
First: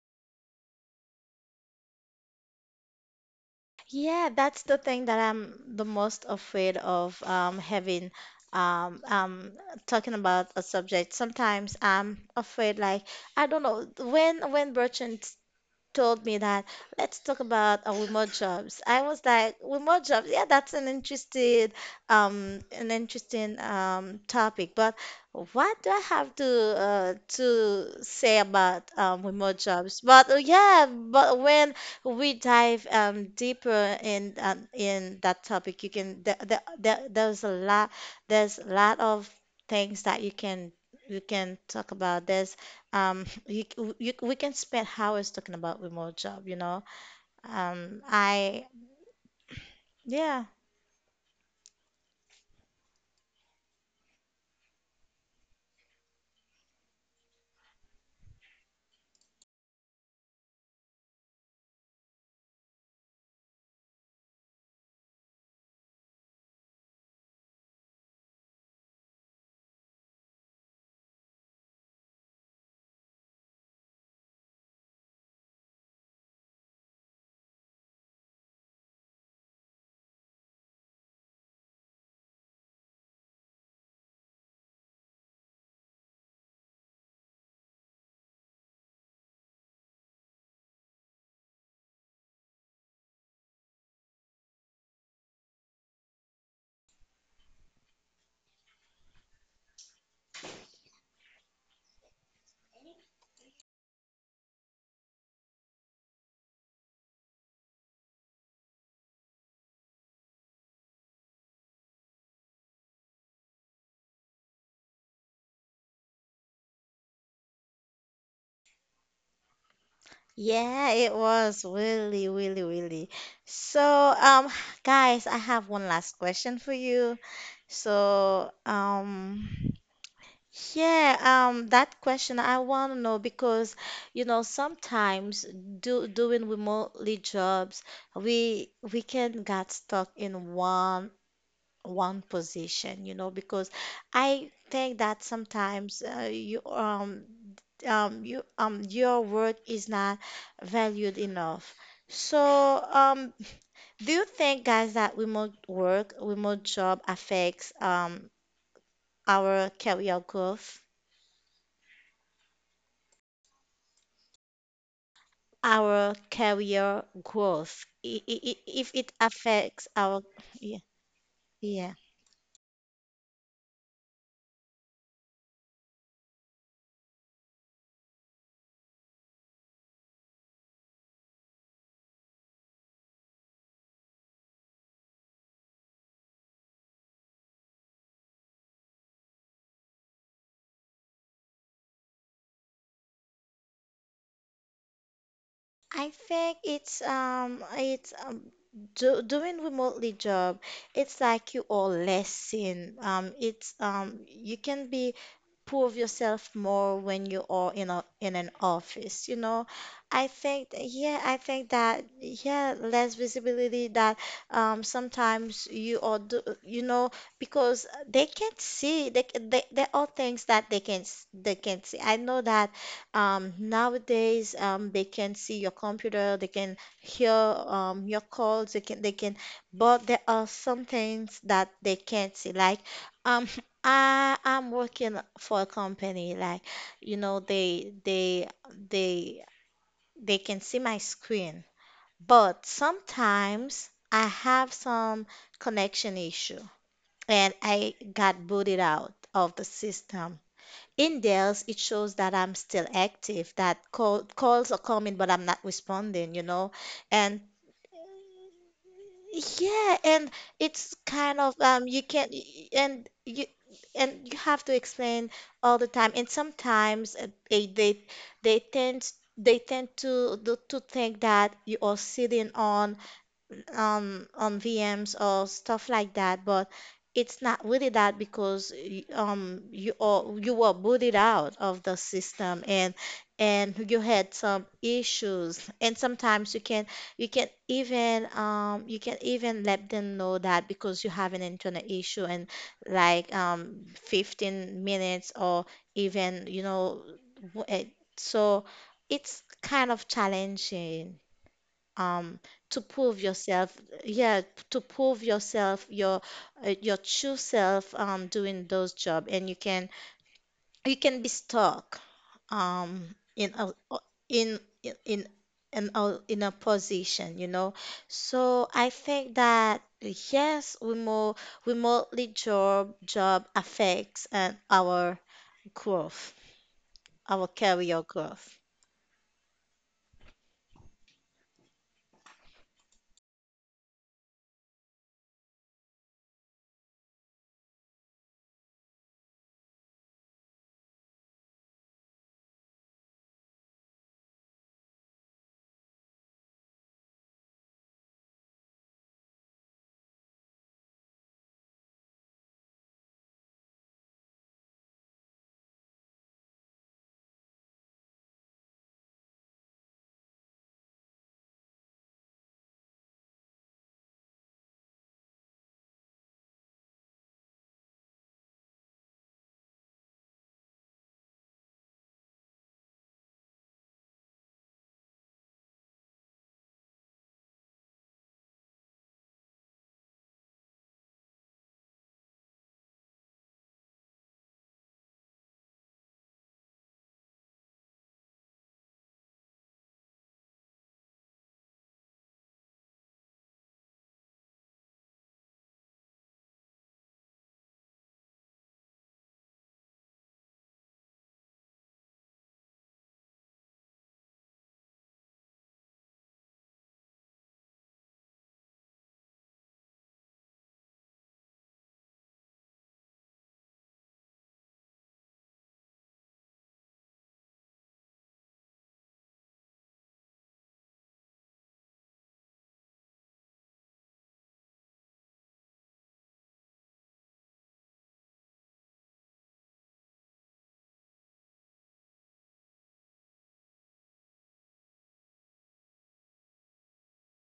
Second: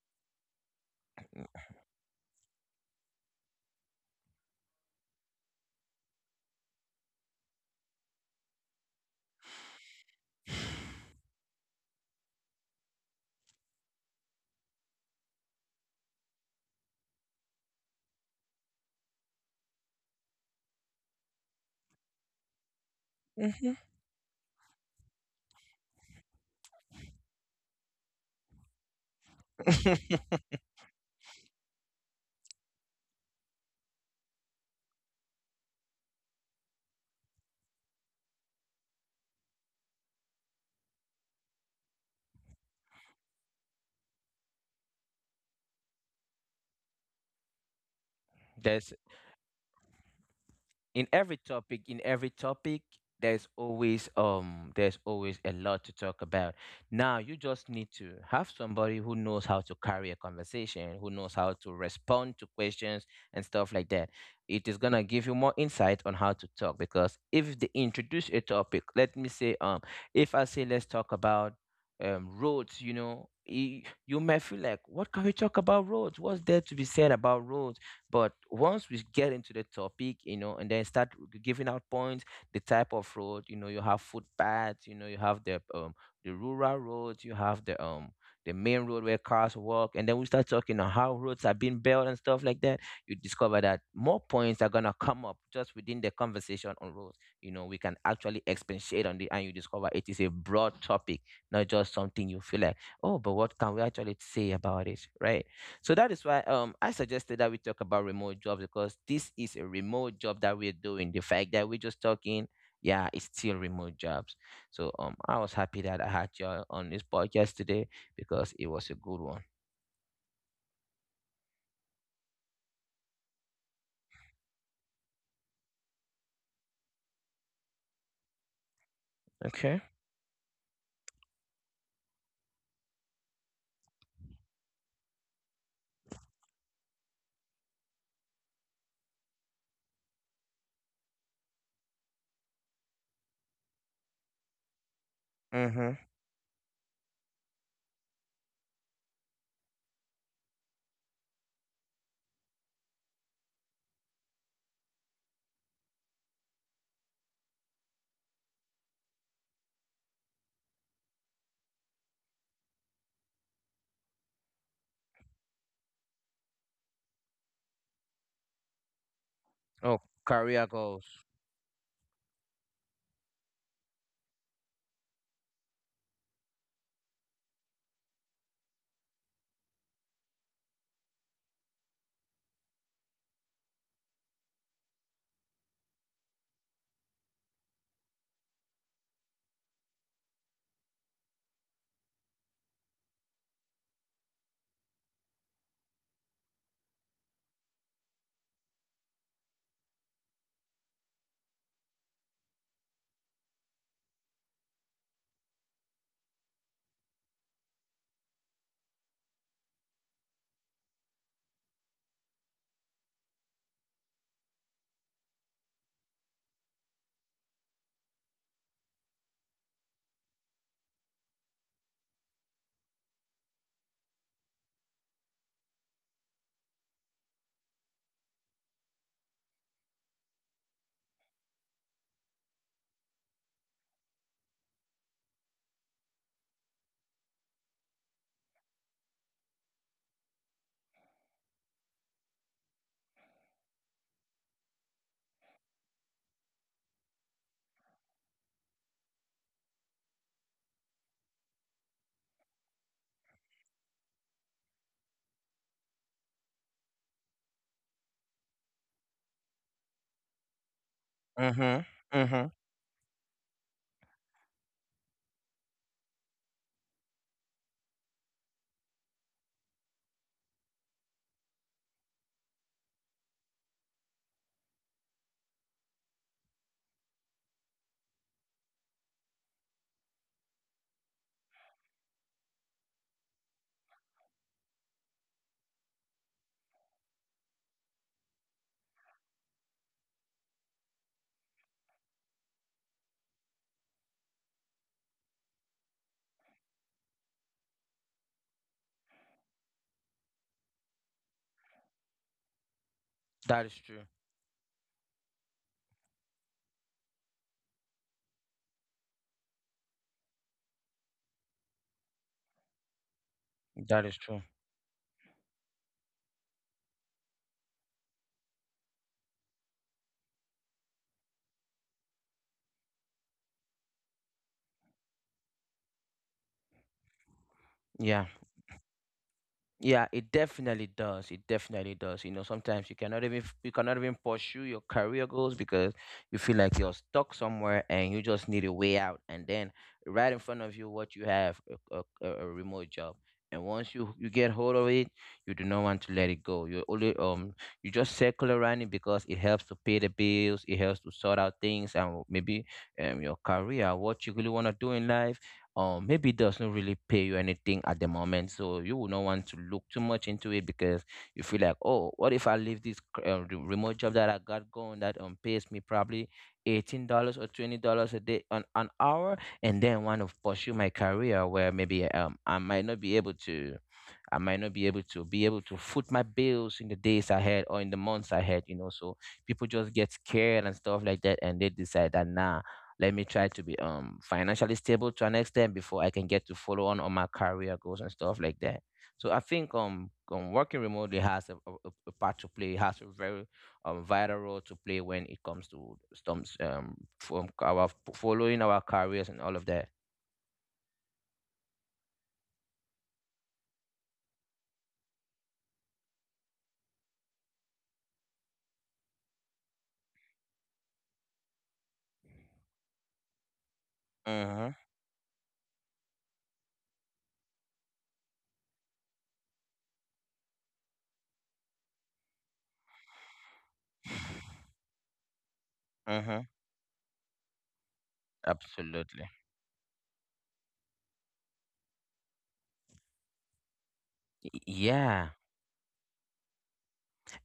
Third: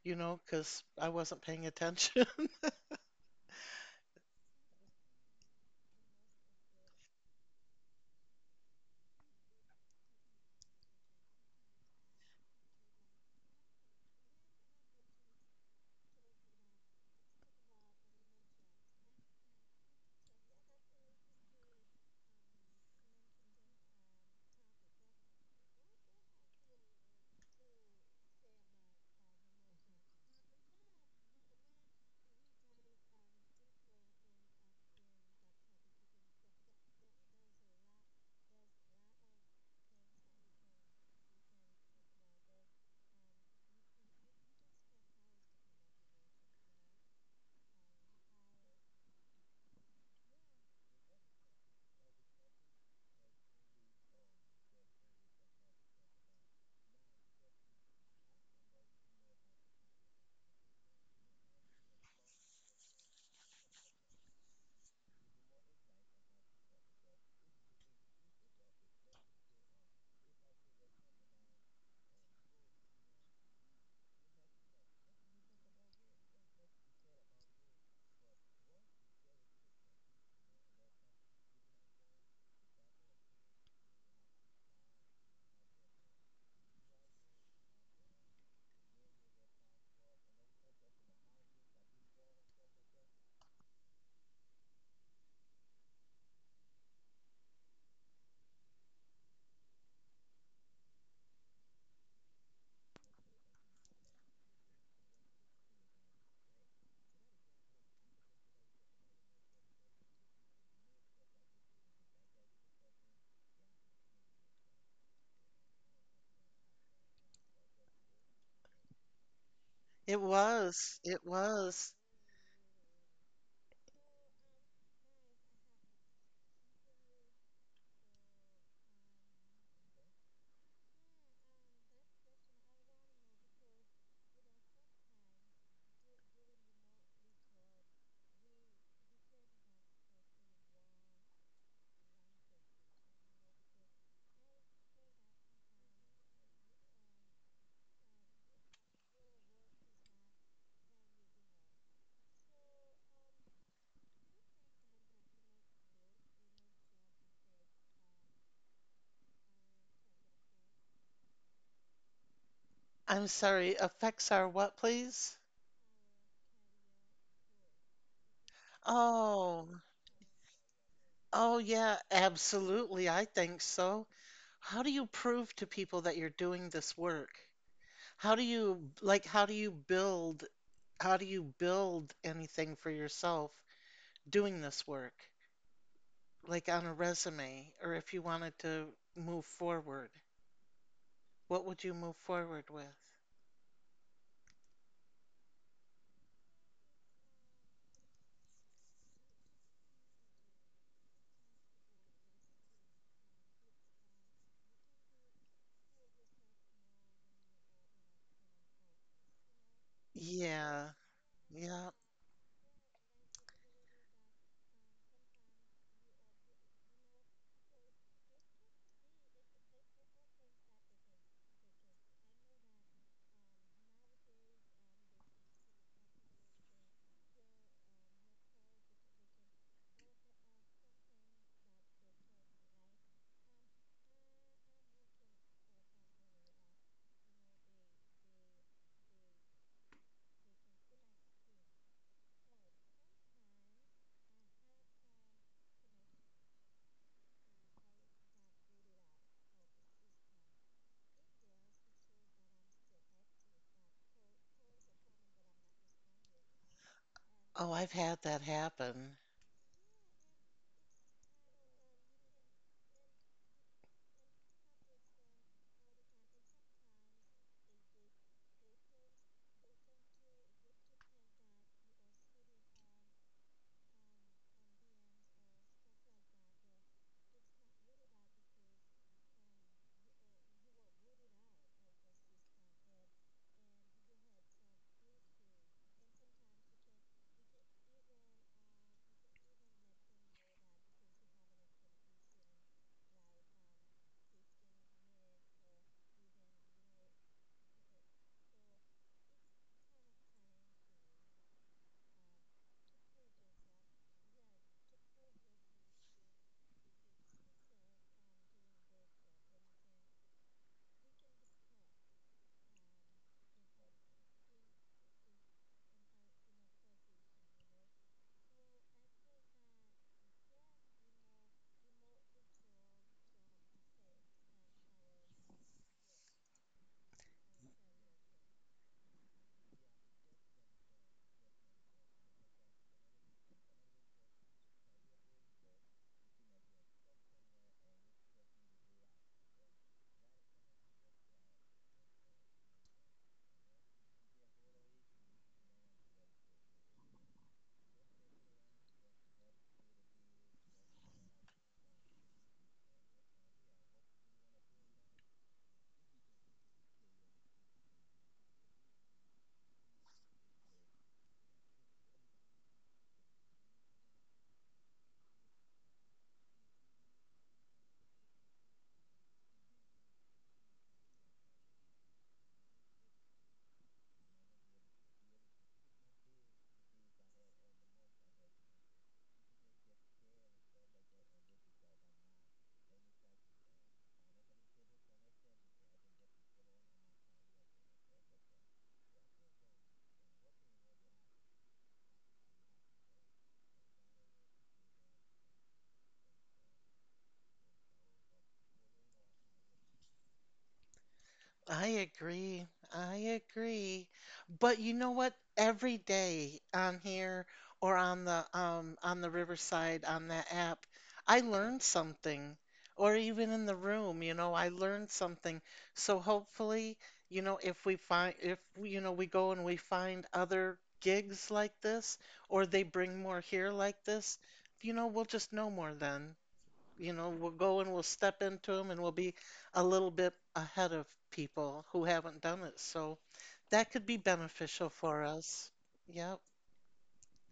Speaker 2: you know, because I wasn't paying attention. [laughs]
Speaker 1: Yeah, that's the thing that I'm the most afraid of having um, um, talking about a subject. Sometimes I'm afraid, like I don't know when Bertrand told me that let's talk about remote jobs. I was like, remote jobs, yeah, that's an
Speaker 3: [laughs]
Speaker 1: interesting
Speaker 3: Hmm.
Speaker 1: topic. But what do I have to say about remote jobs? But yeah, but when we dive deeper in that topic, you can there's a lot of things that you can talk about. There's um, [laughs] you, we can spend hours talking about remote job, you know. Um, I,
Speaker 3: there's
Speaker 1: yeah,
Speaker 3: In every topic, in every topic, there's always a lot to talk about. Now you just need to have somebody who knows how to carry a conversation, who knows how to respond to questions and stuff like that. It is going to give you more insight on how to talk, because if they introduce a topic, let me say if I say let's talk about roads, you know, you may feel like, what can we talk about roads, what's there to be said about roads? But once we get into the topic, you know, and then start giving out points, the type of road, you know, you have footpaths, you know, you have the rural roads, you have the main road where cars walk, and then we start talking on how roads are being built and stuff like that. You discover that more points are gonna come up just within the conversation on roads. You know, we can actually expatiate on it, and you discover it is a broad topic, not just something you feel like, oh, but what can we actually say about it, right? So that is why I suggested that we talk about remote jobs, because this is a remote job that we're doing. The fact that we're just talking, yeah, it's still remote jobs. So I was happy that I had you on this podcast today, because it was a good one.
Speaker 2: It
Speaker 1: yeah,
Speaker 2: was.
Speaker 1: it
Speaker 2: It
Speaker 1: was
Speaker 2: was.
Speaker 1: really, really, really. So, guys, I have one last question for you. So,
Speaker 3: Okay.
Speaker 1: yeah, that question I want to know because, you know, sometimes do doing remotely jobs, we can get stuck in one position, you know, because I think that sometimes
Speaker 3: Mm-hmm.
Speaker 1: your work is not valued enough. So do you think, guys, that remote work, remote job affects our career growth?
Speaker 2: I'm sorry. Effects are what, please?
Speaker 1: Our career growth. If it
Speaker 2: Oh.
Speaker 1: affects
Speaker 3: Oh,
Speaker 1: our
Speaker 3: career
Speaker 1: yeah,
Speaker 3: goals.
Speaker 2: Oh,
Speaker 1: yeah.
Speaker 2: yeah. Absolutely. I think so. How do you prove to people that you're doing this work? How do you build, how do you build anything for yourself doing this work? Like on a resume, or if you wanted to move forward, what would you move forward with?
Speaker 1: I think it's doing remotely job. It's like you all lesson. It's you can be prove yourself more when you are in a in an office. You know, I think
Speaker 2: Yeah.
Speaker 1: yeah, I think
Speaker 2: Yeah.
Speaker 1: that yeah, less visibility that sometimes you are you know because they can't see they, c- they there are things that they can they can't see. I know that nowadays, they can see your computer, they can hear your calls, but there are some things that they can't see. Like, um, [laughs] I'm working for a company, like, you know, they they can see my screen, but sometimes I have some connection issue and I got booted out of the system in theirs. It shows that I'm still active, that calls are coming but I'm not responding, you know. And
Speaker 2: Oh, I've had that happen.
Speaker 1: yeah, and it's kind of
Speaker 3: Mm-hmm.
Speaker 1: you can't,
Speaker 3: Mm-hmm.
Speaker 1: and you and you have to explain all the time. And sometimes they tend they tend to think that you are sitting on on VMs or stuff like that, but it's not really that because you or you were booted out of the system, and you had some issues. And sometimes you can even let them know that because you have an internal issue and like 15 minutes or even you know w- eh, so it's kind of challenging um, to prove
Speaker 3: That is
Speaker 1: yourself.
Speaker 3: true.
Speaker 1: Yeah, to prove yourself, your true self doing those job, and you can be stuck in a
Speaker 3: That is true.
Speaker 1: in in in in a, in a position, you know. So I think that yes, remote remotely job affects and our growth, our
Speaker 3: Yeah.
Speaker 1: career growth.
Speaker 3: Yeah, it definitely does. It definitely does. You know, sometimes you cannot even pursue your career goals, because you feel like you're stuck somewhere and you just need a way out. And then right in front of you, what you have, a remote job. And once you get hold of it, you do not want to let it go. You only you just circle around it because it helps to pay the bills. It helps to sort out things. And maybe your career, what you really want to do in life, maybe it doesn't really pay you anything at the moment, so you will not want to look too much into it, because you feel like, oh, what if I leave this remote job that I got going, that pays me probably $18 or $20 a day, an hour, and then want to pursue my career where maybe I might not be able to, I might not be able to foot my bills in the days ahead or in the months ahead, you know. So people just get scared and stuff like that, and they decide that nah, let me try to be financially stable to an extent before I can get to follow on my career goals and stuff like that. So I think working remotely has a part to play, has a very vital role to play when it comes to stumps from our following our careers and all of that.
Speaker 2: I agree. I agree. But you know what? Every day on here or on the Riverside on that app, I learned something. Or even in the room, you know, I
Speaker 3: Mm-hmm.
Speaker 2: learned something. So hopefully, you know, if we find, if we- you know, we go and we find other gigs like this, or they bring more here like this, you know, we'll just know more then,
Speaker 3: Mm-hmm.
Speaker 2: you know, we'll go and we'll step into them and we'll be
Speaker 3: Absolutely.
Speaker 2: a little bit ahead of people who haven't done it. So that could be beneficial for
Speaker 3: Yeah.
Speaker 2: us. Yep.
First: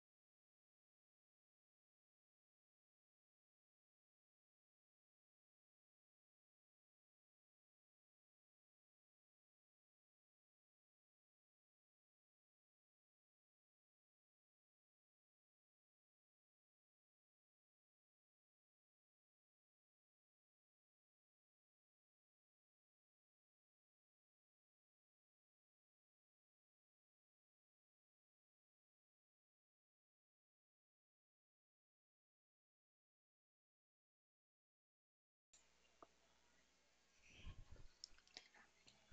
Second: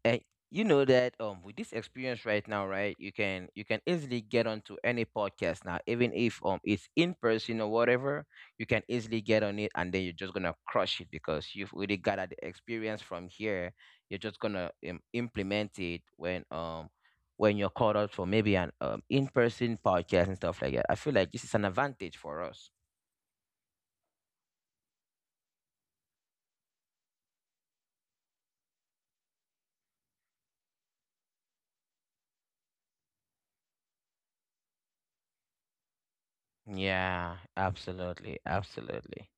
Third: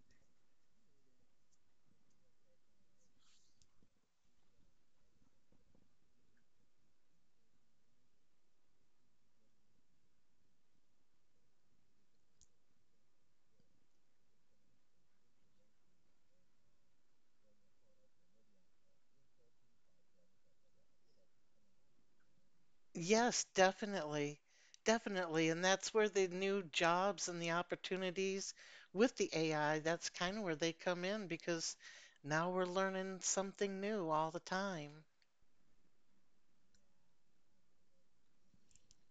Speaker 3: And you know that with this experience right now, right, you can easily get onto any podcast now, even if it's in person or whatever, you can easily get on it, and then you're just gonna crush it, because you've already gathered the experience from here. You're just gonna implement it when you're called out for maybe an in-person podcast and stuff like that. I feel like this is an advantage for us.
Speaker 2: Yes, definitely. Definitely. And that's where the new jobs and the opportunities with the AI, that's kind of where they come in, because now we're learning something new all the time.
Speaker 3: Yeah, absolutely, absolutely.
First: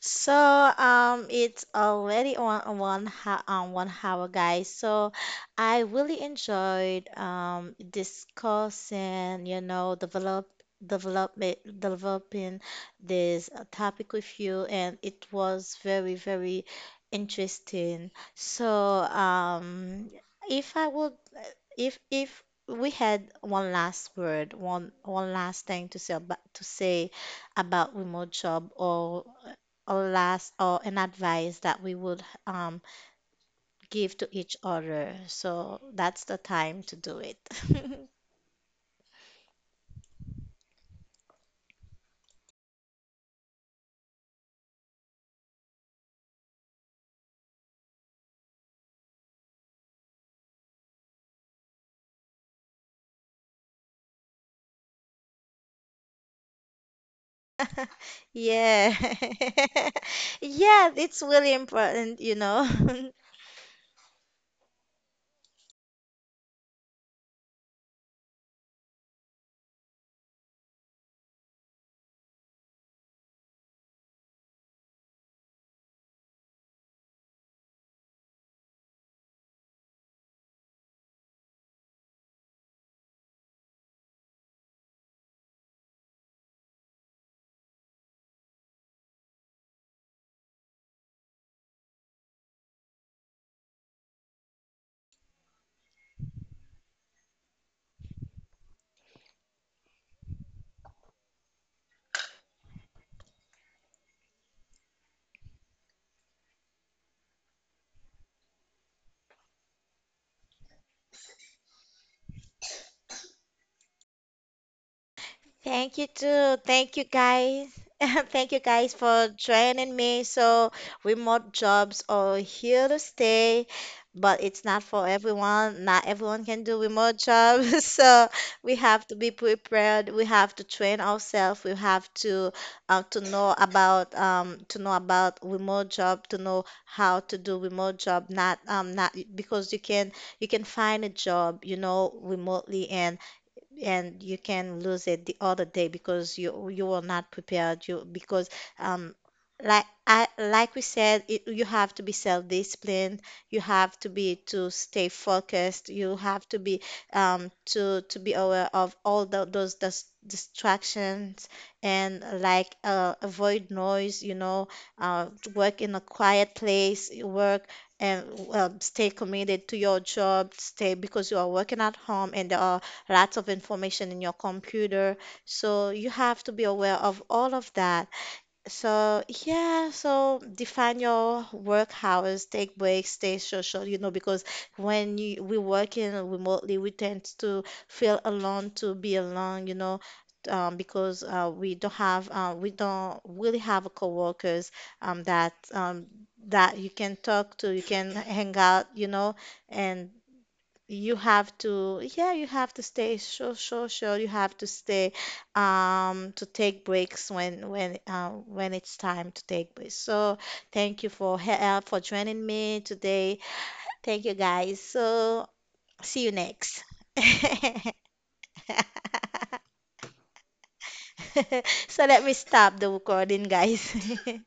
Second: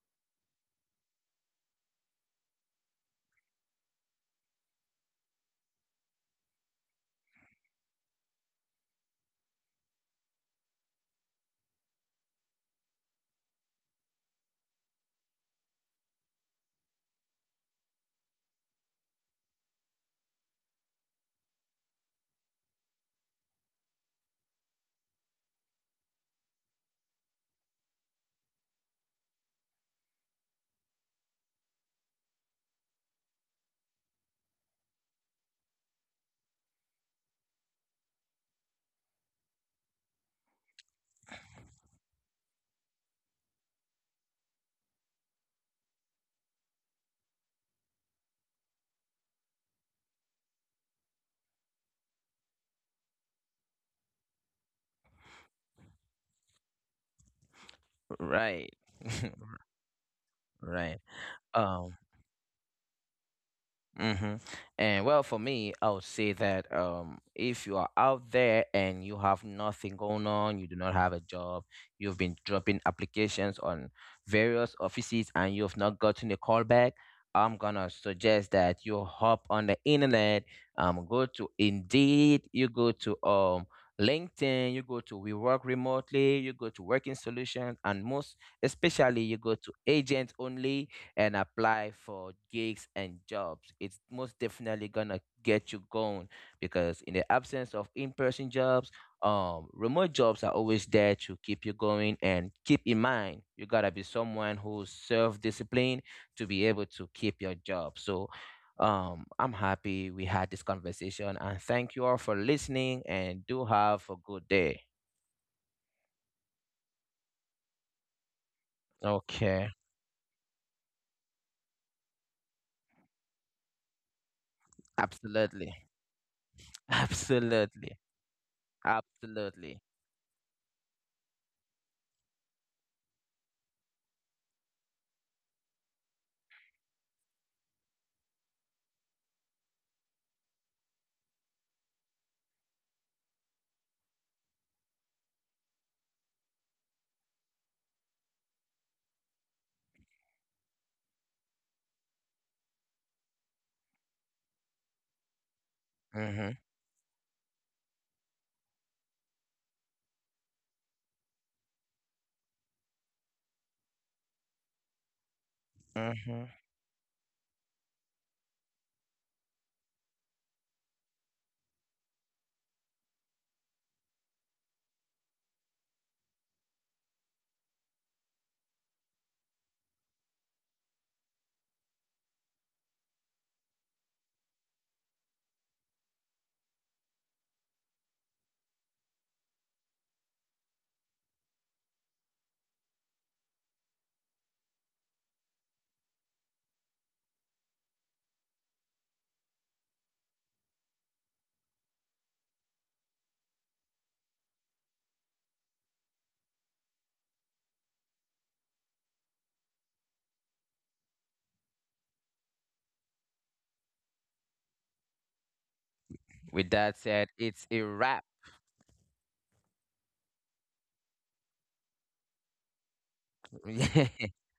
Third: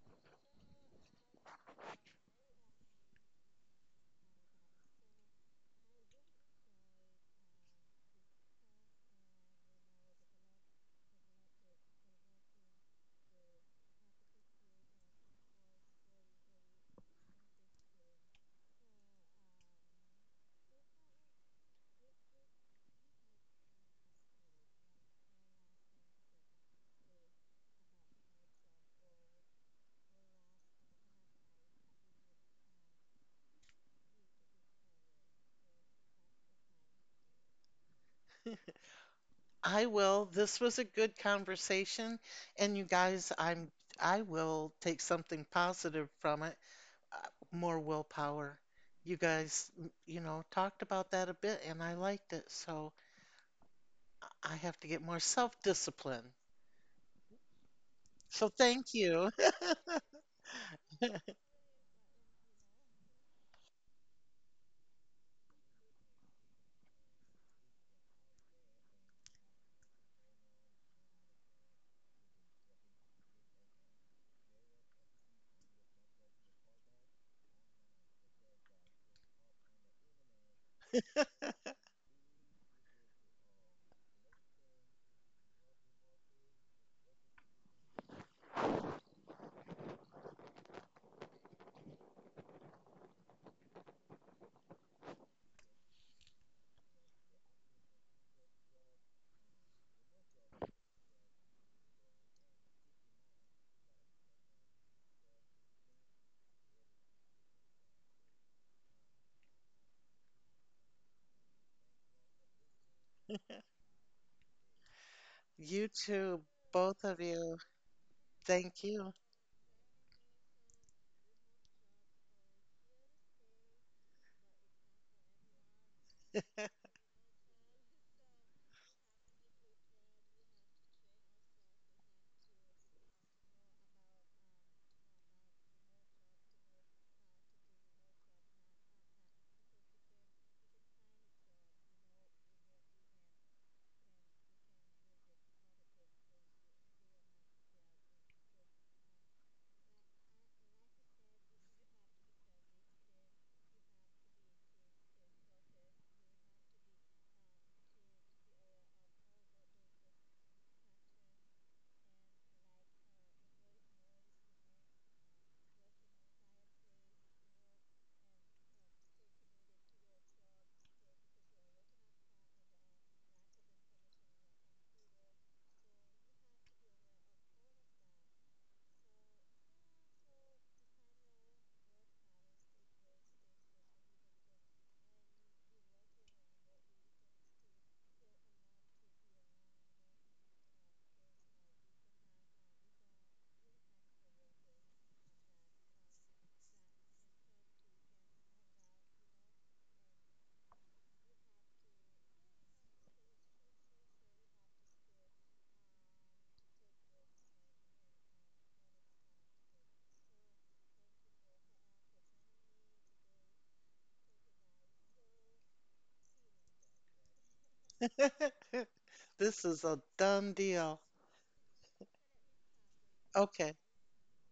Speaker 1: So it's already on 1 hour, guys. So I really enjoyed discussing, you know, developing this topic with you, and it was very, very interesting. So um, if I would if we had one last word, one last thing to say about remote job, or a last or an advice that we would give to each other. So that's the time to do it. [laughs]
Speaker 2: I will. This was a good conversation, and you guys, I will take something positive from it. More willpower. You guys, you know, talked about that a bit and I liked it, so I have to get more self-discipline. So
Speaker 3: Right.
Speaker 2: thank
Speaker 1: Yeah.
Speaker 3: [laughs]
Speaker 2: you.
Speaker 1: [laughs] Yeah,
Speaker 3: Right.
Speaker 1: it's really
Speaker 3: Um.
Speaker 1: important, you know. [laughs]
Speaker 3: Mm-hmm. And well, for me, I would say that if you are out there and you have nothing going on, you do not have a job, you've been dropping applications on various offices and you've not gotten a call back, I'm gonna suggest that you hop on the internet, go to
Speaker 2: [laughs]
Speaker 3: Indeed, you go to LinkedIn, you go to We Work Remotely, you go to Working Solutions, and most especially you go to Agent Only and apply for gigs and jobs. It's most definitely gonna get you going, because in the absence of in-person jobs, remote jobs are always there to keep you going. And keep in mind, you gotta be someone who's self-disciplined to be able to keep your job. So, I'm happy we had this conversation, and thank you all for listening. And do have a good day.
Speaker 2: You
Speaker 1: Thank you
Speaker 2: too,
Speaker 1: too. Thank
Speaker 2: both
Speaker 1: you,
Speaker 2: of you.
Speaker 1: guys. [laughs] Thank you,
Speaker 2: Thank
Speaker 1: guys,
Speaker 2: you.
Speaker 1: for
Speaker 3: Okay.
Speaker 1: joining me. So remote jobs are here to stay, but it's not for
Speaker 3: Absolutely.
Speaker 1: everyone. Not everyone can do
Speaker 3: [laughs]
Speaker 1: remote jobs.
Speaker 3: Absolutely.
Speaker 1: [laughs] So we have to be
Speaker 3: Absolutely.
Speaker 1: prepared. We have to train ourselves. We have to know about remote job, to know how to do remote job, not not because you can find a job, you know, remotely, and you can lose it the other day because you were not prepared, you because um like I like we said it, you have to be self-disciplined, you have to be to stay focused, you
Speaker 3: Mm-hmm.
Speaker 1: have to be to be aware of all those distractions, and like avoid noise, you know, uh, work in a
Speaker 3: Mm-hmm.
Speaker 1: quiet place, work and stay committed to your job, stay because you are working at home and there are lots of information in your computer. So you have to be aware of all of that. So, yeah, so define your work hours, take breaks, stay social, you know, because we work in remotely, we tend to feel alone, to be alone, you know, because we don't have, we don't really have coworkers um, that um, that you can talk to, you can hang out, you know, and you have to yeah you have to stay so social, you have to stay to take breaks when when it's time to take breaks. So thank you for for joining me today. Thank you, guys. So see you
Speaker 3: With
Speaker 1: next
Speaker 3: that said, it's a wrap.
Speaker 2: [laughs]
Speaker 1: [laughs]
Speaker 2: This is a done deal.
Speaker 1: so let me stop the recording,
Speaker 2: Okay.
Speaker 1: guys.
Speaker 3: [laughs]
Speaker 1: [laughs]